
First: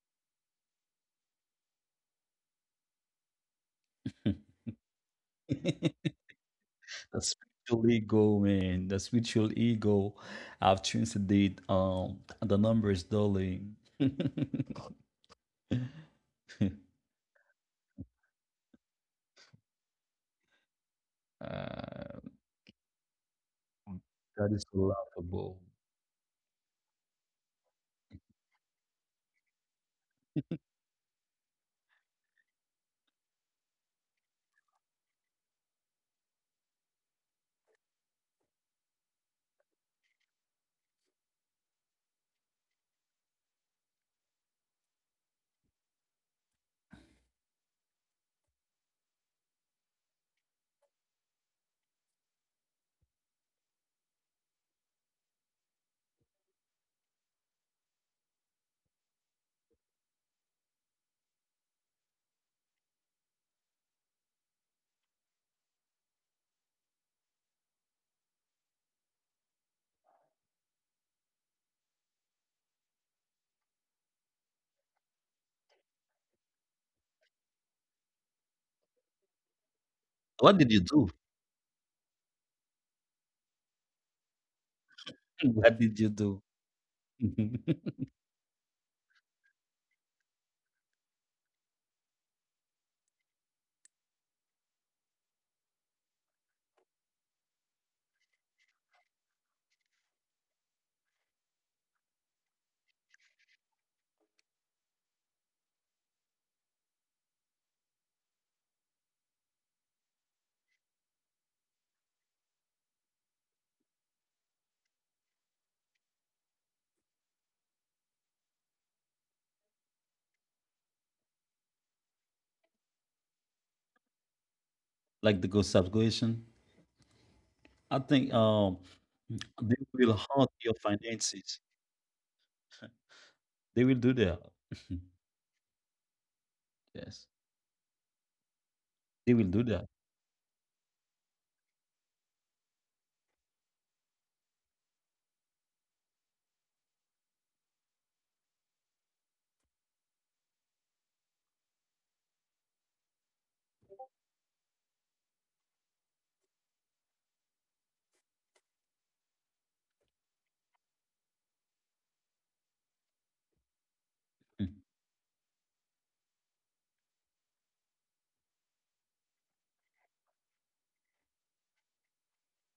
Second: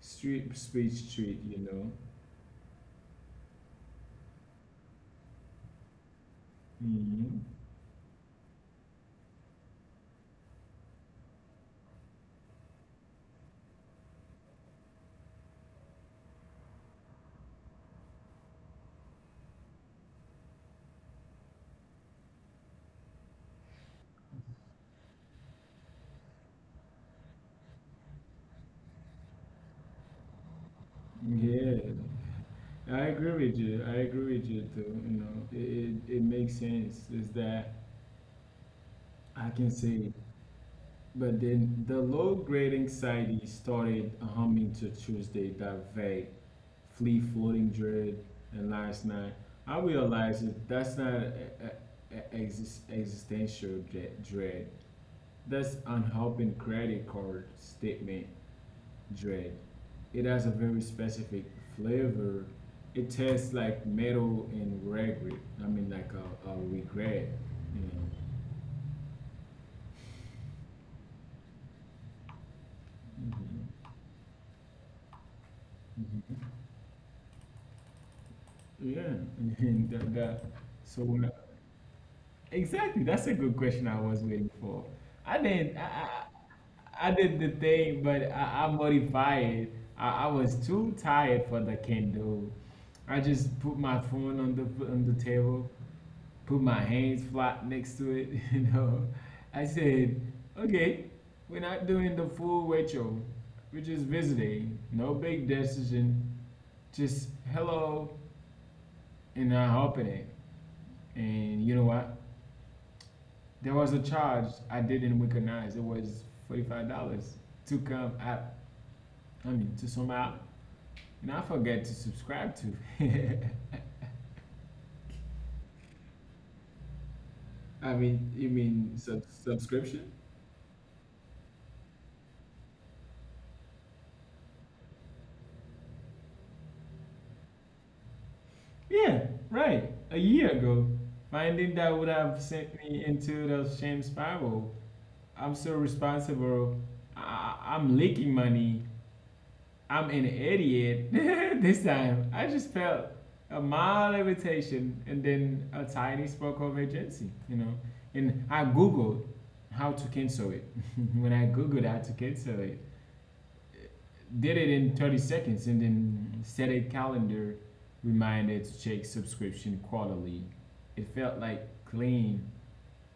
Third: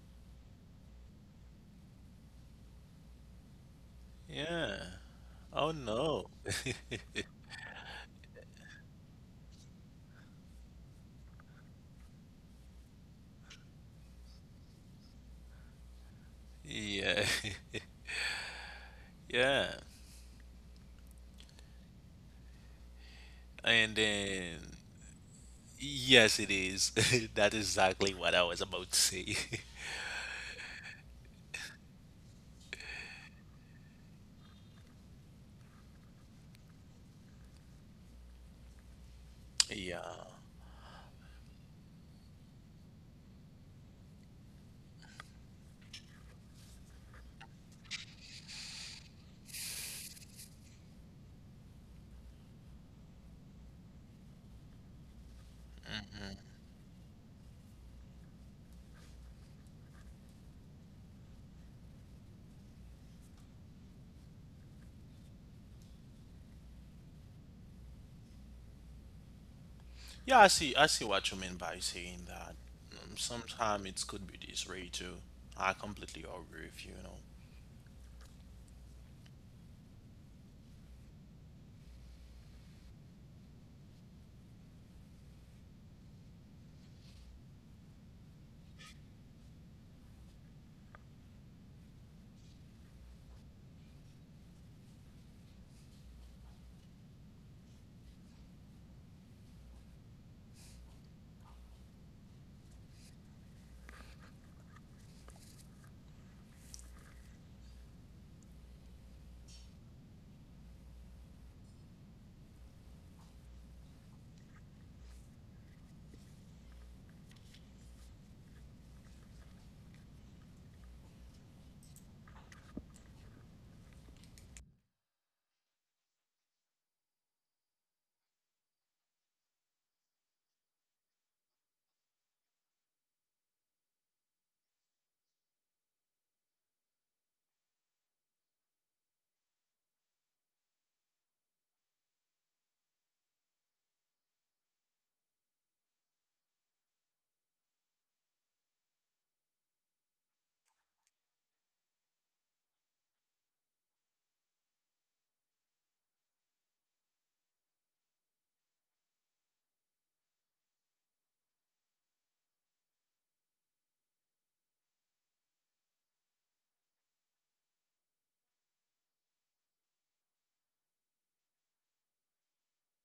S1: street speech treat,
S3: Yeah. Oh
S2: no.
S3: no.
S2: The
S1: Hmm.
S2: spiritual ego, man. The spiritual ego. I've changed the the numbers daily.
S3: Yeah. Yeah.
S2: Uh,
S3: And
S2: that
S3: then,
S2: is laughable.
S3: yes, it is. That is exactly what I was about to say.
S1: Yeah, I agree with you. I agree with you too. It makes sense. Is that I can say.
S3: Yeah.
S1: But then the low grade anxiety started humming to Tuesday, that vague, flea floating dread, and last night I realized that that's not a, a exis- existential dread. That's unhelping
S3: Hmm.
S1: credit card statement dread. It has a very specific flavor. It tastes like metal and regret. I mean, like a regret, you know.
S3: Yeah, I see what you mean by saying that.
S1: Mhm.
S3: Sometimes it could be this way too. I completely agree with you, you know.
S1: Yeah, and that
S2: What
S1: so
S2: did you
S1: when I,
S2: do?
S1: exactly. That's a good question I was waiting for. I did
S2: What
S1: I,
S2: did you do?
S1: I did the thing, but I'm modified. I was too tired for the Kindle. I just put my phone on the table, put my hands flat next to it, I said, okay, we're not doing the full ritual. We're just visiting. No big decision. Just hello, and I'm hopping it. And you know what? There was a charge I didn't recognize. It was $45 to come app. I mean, to some app, and I forget to subscribe to.
S2: Like the good subscription?
S1: I mean, you
S2: I
S1: mean
S2: think
S1: subscription?
S2: they will hurt your finances. They will do that. Yes,
S1: Yeah, right.
S2: they
S1: A
S2: will do
S1: year
S2: that.
S1: ago, finding that would have sent me into the shame spiral. I'm so responsible. I- I'm leaking money. I'm an idiot. this time, I just felt a mild irritation, and then a tiny spark of agency, And I Googled how to cancel it. when I Googled how to cancel it, did it in 30 seconds, and then set a calendar reminder to check subscription quarterly. It felt like clean,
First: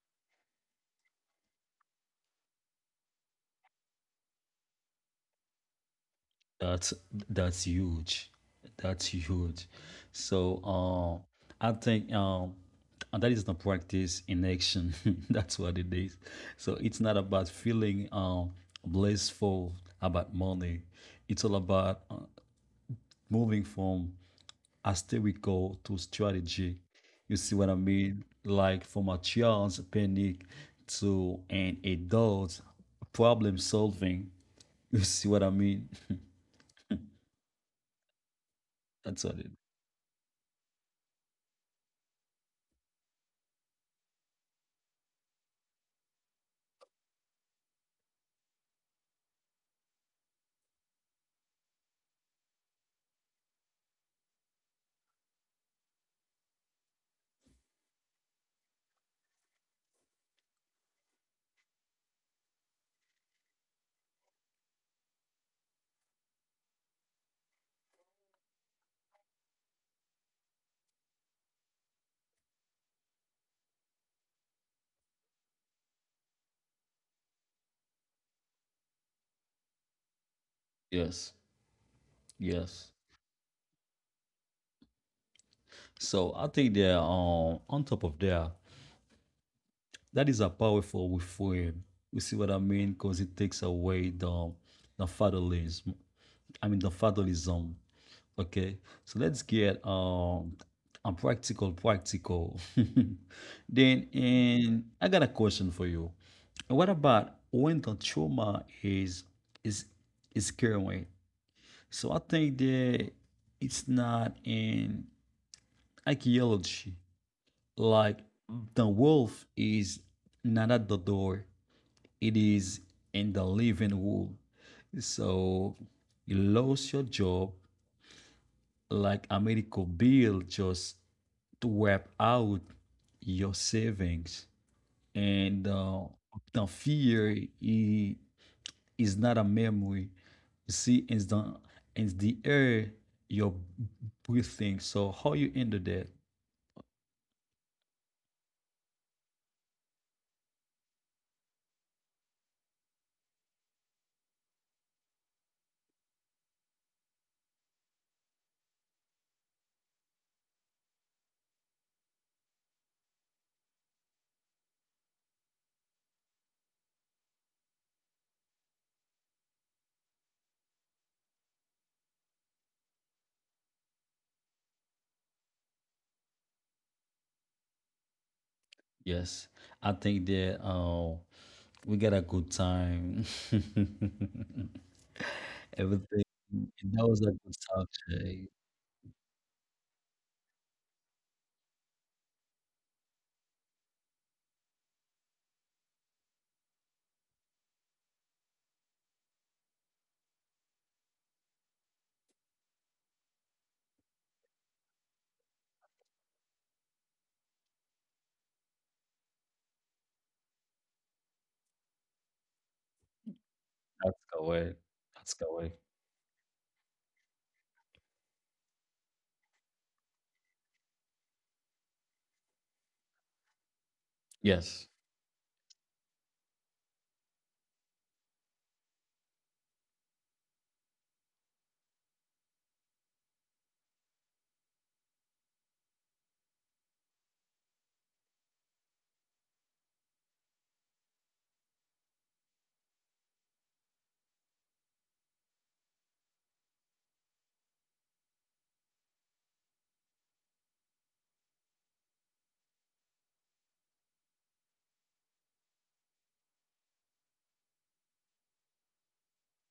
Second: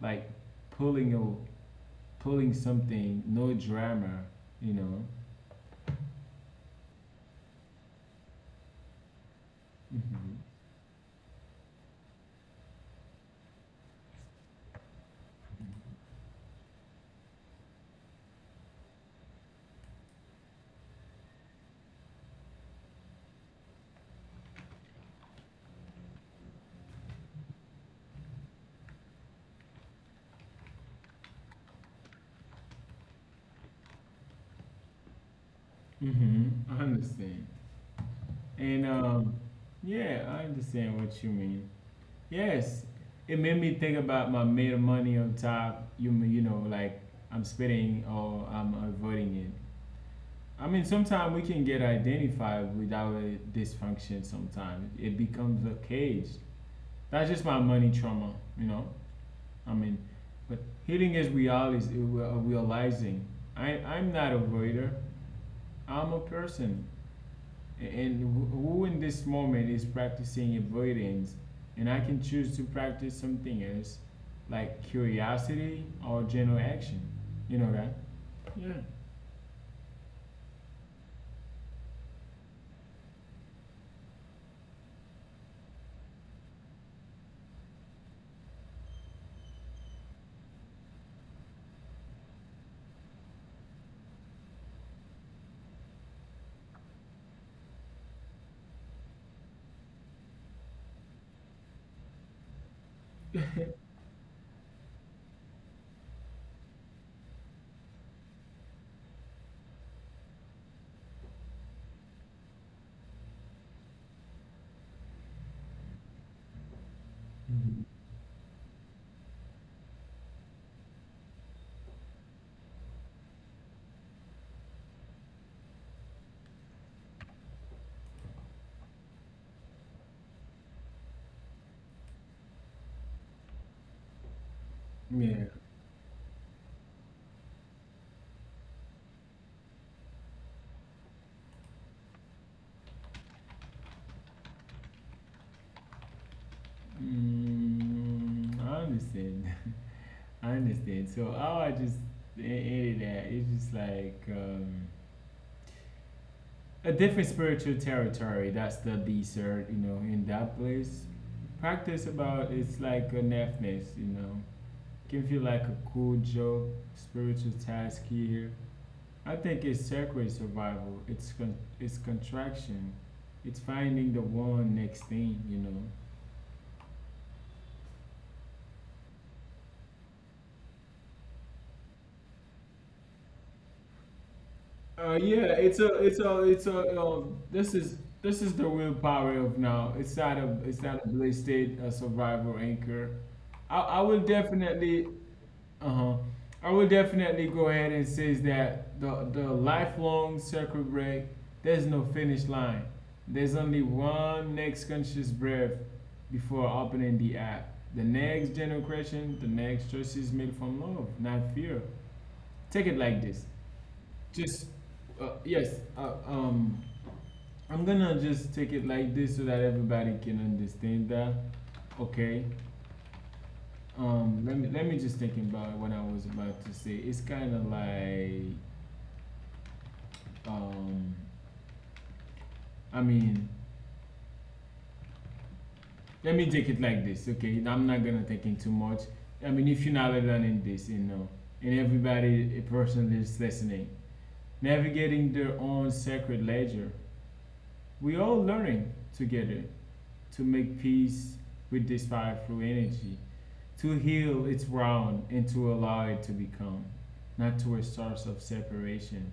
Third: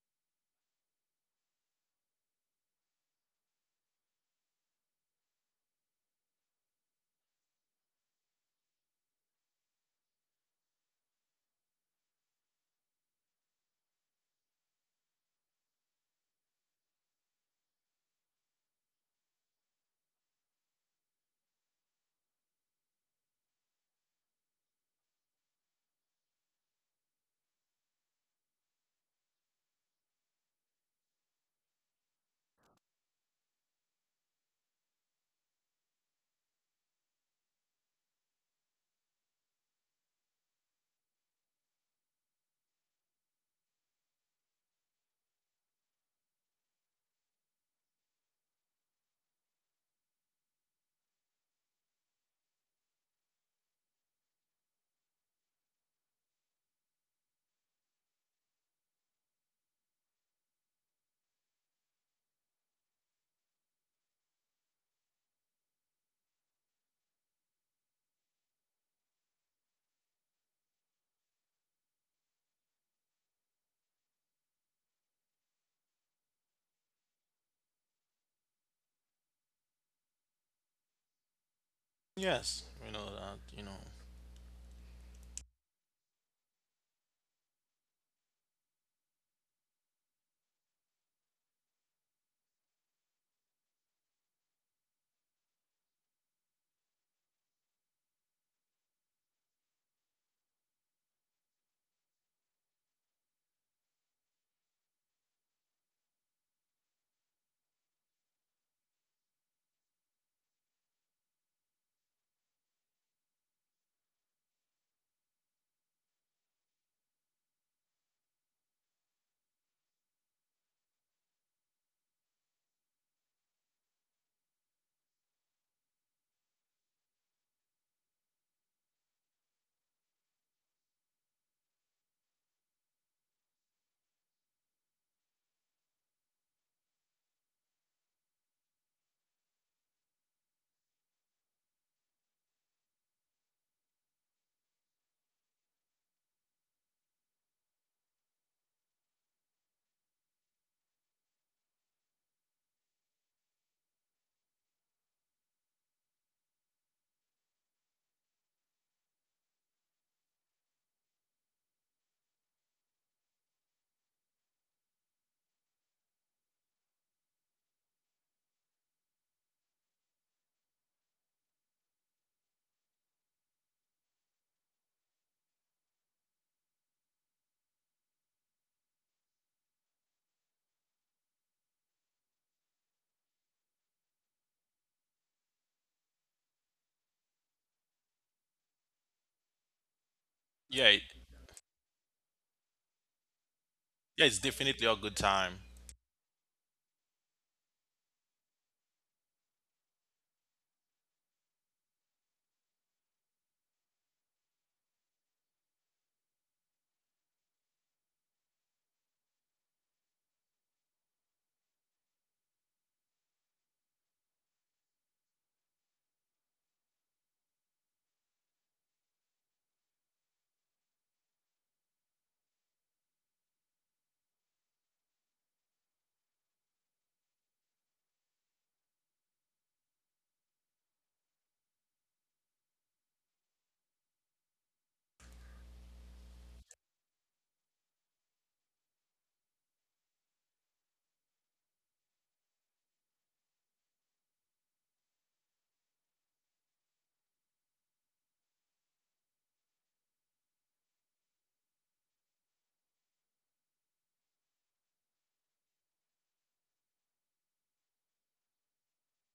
S1: like pulling a, pulling something, no drama, you know.
S2: That's huge. That's huge.
S1: Hmm.
S2: So I think and that is the practice in action. That's what it is. So it's not about feeling blissful about money. It's all about moving from hysterical to strategy. You see what I mean? Like from a child's panic to an adult problem solving. You see what I mean?
S1: Hmm. I understand. And
S2: That's what it.
S1: yeah, I understand what you mean. Yes, it made me think about my made of money on top. You mean, like I'm spitting, or I'm avoiding it. I mean, sometimes we can get identified with our dysfunction. Sometimes it becomes a cage. That's just my money trauma, you know. I mean, but healing is is realizing I 'm not a voider. I'm a person. And who in this moment is practicing avoidance? And I can choose to practice something else, like curiosity or general action. You know that? Yeah.
S2: Yes. Yes.
S3: Yes, you know that,
S2: So I think they're on top of there. That is a powerful refrain. You see what I mean? Because it takes away the fatherlism. I mean the fatherlism. Okay. So let's get a practical practical. Then and I got a question for you. What about when the trauma is is current? So I think that it's not an archaeology.
S1: Mm-hmm.
S2: Like the wolf is not at the door, it is in the living room. So you lost your job like a medical bill just to wipe out your savings. And
S1: Yeah.
S2: the fear is not a memory. You see, it's the air you're breathing. So how you ended that?
S1: Mm, I understand. I understand. So how I just ended that, it's just like a different spiritual territory. That's the desert, in that place. Practice about it's like a nephness, Give you like a cool joke, spiritual task here. I think it's sacred survival. It's it's contraction. It's finding the one next thing,
S2: Yes, I think that we got a good time.
S1: Yeah, it's
S2: Everything
S1: a, it's a, it's
S2: that was a
S1: a.
S2: good subject.
S1: This is the real power of now. It's
S3: Yeah,
S1: not a blasted a survival anchor. I will
S3: yeah, it's definitely a
S1: definitely,
S3: good time.
S1: uh huh. I will definitely go ahead and say that the lifelong circuit break. There's no finish line. There's only one next conscious breath before opening the app. The next generation, the next choice is made from love, not fear. Take it like this.
S2: That's correct.
S1: Just
S2: That's correct.
S1: yes, I'm gonna just take it like this so that everybody can understand that. Okay.
S2: Yes.
S1: Let me just think about what I was about to say. It's kind of like, um, I mean, let me take it like this. Okay, I'm not gonna take in too much. I mean, if you're not learning this, and everybody, a person is listening, navigating their own sacred ledger. We all learning together, to make peace with this fire through energy, to heal its wound and to allow it to become, not to a source of separation,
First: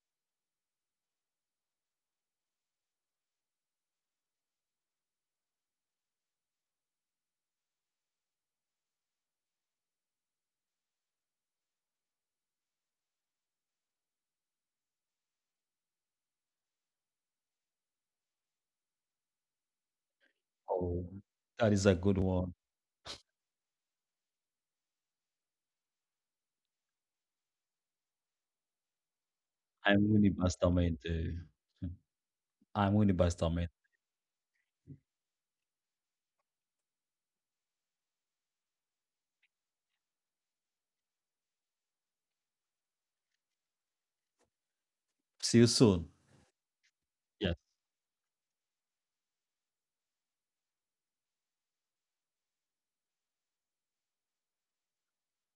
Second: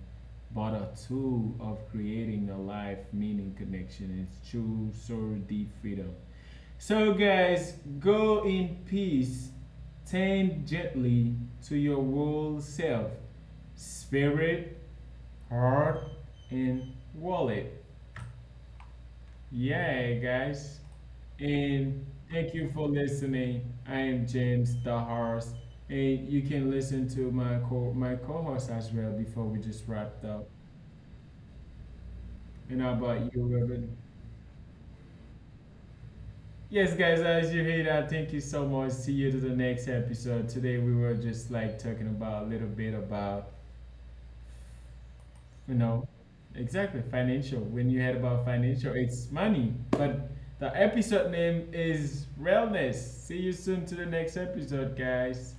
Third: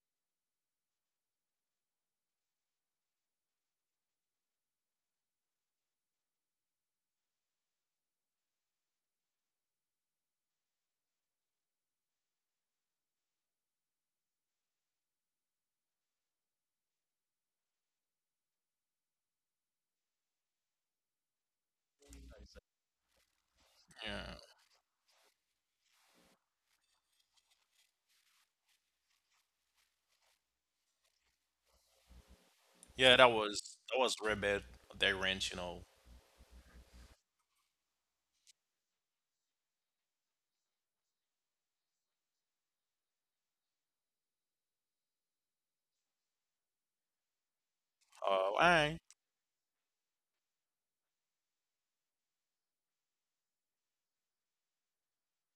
S1: but a tool of creating a life meaning connection, its true soul deep freedom. So guys, go in peace, tend gently to your whole self, spirit, heart, and wallet. Yeah, guys.
S2: Oh, that is a
S1: And
S2: good
S1: thank
S2: one.
S1: you for listening. I am
S3: Yeah.
S1: James the horse, and you can listen to my co my co-host as well before we just
S2: I'm
S1: wrapped
S2: Winnie
S1: up.
S2: Bastamente.
S1: And how
S2: I'm Winnie
S3: Yeah,
S1: about
S3: that
S1: you,
S3: was
S2: Bastamente.
S1: Robin?
S3: that was Rebel They Ranch,
S1: Yes, guys. As you hear that, thank you so much. See you to the next episode. Today we were just like talking about a little bit about
S2: See you
S1: you know
S2: soon.
S1: exactly
S2: Yes.
S1: financial. When you heard
S3: Uh,
S1: about
S3: all
S1: financial,
S3: right.
S1: it's money, but the episode name is realness. See you soon to the next episode, guys.